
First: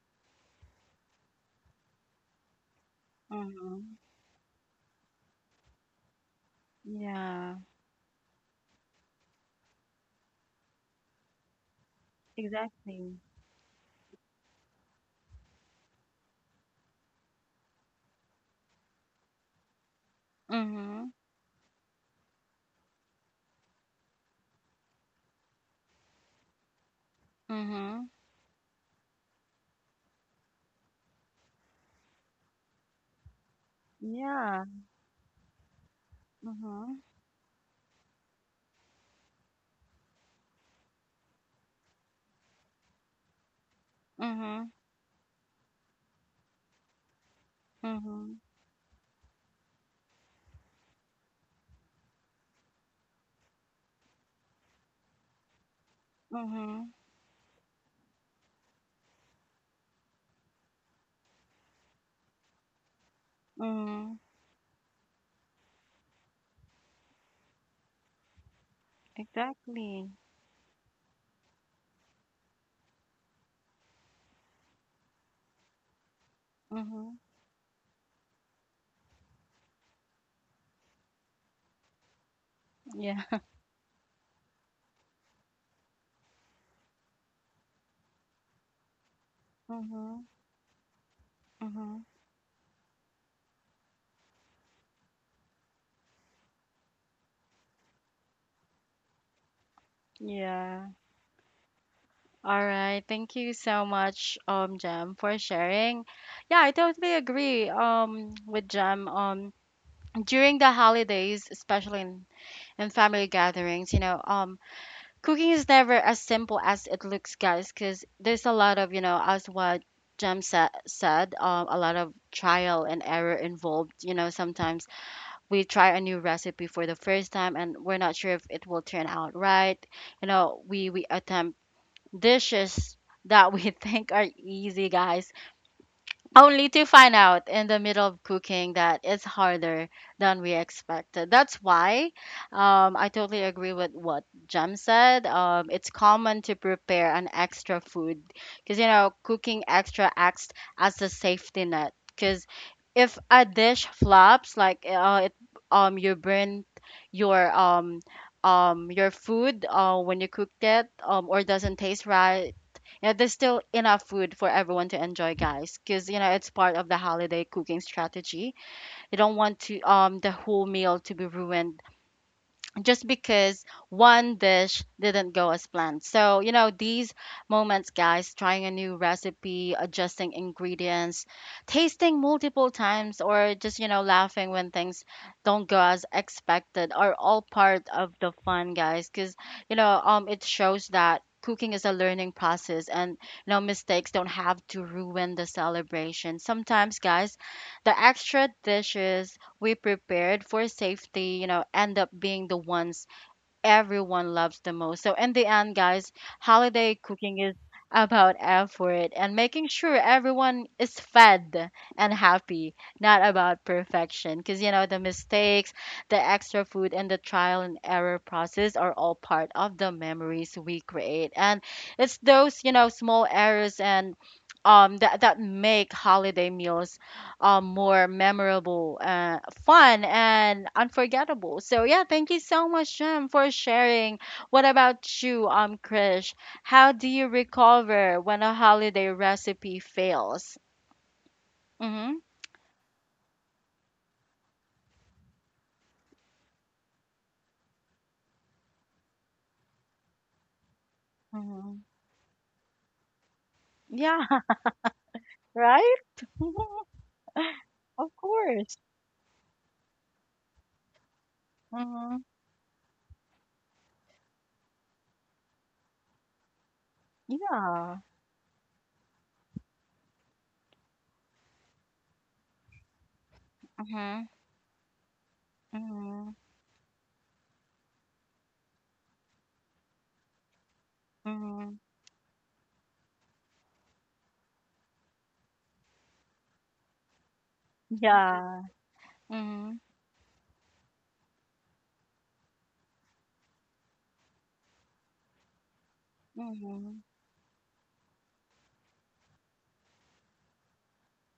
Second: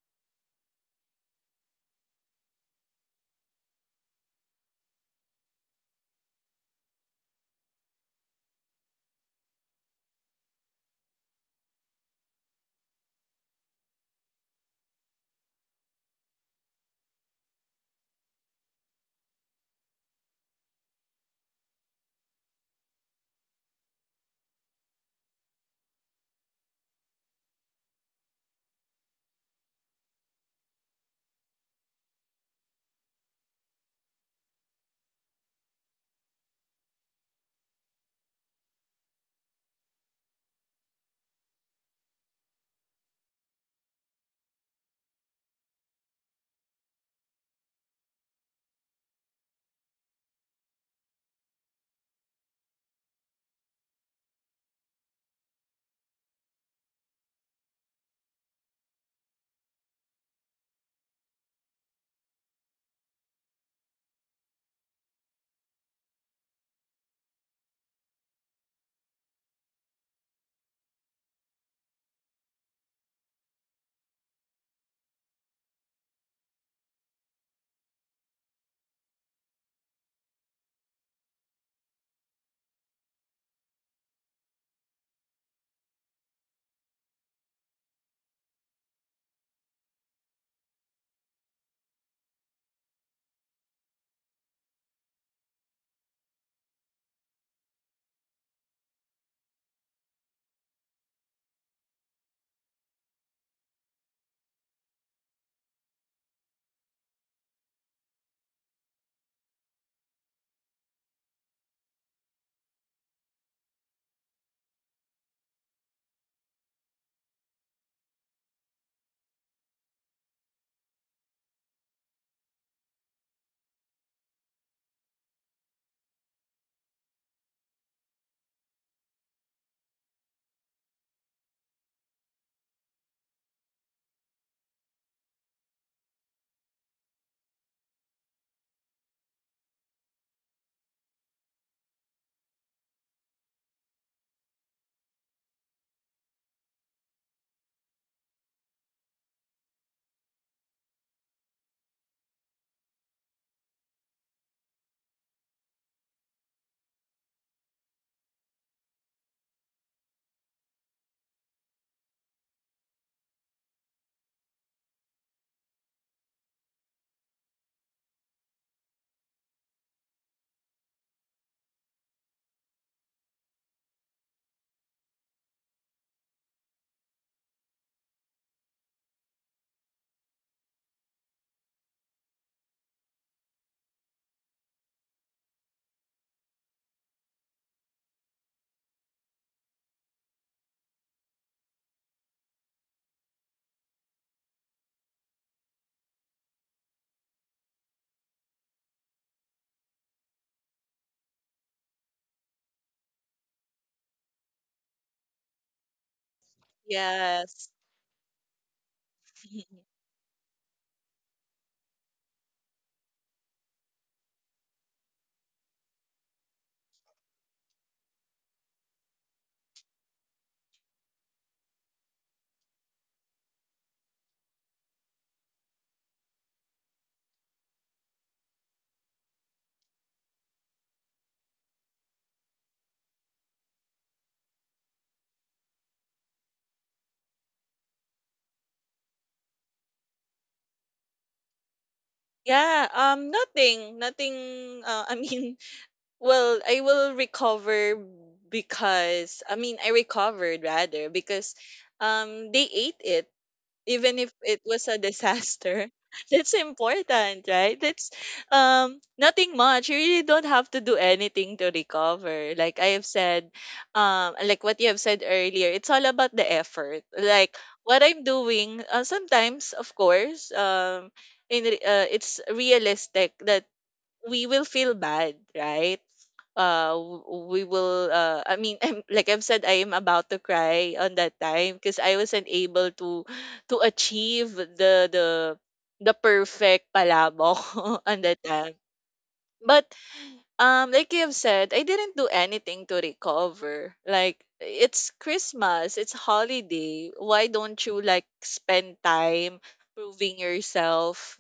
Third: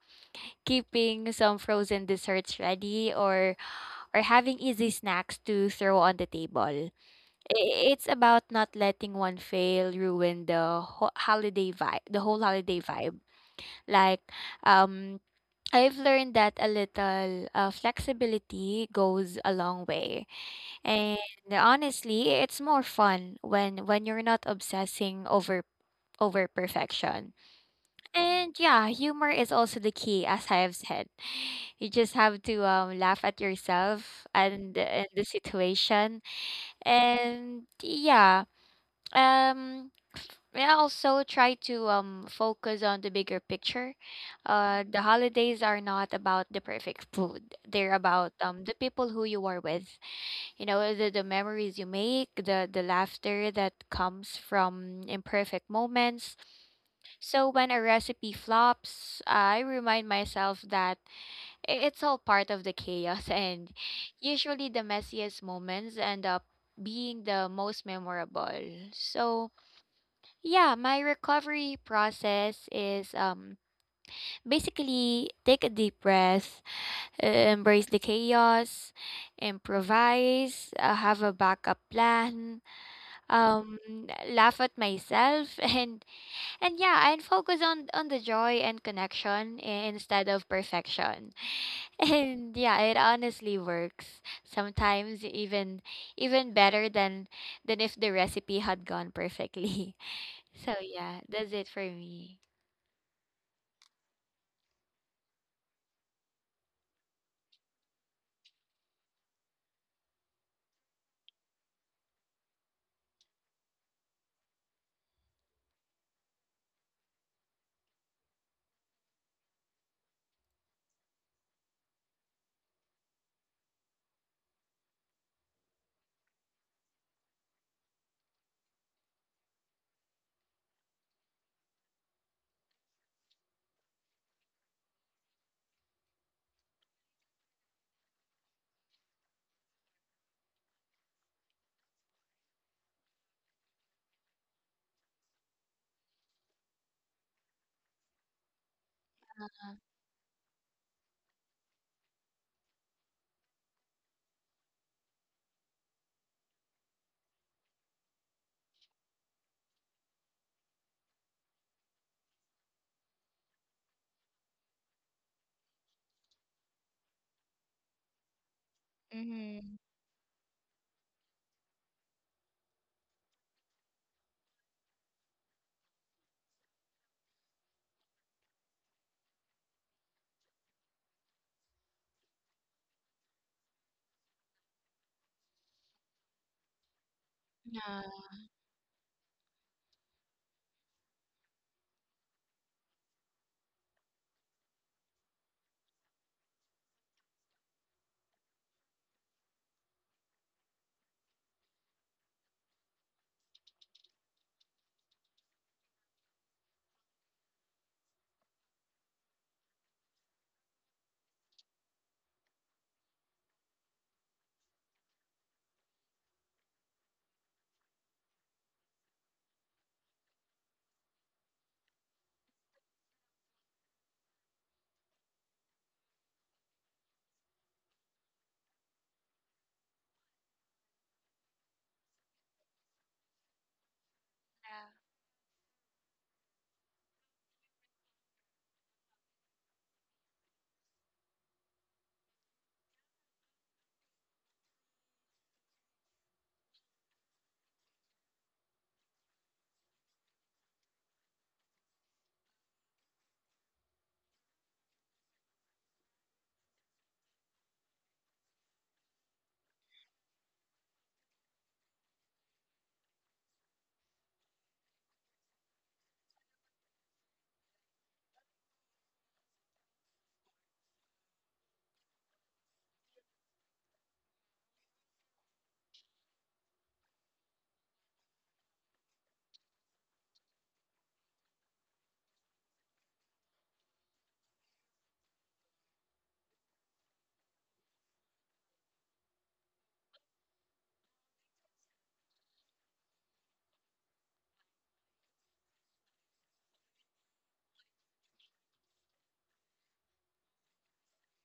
B: keeping some frozen desserts ready, or
A: Mhm.
B: having easy snacks to throw on the table.
A: Yeah.
B: It's about not letting one fail ruin the ho holiday vibe, the whole holiday vibe.
A: Exactly.
B: Like, um, I've learned that a little, flexibility goes a long way.
A: Mhm.
B: And honestly, it's more fun when you're not obsessing over perfection.
A: Mhm.
B: And yeah, humor is also the key as I have said. You just have to, laugh at yourself
A: Yeah.
B: and the situation.
A: Mhm.
B: And yeah, um, yeah, also try to, um, focus on the bigger picture.
A: Mhm.
B: The holidays are not about the perfect food. They're about,
A: Mhm.
B: um, the people who you are with. You know, the memories you make, the laughter that comes from imperfect moments.
A: Mhm.
B: So when a recipe flops, I remind myself that it's all part of the chaos, and
A: Mhm.
B: usually the messiest moments end up being the most memorable. So
A: Exactly.
B: yeah, my recovery process is, um, basically take a deep breath,
A: Mhm.
B: embrace the chaos, improvise, have a backup plan,
A: Yeah.
B: um, laugh at myself and yeah, and focus on the joy and connection instead
A: Mhm.
B: of perfection.
A: Mhm.
B: And yeah, it honestly works. Sometimes even even better than if the recipe had gone perfectly. So
A: Yeah.
B: yeah, that's it for me.
A: All right, thank you so much, Jam, for sharing. Yeah, I totally agree, with Jam. During the holidays, especially in family gatherings, you know, cooking is never as simple as it looks, guys, because there's a lot of, you know, as what said, a lot of trial and error involved. You know, sometimes we try a new recipe for the first time and we're not sure if it will turn out right. You know, we attempt dishes that we think are easy, guys, only to find out in the middle of cooking that it's harder than we expected. That's why, I totally agree with what Jem said. It's common to prepare an extra food because, you know, cooking extra acts as a safety net. Because if a dish flops, like you burn your um, your food when you cooked it, or doesn't taste right, yeah, there's still enough food for everyone to enjoy, guys, because you know it's part of the holiday cooking strategy. You don't want
B: Mm-hmm.
A: to the whole meal to be ruined just because one dish didn't go as planned. So, you know, these moments, guys, trying a new recipe, adjusting ingredients, tasting multiple times, or just, you know, laughing when things don't go as expected are all part of
B: Yeah,
A: the fun, guys, because, you know, it shows that cooking is a learning process, and you know mistakes don't have to ruin the celebration. Sometimes, guys, the extra dishes we prepared for safety, you know, end up being the ones everyone loves the most. So, in the end, guys, holiday cooking is
C: Yes.
A: about effort and making sure everyone is fed and happy, not about perfection. Because, you know, the mistakes, the extra food, and the trial and error process are all part of the memories we create. And it's those, you know, small errors and that, that make holiday meals more memorable, fun, and unforgettable. So yeah, thank you so much, Jem, for sharing. What about you, Krish? How do you recover when a holiday recipe fails? Mm-hmm.
C: Yeah, nothing uh, I mean, well, I will recover because I mean, I recovered rather because
A: Mm-hmm.
C: they ate it even
A: Yeah.
C: if it was a disaster.
A: Right.
C: That's important, right? That's
A: Of course.
C: nothing much. You really don't have to do anything to
A: Mm-hmm.
C: recover. Like I have said, like what you have said earlier, it's all about the effort. Like what
A: Yeah.
C: I'm doing, sometimes, of course, it's realistic that
A: Mm-hmm.
C: we will feel bad, right?
A: Mm-hmm.
C: W- we will I mean like I've said, I am about to cry on that
A: Mm-hmm.
C: time because I wasn't able to achieve the perfect palabok on that
A: Yeah.
C: time.
A: Mm-hmm.
C: But like you have said, I didn't do anything to recover. Like, it's Christmas, it's
A: Mm-hmm.
C: holiday, why don't you like spend time proving yourself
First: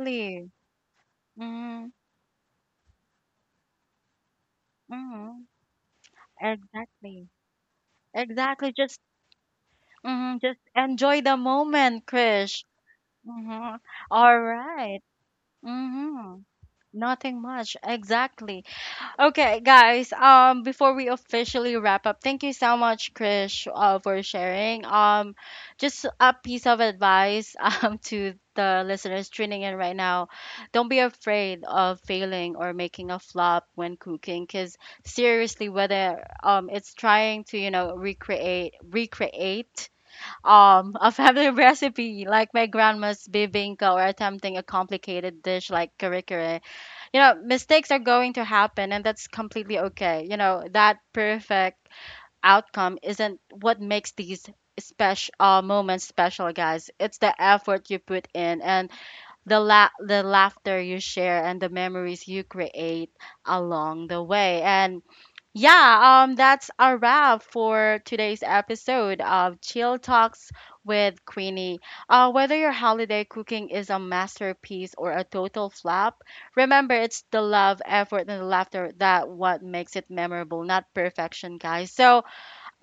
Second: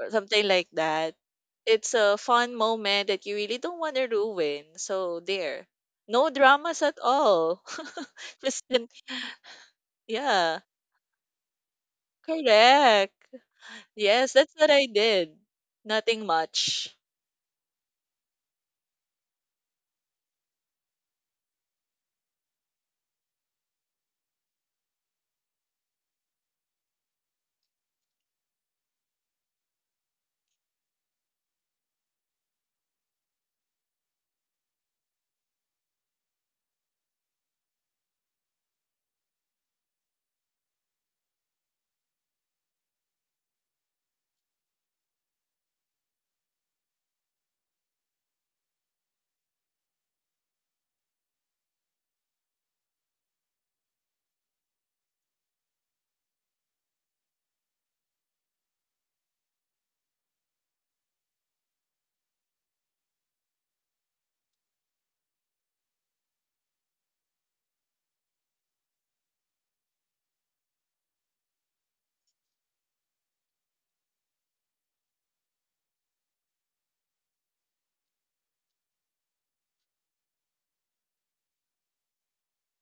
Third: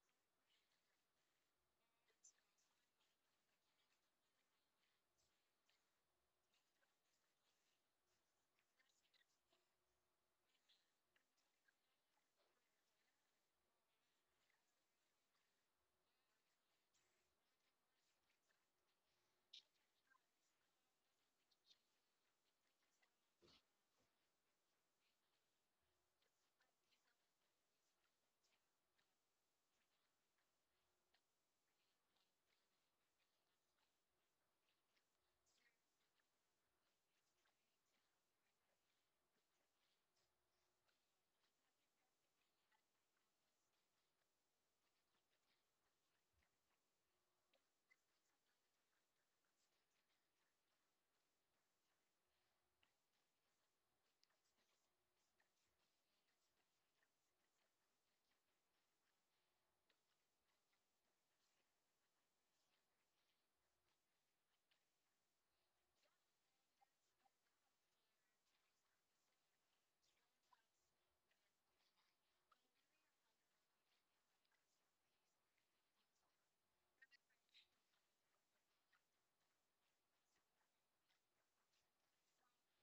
C: or something like that.
A: Mm-hmm.
C: It's a fun moment that you really don't want to ruin. So
A: Mm-hmm.
C: there. No dramas at
A: Exactly.
C: all. Just
A: Exactly. Just, Mm-hmm, just
C: yeah.
A: enjoy the moment, Krish.
C: Correct.
A: Mm-hmm.
C: Yes,
A: All
C: that's what I
A: right.
C: did. Nothing
A: Mm-hmm.
C: much.
A: Nothing much. Exactly. Okay, guys, before we officially wrap up, thank you so much, Krish, for sharing. Just a piece of advice, to the listeners tuning in right now. Don't be afraid of failing or making a flop when cooking, because seriously, whether it's trying to, you know, recreate a family recipe like my grandma's bibinka, or attempting a complicated dish like kare kare. You know, mistakes are going to happen and that's completely okay. You know, that perfect outcome isn't what makes these special, moments special, guys. It's the effort you put in, and the laughter you share, and the memories you create along the way. And yeah, that's a wrap for today's episode of Chill Talks with Queenie. Whether your holiday cooking is a masterpiece or a total flop, remember it's the love, effort, and the laughter that what makes it memorable, not perfection, guys. So,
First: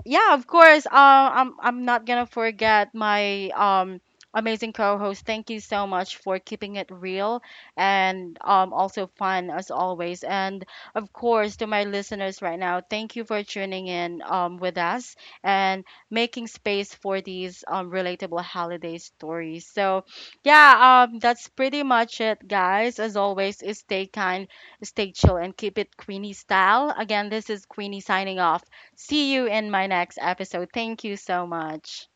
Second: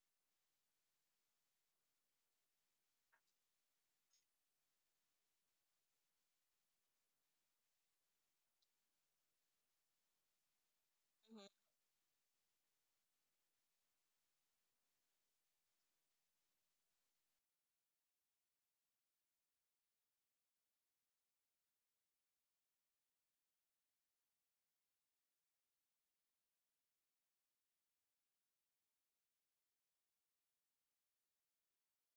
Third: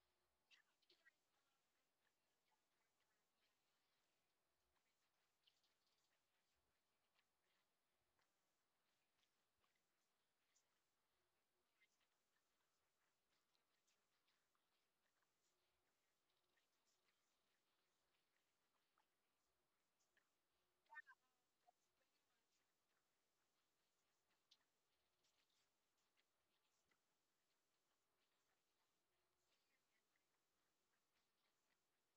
A: yeah, of course. I'm not gonna forget my amazing co-host. Thank you so much for keeping it real, and also fun as always. And of course,
C: Mm-hmm.
A: to my listeners right now, thank you for tuning in with us and making space for these relatable holiday stories. So, yeah, that's pretty much it, guys. As always, stay kind, stay chill, and keep it Queenie style. Again, this is Queenie signing off. See you in my next episode. Thank you so much.